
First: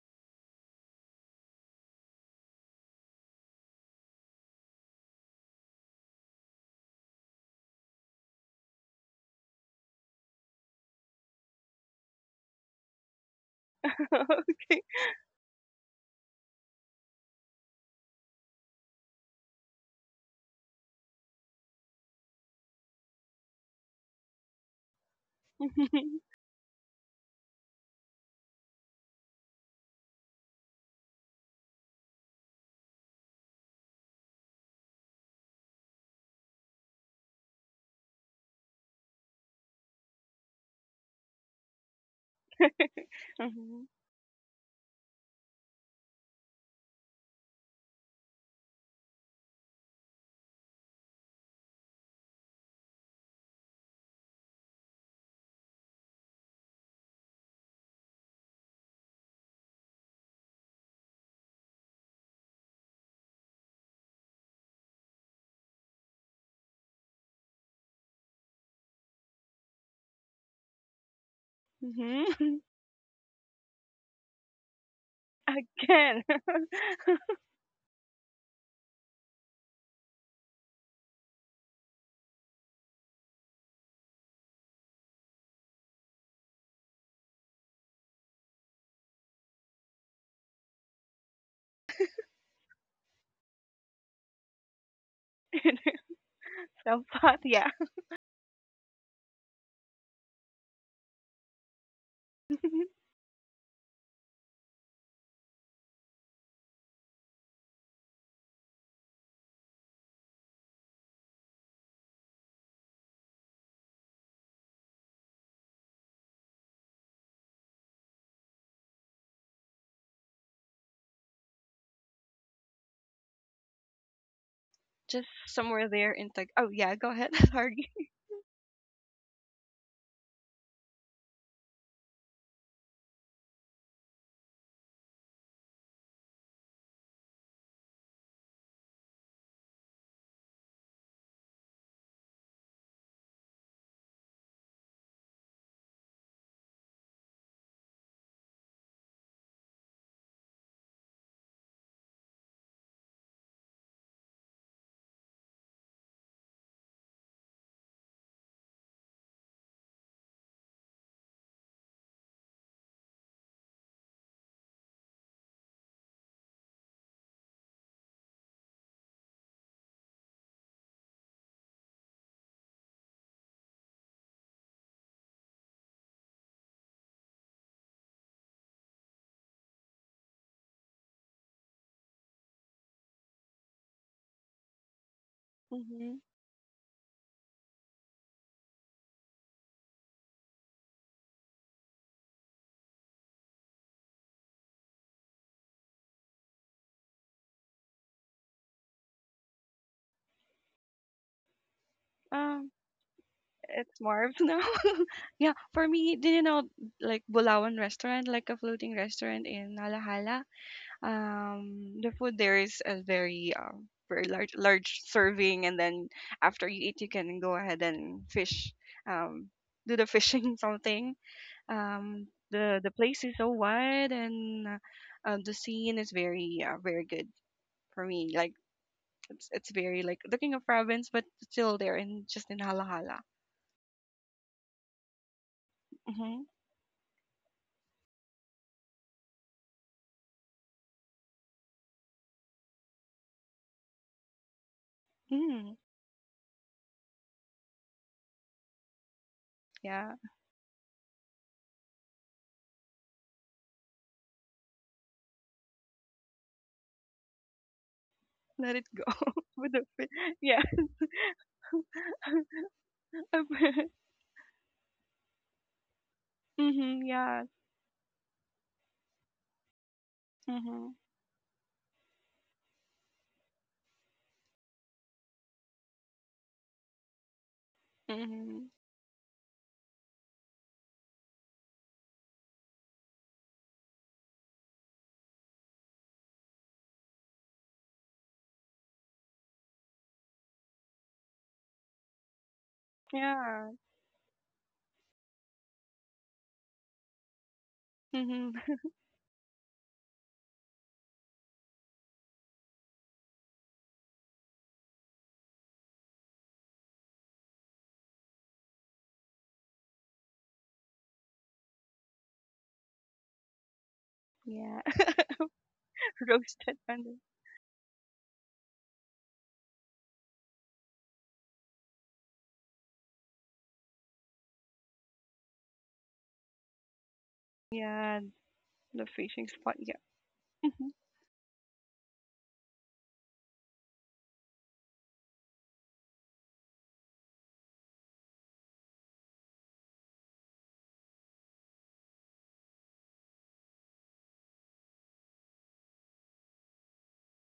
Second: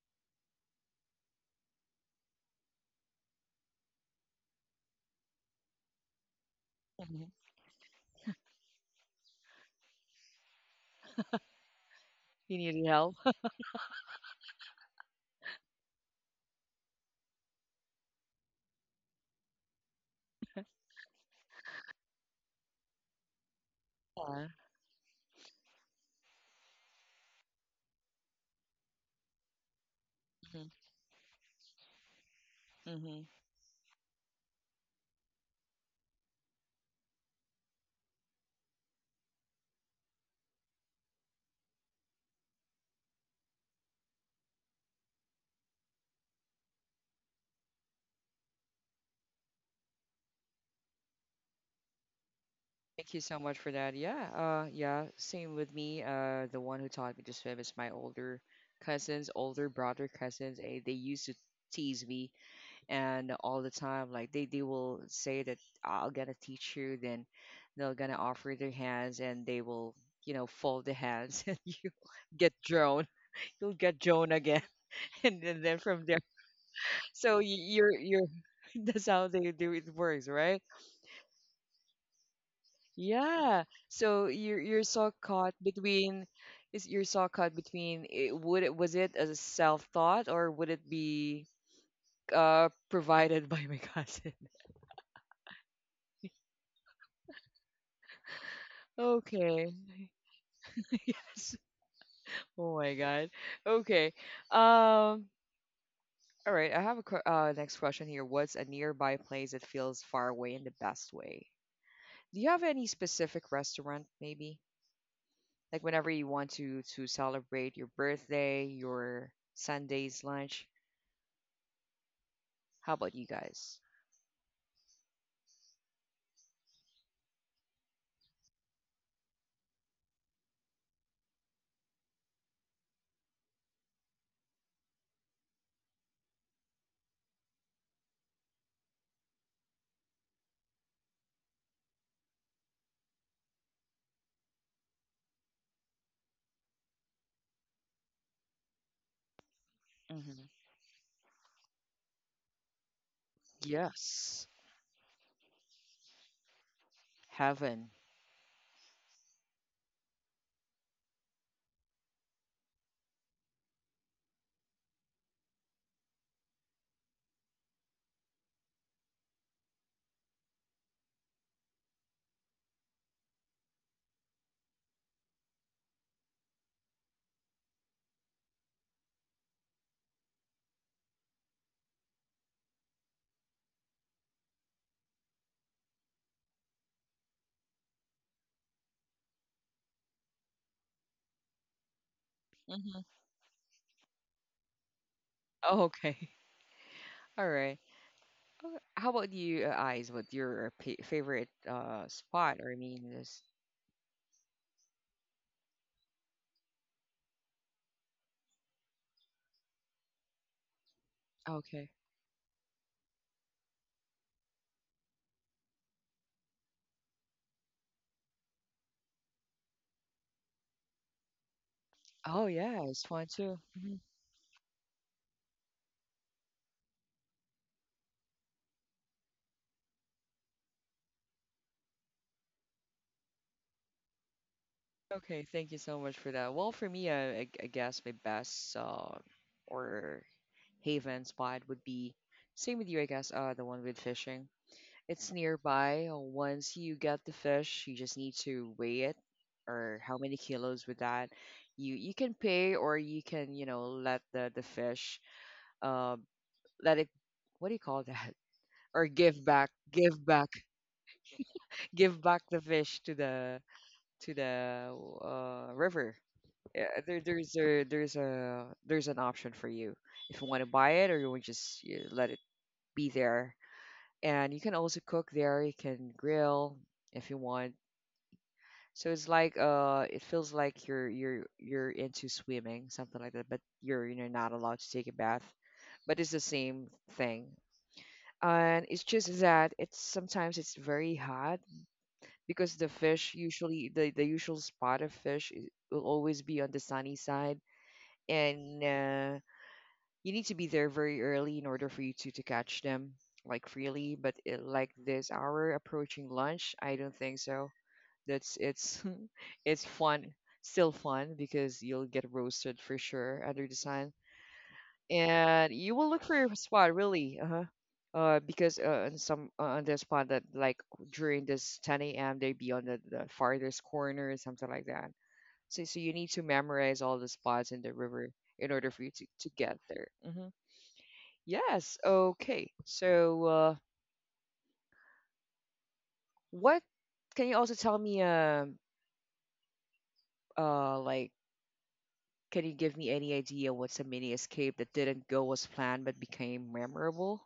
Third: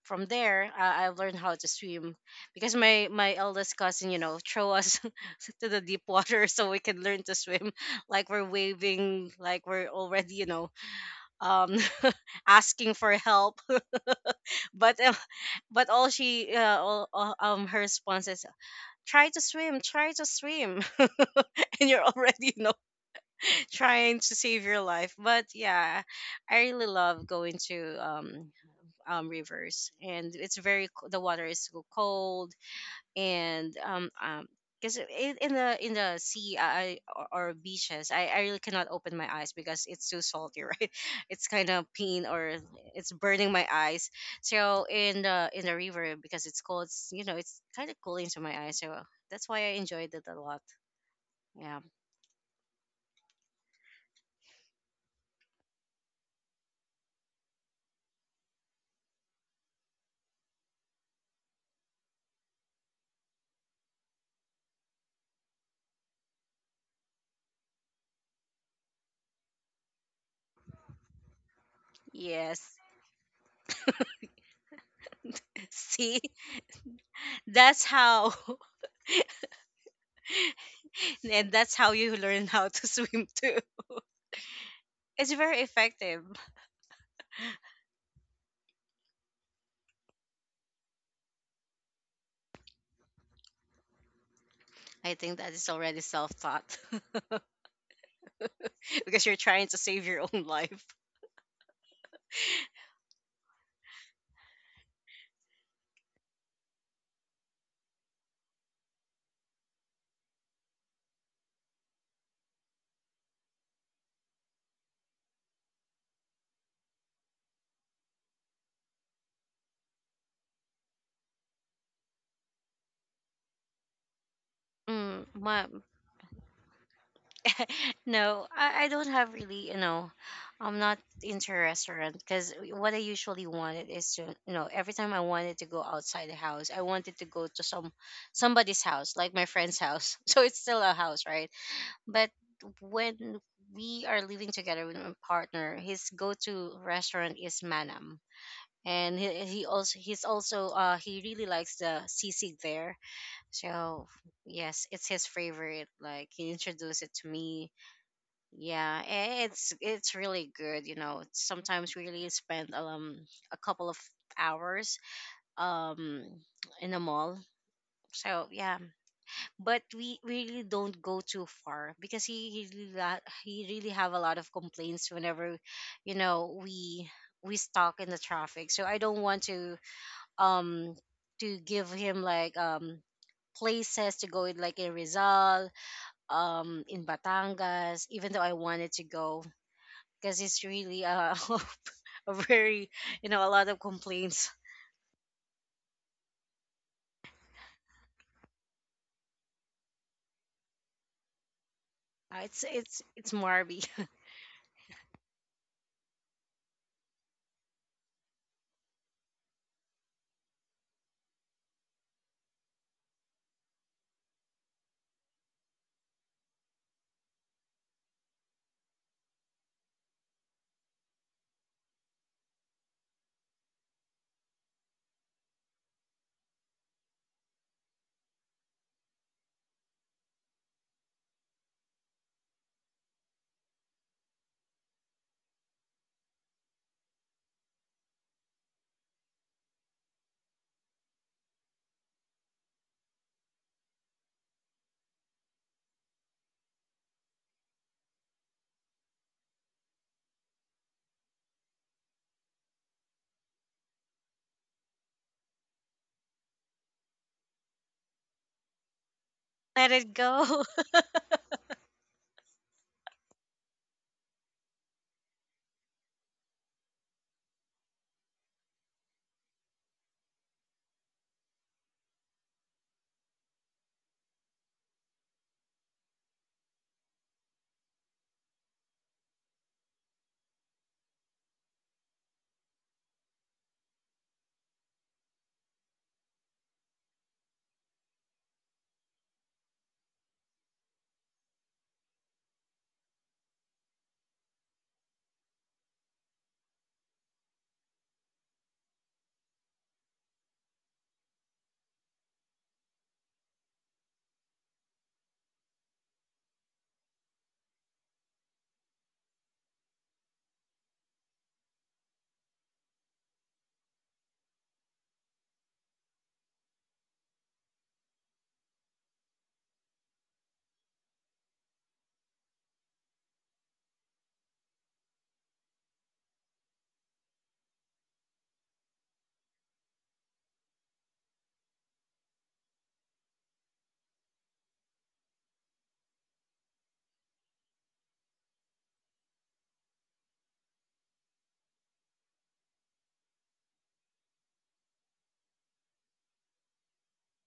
[SPEAKER 3] from there, I, I learned how to swim because my my eldest cousin, you know, throw us to the deep water so we can learn
[SPEAKER 1] Hmm.
[SPEAKER 3] to swim, like we're waving, like we're already, you know, um
[SPEAKER 1] You need
[SPEAKER 3] asking for
[SPEAKER 1] help?
[SPEAKER 3] help.
[SPEAKER 2] okay,
[SPEAKER 3] but uh, but all she uh, all, all- um her response is, try to swim, try to swim. And you're already, you know, trying to
[SPEAKER 1] Yeah.
[SPEAKER 3] save your life, but yeah, I really love going to um um rivers, and it's very co- the water is so cold.
[SPEAKER 1] Hmm.
[SPEAKER 3] And um um because in, in the in the sea, I, or, or beaches, I, I really cannot open my eyes because it's too salty. Right? It's kind of pain, or it's burning my
[SPEAKER 2] mm-hmm.
[SPEAKER 3] eyes. So in the in the river, because it's cold, it's, you know, it's kind of cooling to my eyes, so that's why I enjoyed it a lot, yeah.
[SPEAKER 1] Thank you so much for that. Yeah, uh, yeah, same with me. Uh, the one who taught me to swim is my older cousins, older brother cousins. eh, They used to tease me and all the time, like they they will say that I'm gonna teach you. Then they're gonna offer their hands, and they will, you know, fold the hands, and you get
[SPEAKER 2] Mm-hmm.
[SPEAKER 3] Yes.
[SPEAKER 1] drawn. You'll get drawn again, and, then then from
[SPEAKER 3] See,
[SPEAKER 1] there.
[SPEAKER 2] again,
[SPEAKER 1] So y-
[SPEAKER 3] that's
[SPEAKER 1] you're you're
[SPEAKER 3] how
[SPEAKER 1] that's how they do it works, right?
[SPEAKER 3] and that's how you learn how to swim too.
[SPEAKER 1] Yeah. So you're you're so
[SPEAKER 3] It's
[SPEAKER 1] caught
[SPEAKER 3] very effective.
[SPEAKER 1] between is you're so caught between it, would it was it a self thought or would it be uh provided by my cousin?
[SPEAKER 3] I think that is already self-taught,
[SPEAKER 2] yeah,
[SPEAKER 3] because you're trying to
[SPEAKER 1] Okay.
[SPEAKER 3] save your own life.
[SPEAKER 1] Yes. Oh my God. Okay. Um all right, I have a que- uh, next question here. What's a nearby place that feels far away in the best way? Do you have any specific restaurant maybe? Like whenever you want to to celebrate your birthday, your Sunday's lunch, how about you guys?
[SPEAKER 3] Mm,
[SPEAKER 2] just
[SPEAKER 3] my,
[SPEAKER 2] somewhere there in Tag. Oh yeah, go ahead. Sorry.
[SPEAKER 3] no, I, I don't have really, you know, I'm not into a restaurant, because what I usually wanted is to, you know, every time I wanted to go outside the house, I wanted to go to some somebody's house, like my friend's house. So it's still a house, right? But when we are living together with my partner, his go-to restaurant is Manam. And he, he also he's
[SPEAKER 1] Hmm.
[SPEAKER 3] also uh he really likes the sisig there, so
[SPEAKER 1] Yes,
[SPEAKER 3] yes, it's his favorite. Like, he introduced it to me.
[SPEAKER 1] heaven.
[SPEAKER 3] Yeah, eh, it's it's really good. You know, sometimes we really spend um a couple of hours um in a mall. So yeah, but we really don't go too far because he he really la- he really have a lot of complaints whenever, you know, we we stuck in the traffic. So I don't want to um to give him like um places to go in, like in Rizal,
[SPEAKER 2] Mm-hmm.
[SPEAKER 3] um in Batangas, even though I wanted to go because it's really uh, a very,
[SPEAKER 1] Hmm.
[SPEAKER 3] you know, a lot of complaints.
[SPEAKER 1] Oh, okay. All right. Oh, how about you, uh, Eyes? What your p- favorite uh
[SPEAKER 3] Uh,
[SPEAKER 1] spot?
[SPEAKER 3] It's
[SPEAKER 1] Or
[SPEAKER 2] Um.
[SPEAKER 1] I
[SPEAKER 3] it's
[SPEAKER 1] mean,
[SPEAKER 3] it's
[SPEAKER 1] this.
[SPEAKER 3] Marby.
[SPEAKER 2] It's Marv's now. yeah, for me, do you know like Bulawan restaurant, like a floating restaurant in Alahala?
[SPEAKER 1] Okay.
[SPEAKER 2] Um, the food there is a very um very large large serving, and then after you eat, you can go ahead and fish, um, do the fishing something. Um,
[SPEAKER 1] Oh
[SPEAKER 2] the
[SPEAKER 1] yeah,
[SPEAKER 2] the
[SPEAKER 1] it's fun
[SPEAKER 2] place is so
[SPEAKER 1] too. Mhm.
[SPEAKER 2] wide, and uh, uh, the scene is very uh, very good for me. Like it's it's very like the king of province, but still there in just in Alahala.
[SPEAKER 1] Okay, thank you so much for
[SPEAKER 2] Mm-hmm.
[SPEAKER 1] that. Well, for me, I I, I guess my best uh, or haven spot would be same with you. I guess uh, the one with fishing. It's
[SPEAKER 2] Hmm.
[SPEAKER 1] nearby. Uh, Once you get the fish, you just need to weigh it or how
[SPEAKER 2] Yeah,
[SPEAKER 1] many kilos with that. You you can pay or you can, you know, let the the fish uh let it what do you call that?
[SPEAKER 2] let it go
[SPEAKER 1] Or give back,
[SPEAKER 2] with the
[SPEAKER 3] Let
[SPEAKER 2] fe
[SPEAKER 3] it
[SPEAKER 1] give back,
[SPEAKER 3] go.
[SPEAKER 2] Yeah.
[SPEAKER 1] give back the fish to the to the uh river. Yeah,
[SPEAKER 2] Mhm,
[SPEAKER 1] there
[SPEAKER 2] yeah.
[SPEAKER 1] there's a there's a there's an option for you if you want to
[SPEAKER 2] Mhm,
[SPEAKER 1] buy it or you want to just you let it be there. And you can also cook there, you can grill if you want.
[SPEAKER 2] mhm.
[SPEAKER 1] So it's like uh it feels like you're you're you're into swimming, something like that, but you're you know not allowed to take a bath. But it's the same thing. And it's just that it's sometimes it's very hot because the fish
[SPEAKER 2] Yeah.
[SPEAKER 1] usually the, the usual spot of fish i- will always be on the sunny side,
[SPEAKER 2] Mhm.
[SPEAKER 1] and uh, you need to be there very early in order for you to, to catch them like freely but it, like this hour approaching lunch I don't think so that's it's it's fun, still fun because you'll get roasted for sure under the sun,
[SPEAKER 2] Yeah.
[SPEAKER 1] and you will look for your
[SPEAKER 2] Roasted
[SPEAKER 1] spot
[SPEAKER 2] under.
[SPEAKER 1] really. Uh huh. Uh, because uh, on some uh, on the spot that like during this ten a m they be on the, the farthest corner or something like that. So so you need to memorize all the spots in the
[SPEAKER 2] Yeah,
[SPEAKER 1] river in order for
[SPEAKER 2] the
[SPEAKER 1] you to, to
[SPEAKER 2] fishing
[SPEAKER 1] get
[SPEAKER 2] spot. Yeah.
[SPEAKER 1] there. Hmm. Yes. Okay. So uh, what can you also tell me? Um. Uh, like Can you give me any idea what's a mini escape that didn't go as planned but became memorable?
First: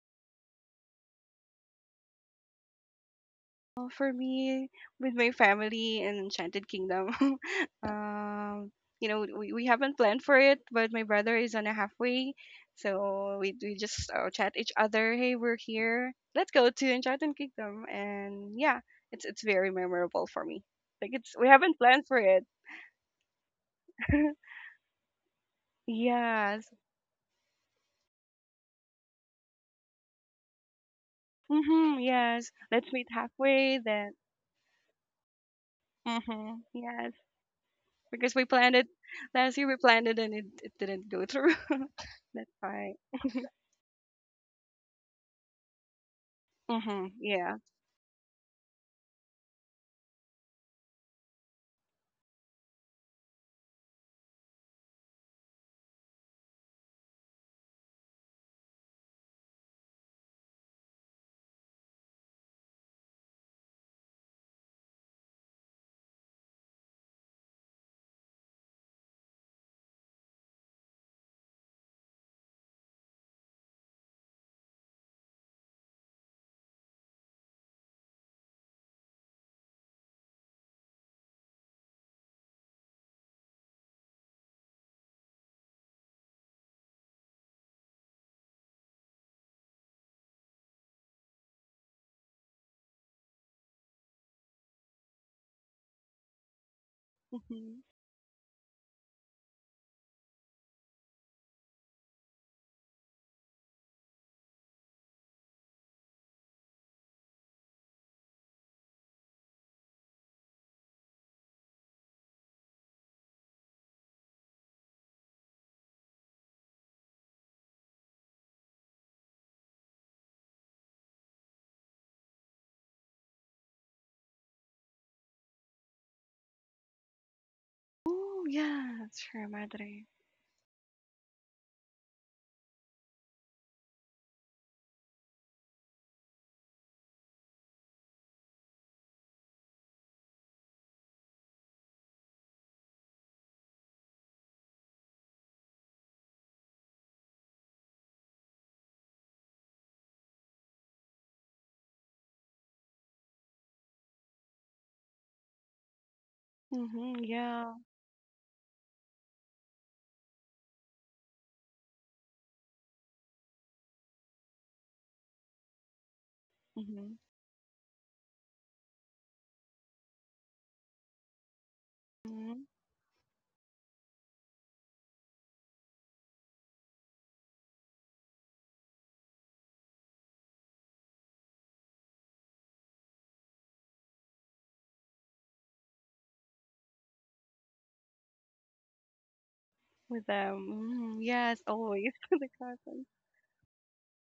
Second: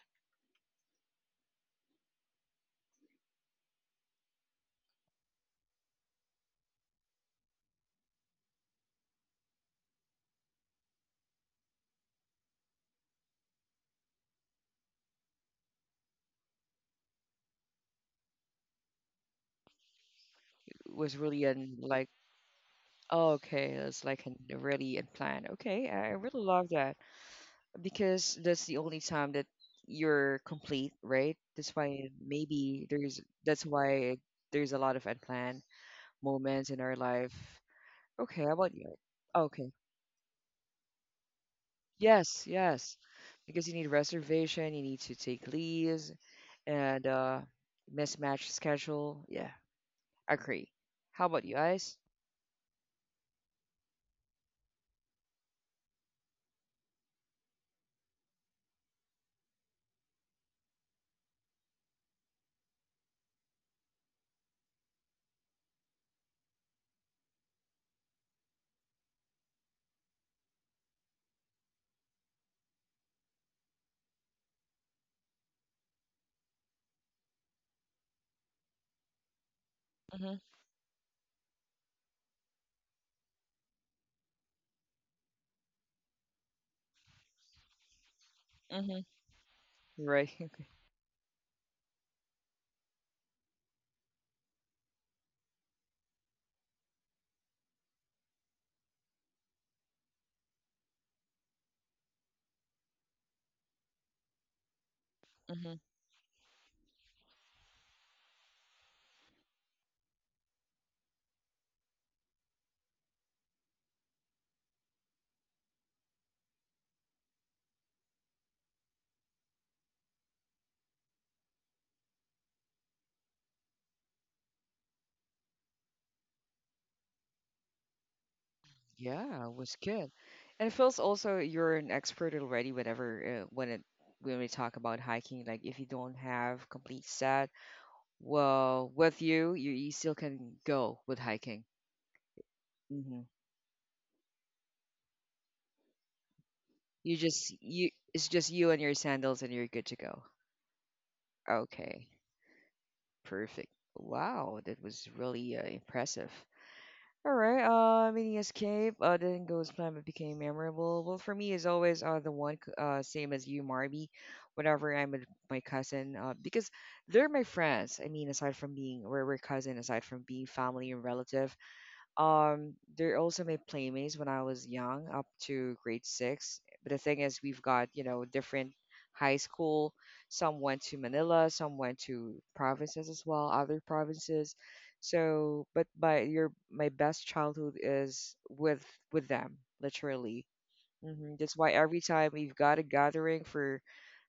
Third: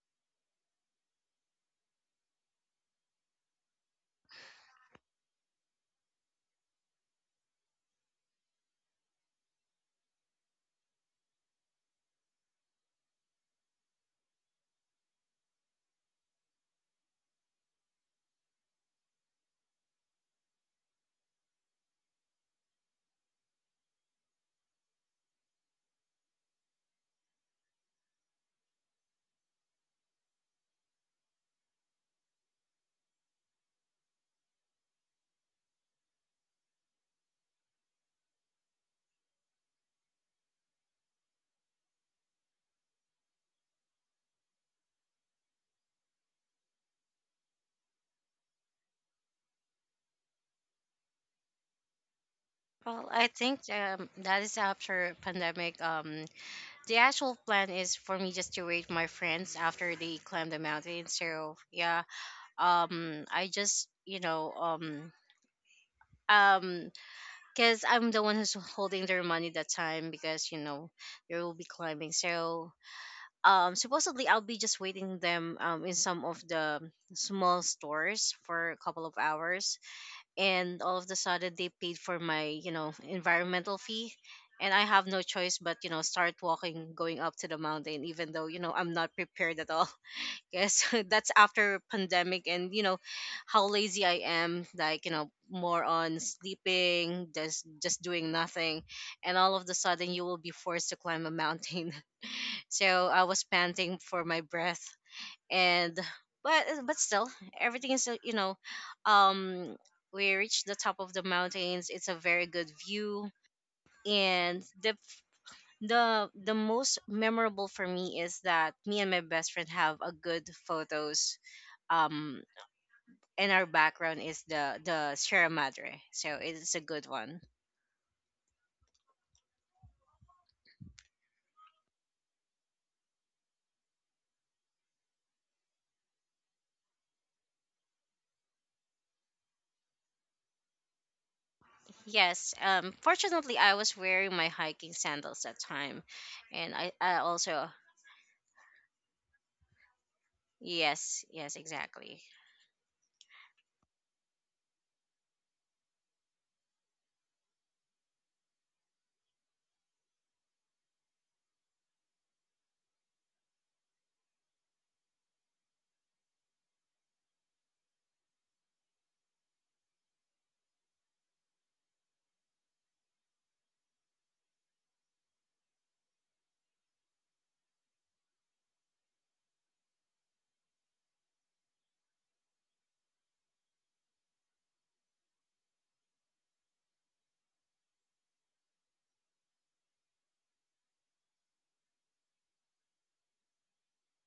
[SPEAKER 2] Well, for me, with my family in Enchanted Kingdom, um, you know, we, we haven't planned for it, but my brother is on a halfway, so we we just uh, chat each other. Hey, we're here. Let's go to Enchanted Kingdom, and yeah, it's it's very memorable for me.
[SPEAKER 1] It
[SPEAKER 2] Like
[SPEAKER 1] was
[SPEAKER 2] it's
[SPEAKER 1] really
[SPEAKER 2] we haven't
[SPEAKER 1] un
[SPEAKER 2] planned
[SPEAKER 1] like,
[SPEAKER 2] for it.
[SPEAKER 1] oh, okay, it's like an, really unplanned. Okay, I I really
[SPEAKER 2] Yes.
[SPEAKER 1] love that because that's the only time that you're complete, right? That's
[SPEAKER 2] Mm-hmm,
[SPEAKER 1] why
[SPEAKER 2] yes.
[SPEAKER 1] maybe
[SPEAKER 2] Let's meet
[SPEAKER 1] there's that's
[SPEAKER 2] halfway then.
[SPEAKER 1] why there's a lot of unplanned
[SPEAKER 2] Mm-hmm,
[SPEAKER 1] moments in our
[SPEAKER 2] yes.
[SPEAKER 1] life.
[SPEAKER 2] Because we
[SPEAKER 1] Okay, how about
[SPEAKER 2] planned it
[SPEAKER 1] you?
[SPEAKER 2] last year,
[SPEAKER 1] Okay,
[SPEAKER 2] we planned it and it, it didn't go through.
[SPEAKER 1] yes,
[SPEAKER 2] That's why.
[SPEAKER 1] yes. Because you need reservation, you need to take leaves and
[SPEAKER 2] Mhm,
[SPEAKER 1] uh
[SPEAKER 2] yeah.
[SPEAKER 1] mismatch schedule. Yeah, agree. How about you guys?
[SPEAKER 3] Well, I think um, that is after pandemic. Um, the actual plan is for me just to wait my friends after they climb the mountain. So yeah, um, I just you know um um because I'm the one who's holding their money that time because, you know, they will be climbing. So um, supposedly I'll be just waiting them um in some of the small stores for a couple of hours,
[SPEAKER 1] Mm-hmm.
[SPEAKER 3] and all of the sudden they paid for my, you know, environmental fee. And I have no choice but, you know, start walking, going up to the mountain, even though, you know, I'm
[SPEAKER 1] Mm-hmm.
[SPEAKER 3] not prepared at all.
[SPEAKER 1] Right.
[SPEAKER 3] Guess that's after pandemic, and you know how lazy I am, like, you know, more on sleeping, just
[SPEAKER 2] Mhm.
[SPEAKER 3] just doing nothing. And all of the sudden you will be forced to climb a mountain. So I was panting for my breath,
[SPEAKER 1] Mm-hmm.
[SPEAKER 3] and but but still everything is uh, you know um we reached the top of the mountains. It's a very good view. And the the the most memorable for me is that me and my best friend have a good photos um and our background is the the Sierra Madre. So it's a good one.
[SPEAKER 2] Ooh, yes,
[SPEAKER 1] Yeah,
[SPEAKER 2] Sierra
[SPEAKER 1] it was
[SPEAKER 2] Madre.
[SPEAKER 1] good. And it feels also you're an expert already whenever uh, when it when we talk about hiking, like if you don't have complete set, well, with you, you, you still can go with hiking.
[SPEAKER 3] Yes. Um
[SPEAKER 1] Hmm.
[SPEAKER 3] fortunately, I was wearing my hiking sandals that time. And I,
[SPEAKER 1] You
[SPEAKER 3] I
[SPEAKER 1] just
[SPEAKER 3] also
[SPEAKER 1] you it's just you and your sandals and you're good to go.
[SPEAKER 3] yes, yes,
[SPEAKER 1] Okay.
[SPEAKER 3] exactly.
[SPEAKER 1] Perfect. Wow, that was really uh, impressive.
[SPEAKER 2] Mhm,
[SPEAKER 1] All right,
[SPEAKER 2] yeah.
[SPEAKER 1] uh, mini escape. Uh, then goes plan but became memorable. Well, for me, is always uh the one c- uh same as you, Marby. Whenever I'm with my cousin, uh, because
[SPEAKER 2] Mhm.
[SPEAKER 1] they're my friends. I mean, aside from being we're, we're cousin, aside from being family and relative,
[SPEAKER 2] Mhm.
[SPEAKER 1] um, they're also my playmates when I was young, up to grade six. But the thing is, we've got, you know, different high school. Some went to Manila, some went to provinces as well, other provinces. So, but my your my best childhood is with with them,
[SPEAKER 2] With
[SPEAKER 1] literally.
[SPEAKER 2] them. Mhm.
[SPEAKER 1] Hmm. That's
[SPEAKER 2] Yes,
[SPEAKER 1] why every
[SPEAKER 2] always
[SPEAKER 1] time
[SPEAKER 2] with the
[SPEAKER 1] we've got a
[SPEAKER 2] cousins.
[SPEAKER 1] gathering for,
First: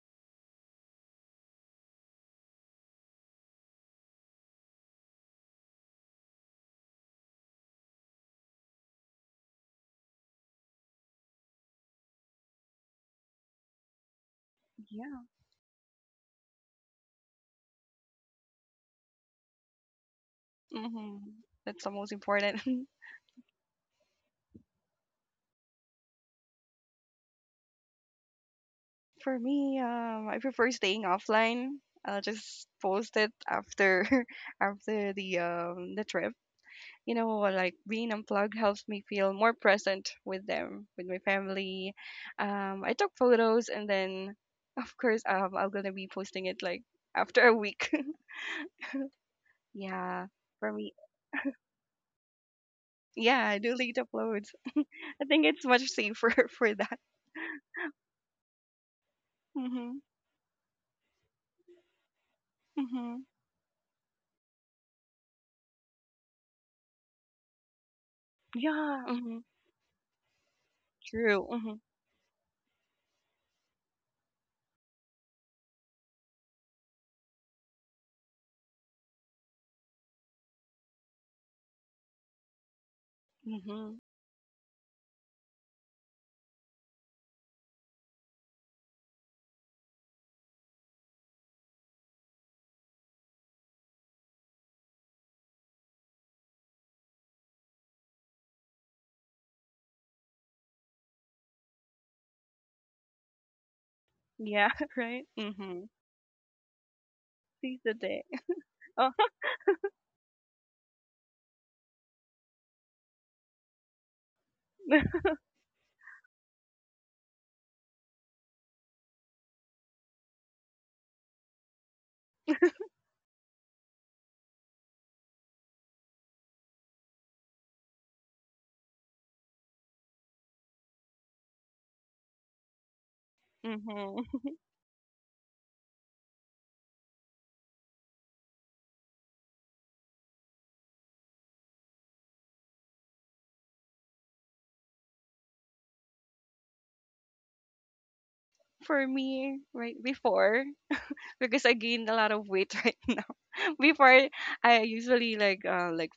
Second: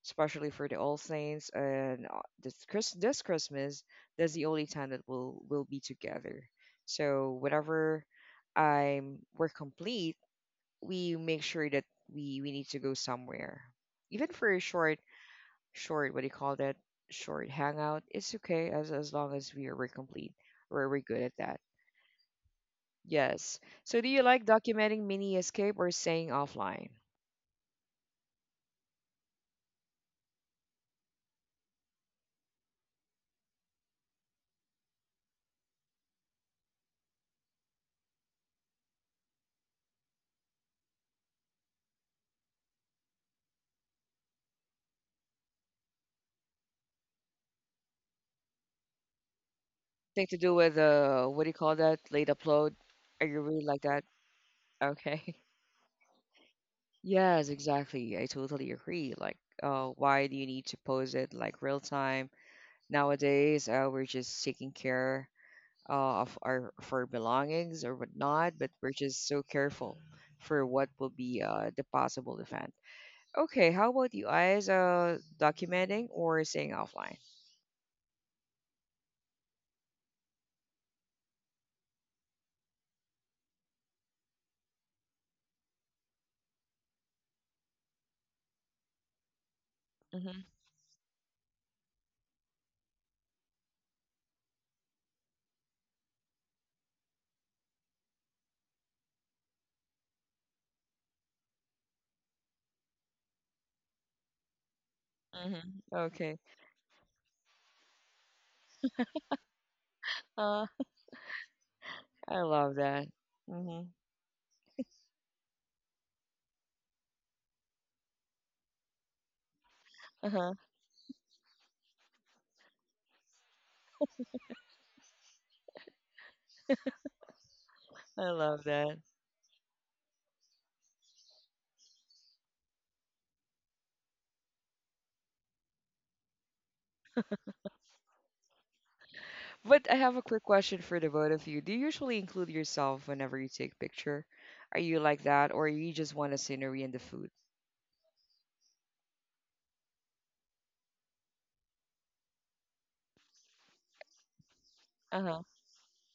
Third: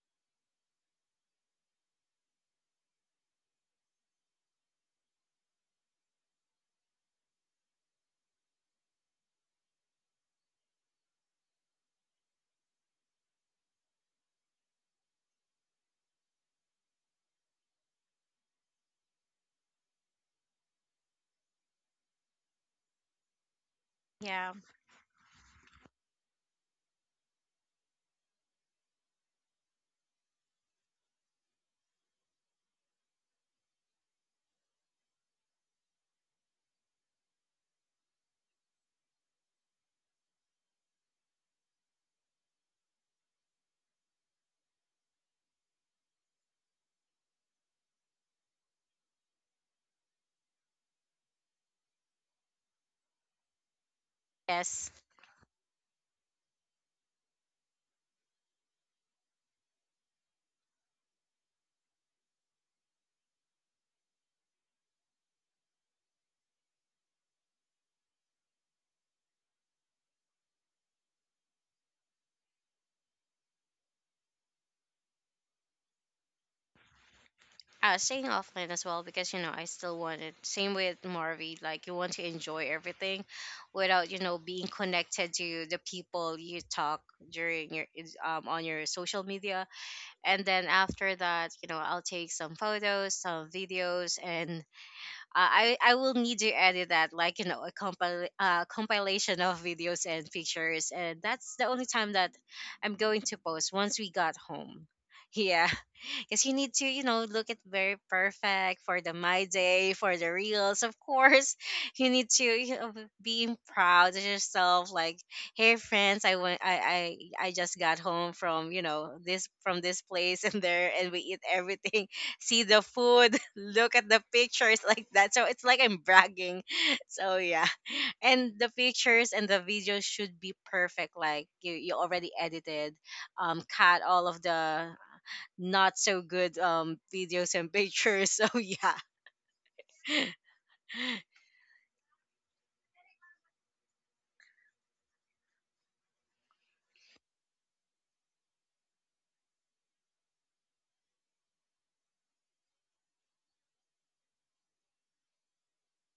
[SPEAKER 1] especially for the All Saints and uh, this Chris this Christmas, that's the only time that we'll we'll be together. So whenever I'm we're complete, we make sure that we we need to go somewhere, even for a short
[SPEAKER 2] Yeah.
[SPEAKER 1] short what do you call that short hangout. It's okay as as long as we are we're complete or we're
[SPEAKER 2] Mhm.
[SPEAKER 1] good at that.
[SPEAKER 2] That's the most important.
[SPEAKER 1] Yes. So do you like
[SPEAKER 3] Yeah.
[SPEAKER 1] documenting mini escape or staying offline?
[SPEAKER 2] For me, um, I prefer staying offline. I'll just post it after after the um the trip. You know, like being unplugged helps me feel more present with them, with my family. Um, I took photos and then, of course, um, I'm gonna be posting it like after a week. yeah,
[SPEAKER 1] Thing to do
[SPEAKER 2] for
[SPEAKER 1] with
[SPEAKER 2] me,
[SPEAKER 1] uh, what do you call that? Late upload? Are
[SPEAKER 2] yeah,
[SPEAKER 1] you
[SPEAKER 2] I
[SPEAKER 1] really
[SPEAKER 2] do
[SPEAKER 1] like
[SPEAKER 2] late
[SPEAKER 1] that?
[SPEAKER 2] uploads.
[SPEAKER 3] Yes.
[SPEAKER 2] I
[SPEAKER 1] Okay.
[SPEAKER 2] think it's much safer for that.
[SPEAKER 1] Yes, exactly. I totally agree. Like, uh,
[SPEAKER 2] Mhm,
[SPEAKER 1] why do you need to post it like real time?
[SPEAKER 2] mhm,
[SPEAKER 1] Nowadays, uh, we're just taking care uh, of our of our belongings or whatnot, but we're
[SPEAKER 2] yeah,
[SPEAKER 1] just
[SPEAKER 2] mhm,
[SPEAKER 1] so careful for what will be
[SPEAKER 2] true.
[SPEAKER 1] uh,
[SPEAKER 2] Mhm,
[SPEAKER 1] the possible event. Okay, how about you guys uh, documenting or staying offline?
[SPEAKER 3] I was staying offline as well, because, you know, I still wanted same with Marvy, like you want to enjoy everything
[SPEAKER 2] mhm,
[SPEAKER 3] without, you know, being connected to the people you talk during your is- um on your social media.
[SPEAKER 1] Mm-hmm,
[SPEAKER 3] And then after that, you know, I'll take some photos, some videos, and i i I will need to edit that, like, you know, a compil- uh, compilation of videos and pictures, and that's the only time that I'm going to post once we got
[SPEAKER 2] yeah,
[SPEAKER 3] home.
[SPEAKER 2] right.
[SPEAKER 3] Yeah,
[SPEAKER 1] mm-hmm.
[SPEAKER 2] Mhm,
[SPEAKER 1] Okay.
[SPEAKER 3] because you need to, you know, look at
[SPEAKER 2] seize the
[SPEAKER 3] very
[SPEAKER 2] day.
[SPEAKER 3] perfect for
[SPEAKER 2] Oh,
[SPEAKER 3] the my day, for the
[SPEAKER 1] Uh,
[SPEAKER 3] reels. Of course, you need to,
[SPEAKER 1] I
[SPEAKER 3] you
[SPEAKER 1] love
[SPEAKER 3] know,
[SPEAKER 1] that.
[SPEAKER 3] being
[SPEAKER 1] Mm-hmm.
[SPEAKER 3] proud of yourself. Like, hey friends, I went, I, I, I just got home from, you know, this from this place and there, and we eat everything. See the food, look at the pictures, like that. So it's like I'm bragging. So yeah,
[SPEAKER 1] I
[SPEAKER 3] and
[SPEAKER 1] love
[SPEAKER 3] the
[SPEAKER 1] that.
[SPEAKER 3] pictures and the videos should be perfect. Like, you, you already edited, um, cut all of
[SPEAKER 2] mhm.
[SPEAKER 3] the not so good um videos and pictures. So yeah.
[SPEAKER 1] But I have a quick question for the both of you. Do you usually include yourself whenever you take picture? Are you like that, or you just want the scenery and the food?
[SPEAKER 2] For me, right before, because I gained a lot of weight right now. Before I
[SPEAKER 1] Uh
[SPEAKER 2] usually
[SPEAKER 1] huh.
[SPEAKER 2] like uh like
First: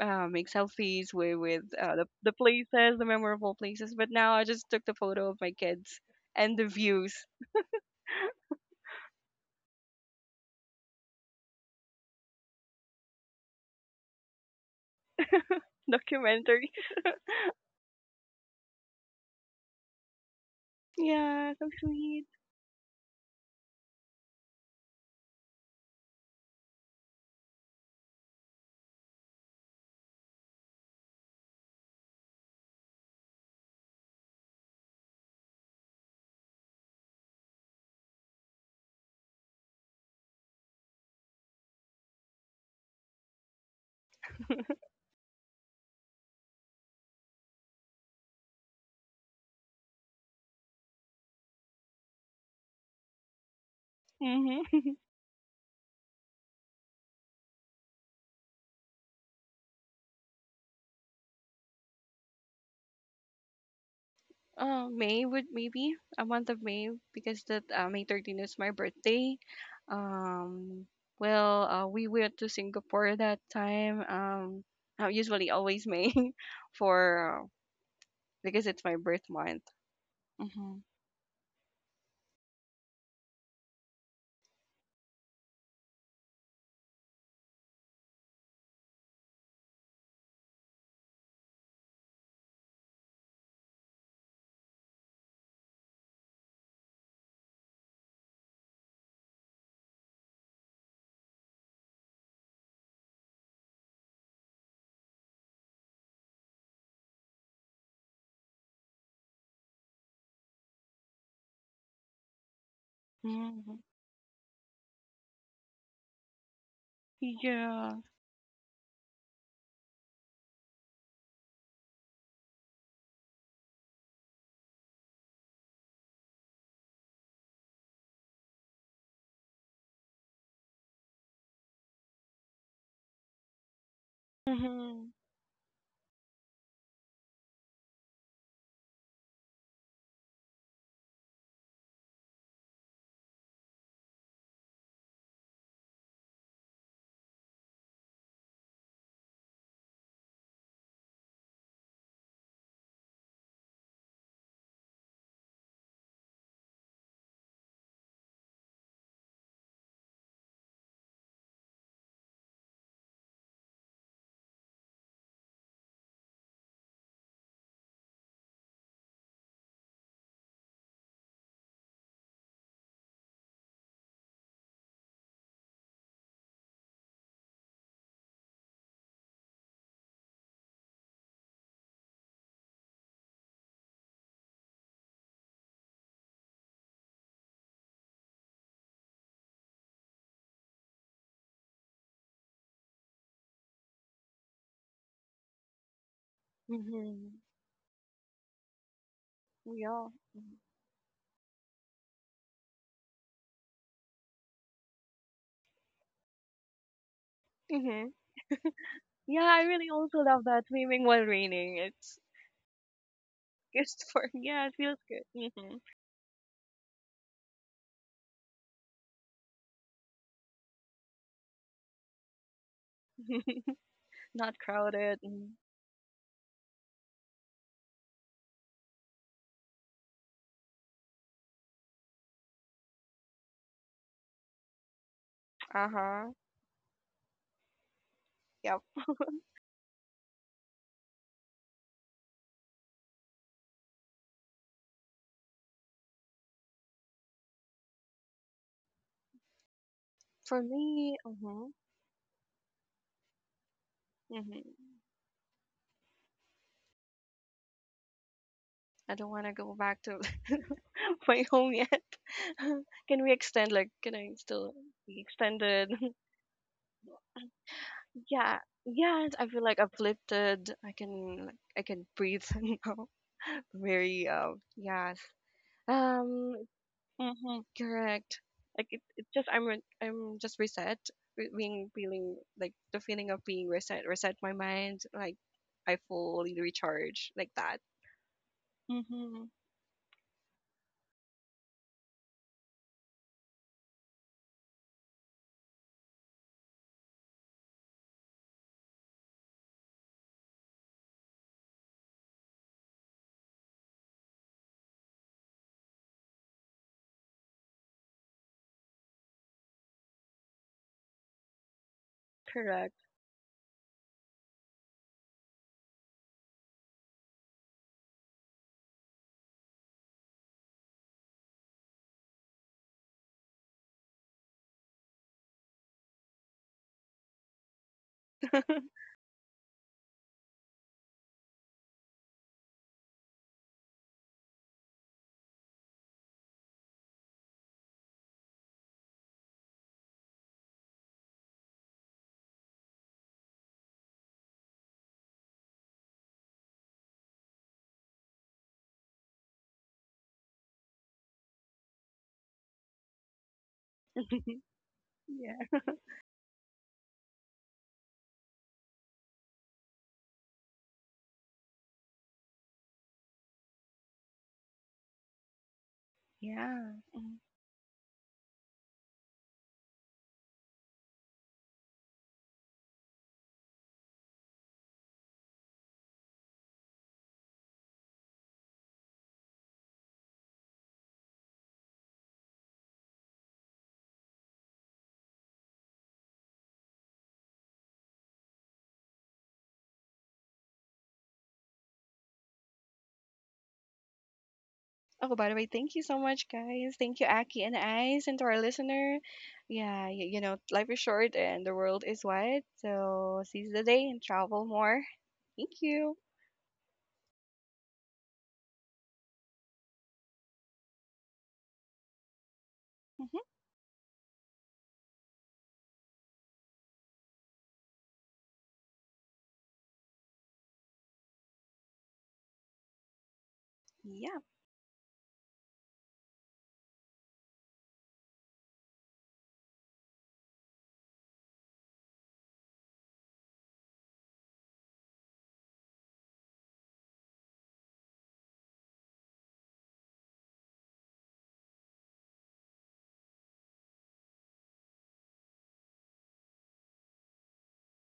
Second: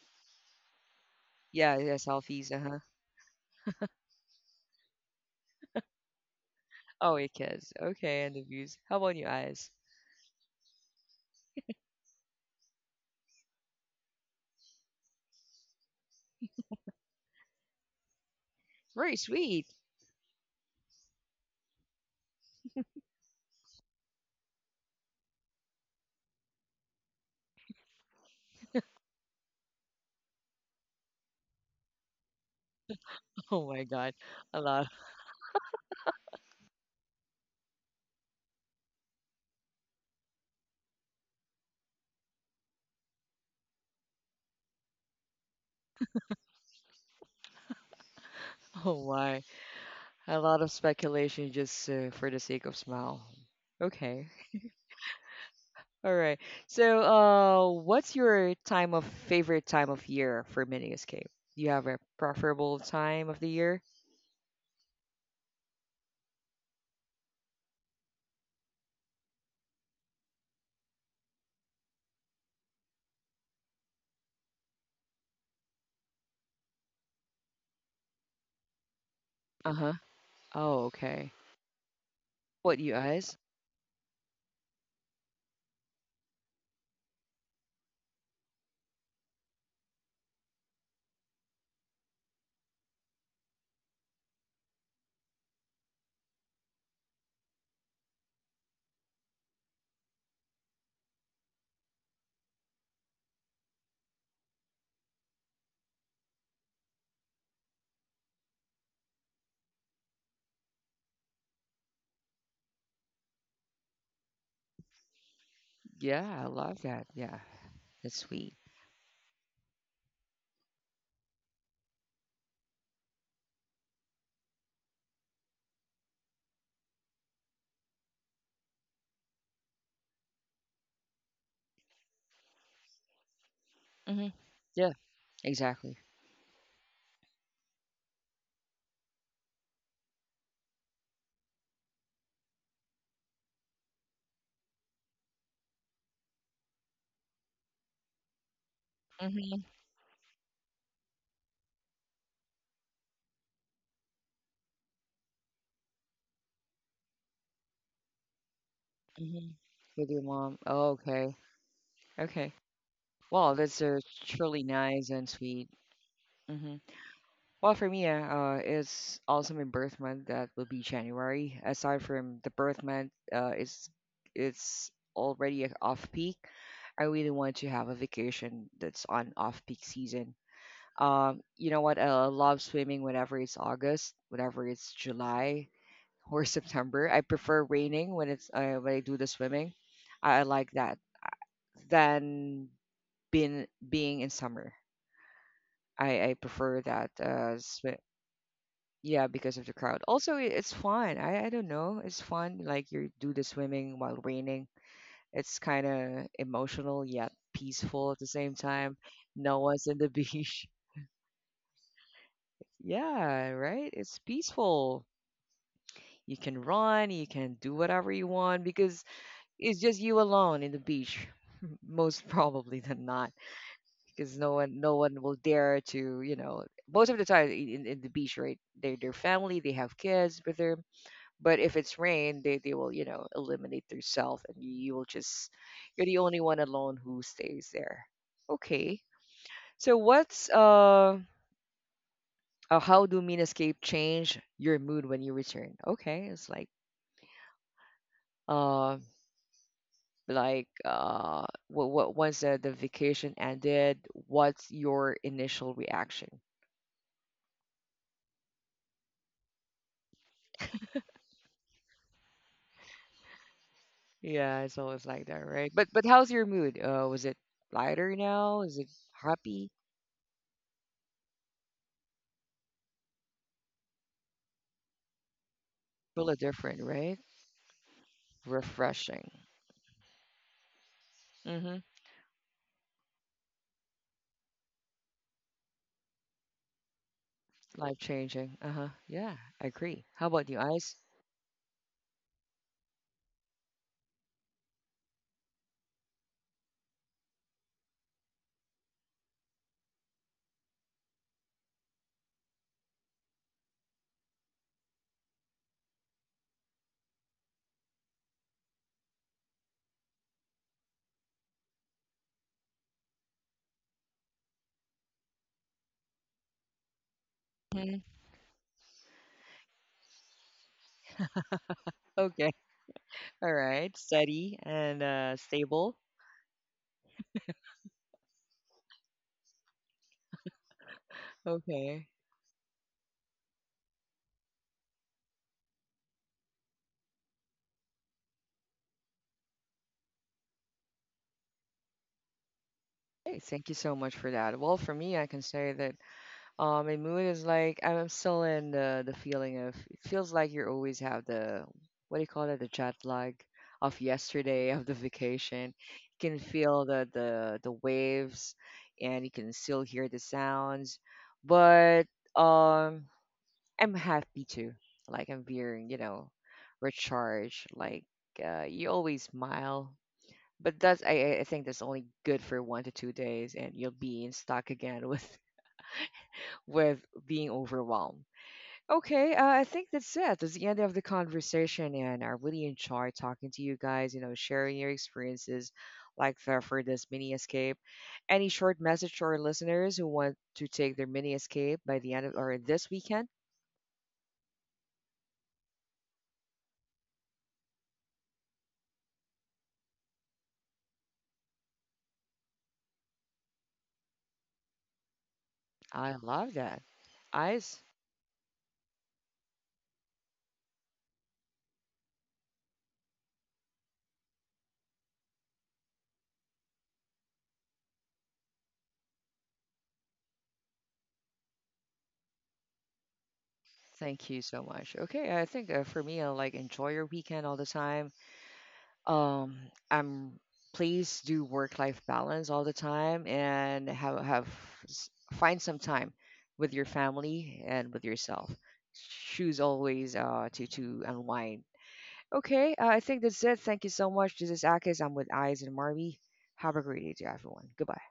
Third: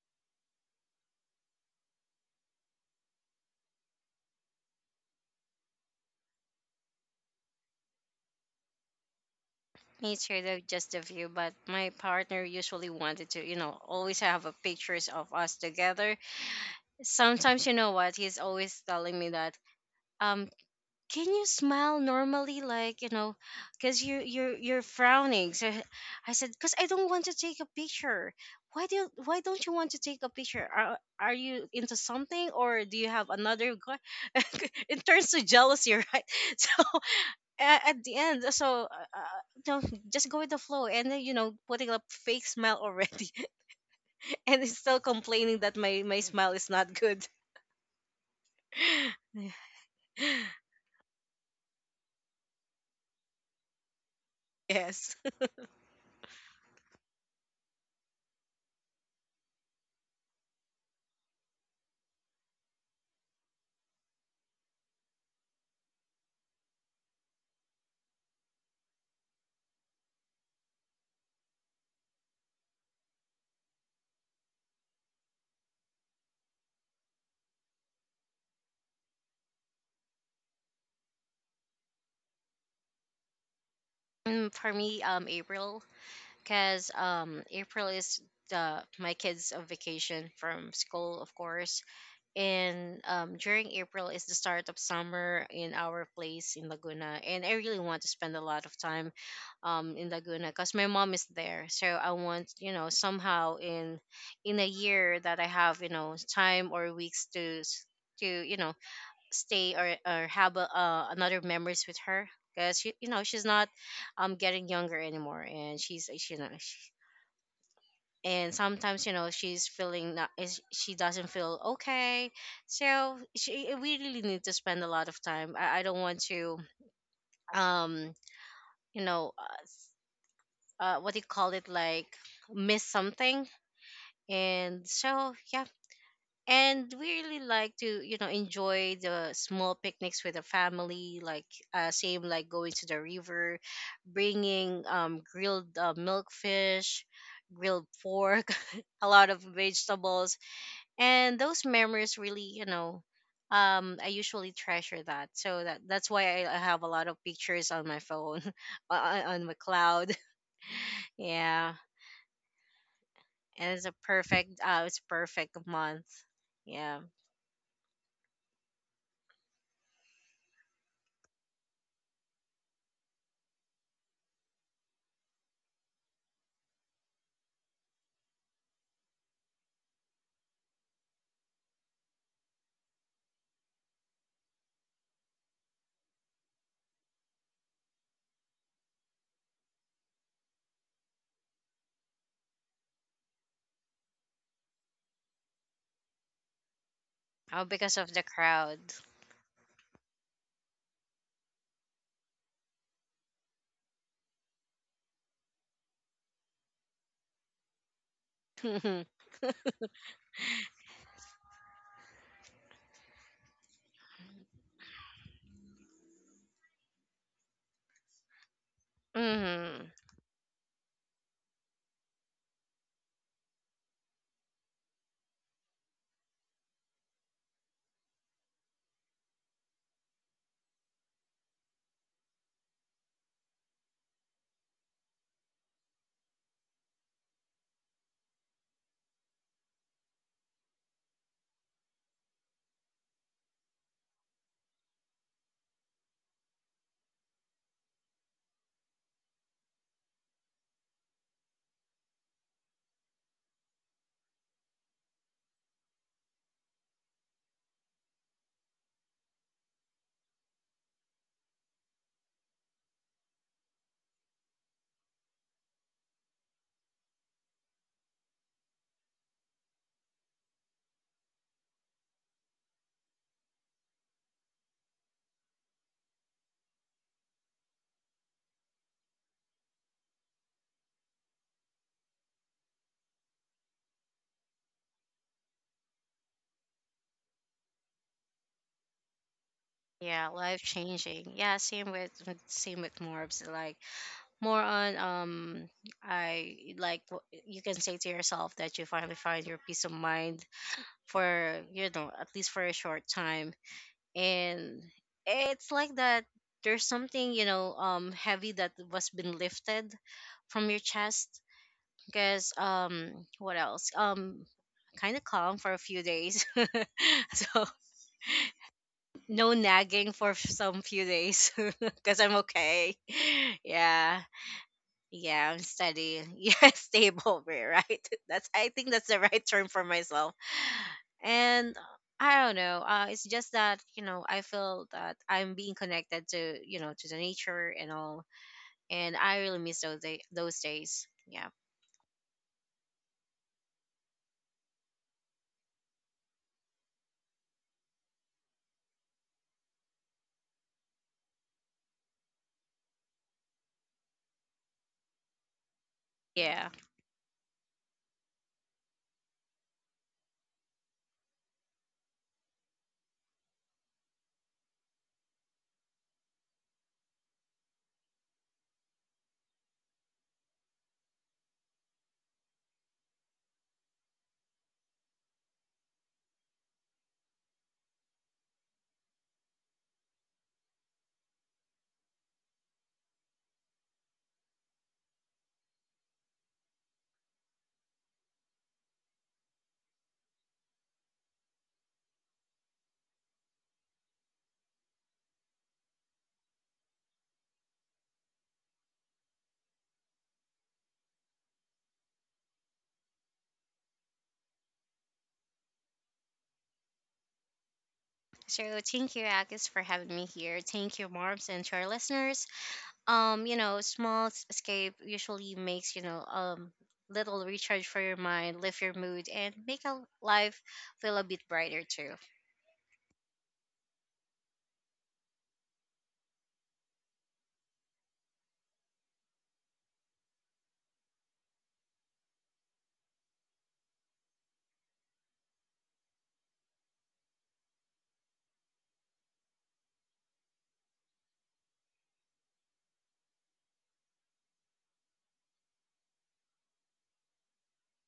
[SPEAKER 2] uh make selfies with with
[SPEAKER 1] Yeah, yeah,
[SPEAKER 2] uh, the the
[SPEAKER 1] selfies. Uh huh.
[SPEAKER 2] places, the memorable places. But now I just took the photo of my kids and the views
[SPEAKER 1] Oh, it is. Okay, and the views. How about your eyes?
[SPEAKER 3] Made sure that just a few, but my partner usually wanted to, you know, always have a pictures of us together.
[SPEAKER 2] documentary.
[SPEAKER 3] Sometimes, you know what, he's always
[SPEAKER 1] Very
[SPEAKER 3] telling me that,
[SPEAKER 1] sweet.
[SPEAKER 3] um, can you
[SPEAKER 2] Yeah, so
[SPEAKER 3] smile
[SPEAKER 2] sweet.
[SPEAKER 3] normally, like, you know, because you you're you're frowning. So I said, because I don't want to take a picture. Why do you, why don't you want to take a picture? Are are you into something, or do you have
[SPEAKER 1] Oh
[SPEAKER 3] another
[SPEAKER 1] my God,
[SPEAKER 3] go-"
[SPEAKER 1] a lot.
[SPEAKER 3] it turns to jealousy, right? So at, at the end uh, so uh, uh, no, just go with the flow, and then, you know, putting a fake smile already, and is still complaining that my my smile is not good.
[SPEAKER 1] Oh my, a lot of speculation just uh, for the sake of smile. Okay.
[SPEAKER 2] Mm-hmm.
[SPEAKER 3] Yes.
[SPEAKER 1] All right. So, uh, what's your time of favorite time of year for mini escape? Do you have a preferable time of the year?
[SPEAKER 2] Uh, May would maybe a month of May because that uh, May thirteenth is my birthday. Um, well, uh, we went to Singapore that time. Um, uh, usually always May for uh, because it's my birth month.
[SPEAKER 1] Uh-huh.
[SPEAKER 2] Mm-hmm.
[SPEAKER 1] Oh, okay. What, you guys?
[SPEAKER 3] Mm, for me, um April, because um April is the my kids on vacation from school, of course. And um, during April is the start of summer in our place in Laguna, and I really want to spend a lot of time um, in Laguna because my mom is there. So I want, you know, somehow in in a year that I have, you know, time or weeks to s- to, you know, stay or or have a, uh, another memories with her, because, you know, she's not
[SPEAKER 2] Mm-hmm.
[SPEAKER 3] um getting younger anymore, and she's, you
[SPEAKER 1] Yeah, I
[SPEAKER 3] know,
[SPEAKER 1] love that. Yeah,
[SPEAKER 2] Yeah.
[SPEAKER 1] that's sweet.
[SPEAKER 3] and sometimes, you know, she's feeling not is she doesn't feel okay. So she eh, we really need to spend a lot of time. i, I don't want to um you know uh, s- uh what do you call it, like, miss something.
[SPEAKER 1] Hmm.
[SPEAKER 3] And
[SPEAKER 1] Yeah,
[SPEAKER 2] Mhm.
[SPEAKER 3] so yeah,
[SPEAKER 1] exactly.
[SPEAKER 3] and we really like to, you know, enjoy the small picnics with the family, like, uh, same like going to the river, bringing um grilled uh, milkfish, grilled pork, a lot of
[SPEAKER 1] Hmm.
[SPEAKER 3] vegetables. And those memories really, you know, um I usually treasure that. So that that's why i I have a lot of pictures on my phone on, on
[SPEAKER 1] Hmm.
[SPEAKER 3] my
[SPEAKER 1] With
[SPEAKER 3] cloud.
[SPEAKER 1] your mom. Oh, okay.
[SPEAKER 3] Yeah.
[SPEAKER 1] Okay. Well,
[SPEAKER 3] And
[SPEAKER 1] that's
[SPEAKER 3] it's a
[SPEAKER 1] uh,
[SPEAKER 3] perfect
[SPEAKER 1] truly
[SPEAKER 3] uh it's
[SPEAKER 1] nice and
[SPEAKER 3] perfect
[SPEAKER 1] sweet.
[SPEAKER 3] month.
[SPEAKER 1] Hmm.
[SPEAKER 3] Yeah.
[SPEAKER 1] Well, for me, uh, uh, it's also my birth month. That will be January. Aside from the birth month, uh, it's it's already off peak. I really want to have a vacation that's on off peak season. Um, you know what? I love swimming whenever it's August, whenever it's July or September. I prefer raining when it's uh, when I do the swimming. I, I like that than being being in summer. I, I prefer that.
[SPEAKER 2] Mhm.
[SPEAKER 1] Uh,
[SPEAKER 3] Oh,
[SPEAKER 1] swi-
[SPEAKER 3] because of the crowd.
[SPEAKER 1] yeah, because of the crowd.
[SPEAKER 2] Yeah.
[SPEAKER 1] Also, i- it's fun. I, I don't know. It's fun. Like you do the swimming while raining. It's kind of emotional yet peaceful
[SPEAKER 2] Mhm.
[SPEAKER 1] at the same time.
[SPEAKER 2] Yeah,
[SPEAKER 1] No
[SPEAKER 2] I
[SPEAKER 1] one's
[SPEAKER 2] really
[SPEAKER 1] in the
[SPEAKER 2] also love
[SPEAKER 1] beach.
[SPEAKER 2] that swimming while raining. It's
[SPEAKER 1] Yeah, right?
[SPEAKER 2] just
[SPEAKER 1] It's
[SPEAKER 2] for yeah, it feels
[SPEAKER 1] peaceful.
[SPEAKER 2] good. Mhm.
[SPEAKER 1] You can run, you can do whatever you want because it's
[SPEAKER 3] Hmm.
[SPEAKER 1] just you alone in the beach, most probably than not, because no
[SPEAKER 2] Not
[SPEAKER 1] one no one
[SPEAKER 2] crowded.
[SPEAKER 1] will
[SPEAKER 2] Mm.
[SPEAKER 1] dare to, you know, most of the time i- in, in the beach, right? They their family, they have kids with them. But if it's rain, they, they will, you know, eliminate themselves, and you, you will just
[SPEAKER 2] Uh
[SPEAKER 1] you're the
[SPEAKER 2] huh.
[SPEAKER 1] only one alone who stays there.
[SPEAKER 2] Yeah.
[SPEAKER 1] Okay. So what's uh uh, how do mean change your mood when you return? Okay, it's like uh
[SPEAKER 2] For
[SPEAKER 1] like
[SPEAKER 2] me,
[SPEAKER 1] uh
[SPEAKER 2] mhm.
[SPEAKER 1] what what once the, the vacation ended,
[SPEAKER 2] Mhm.
[SPEAKER 1] what's your initial reaction?
[SPEAKER 2] I don't want to go back to my home yet. Can we extend? Like, can I
[SPEAKER 1] Yeah,
[SPEAKER 2] still
[SPEAKER 1] it's always
[SPEAKER 2] be
[SPEAKER 1] like that, right? but
[SPEAKER 2] extended?
[SPEAKER 1] but how's your mood? uh was it lighter
[SPEAKER 2] yeah.
[SPEAKER 1] now? Is it
[SPEAKER 2] Yeah, I feel
[SPEAKER 1] happy?
[SPEAKER 2] like I've lifted. I can, like, I can breathe now. Very, um, yeah,
[SPEAKER 1] Really
[SPEAKER 2] Um,
[SPEAKER 1] different, right?
[SPEAKER 2] Mm-hmm. Correct. Like it, it
[SPEAKER 1] Refreshing.
[SPEAKER 2] just I'm re- I'm just reset, re-
[SPEAKER 1] Mm-hmm.
[SPEAKER 2] being feeling like the feeling of being reset, reset my mind. Like I fully recharge like that.
[SPEAKER 1] Life changing. Uh-huh. Yeah,
[SPEAKER 2] Mm-hmm.
[SPEAKER 1] I agree. How
[SPEAKER 3] Yeah,
[SPEAKER 1] about you,
[SPEAKER 3] life
[SPEAKER 1] eyes?
[SPEAKER 3] changing, yeah. Same with with- same with Morbs. Like, more on um i like w- you can say to yourself that you finally find your peace of mind for, you know, at least for a short time. And it's like that there's something, you know, um heavy that was been lifted from your chest. Because
[SPEAKER 2] Correct.
[SPEAKER 3] um what else um kind of calm for a few days. So
[SPEAKER 1] Hmm.
[SPEAKER 3] no nagging for some few days, because I'm
[SPEAKER 1] Okay,
[SPEAKER 3] okay.
[SPEAKER 1] all right.
[SPEAKER 3] Yeah.
[SPEAKER 1] Steady and uh
[SPEAKER 3] Yeah, I'm
[SPEAKER 1] stable.
[SPEAKER 3] steady. Yeah, stable, right? That's I think that's the right term for myself. And
[SPEAKER 1] Okay.
[SPEAKER 3] I don't know. Uh, it's just that, you know, I feel that I'm being connected to, you know, to the nature and all, and I really miss those day- those days. Yeah.
[SPEAKER 1] Hey, thank you so much for that. Well, for me, I can say that Uh, my mood is like I'm I'm still in the the feeling of it feels like you always have the what do you call it the jet lag of yesterday of the vacation.
[SPEAKER 2] Yeah.
[SPEAKER 1] You can
[SPEAKER 3] Yeah.
[SPEAKER 1] feel the the the waves, and you can still hear the sounds, but um I'm happy too. Like I'm being you know
[SPEAKER 2] Yeah. Mm.
[SPEAKER 1] recharged. Like uh, you always smile. But that's I, I I think that's only good for one to two days, and you'll be in stock again with with being overwhelmed. Okay, uh, I think that's it. That's the end of the conversation, and I really enjoyed talking to you guys. You know, sharing your experiences, like the, for this mini escape. Any short message to our listeners who want to take their mini escape by the end of or this weekend?
[SPEAKER 2] Oh, by the way, thank you so much, guys. Thank you, Aki and Ice, and to our listener. Yeah, you, you know, life is short and the world is wide. So seize the day and travel more. Thank
[SPEAKER 1] I
[SPEAKER 2] you.
[SPEAKER 1] love that. Eyes,
[SPEAKER 3] So thank you, Agus, for having me here. Thank you, Marms, and to our listeners.
[SPEAKER 2] Mm-hmm.
[SPEAKER 3] Um you know, small s- escape usually makes, you know, um little recharge for your mind, lift your mood, and make a life feel a bit brighter too.
[SPEAKER 1] thank
[SPEAKER 2] Yeah.
[SPEAKER 1] you so much. Okay, I think uh, for me, I like enjoy your weekend all the time. um I'm please do work life balance all the time and have have s- find some time with your family and with yourself. Choose always uh to to unwind. Okay, uh, I think that's it. Thank you so much. This is Akis. I'm with Eyes and Marvy. Have a great day to everyone. Goodbye.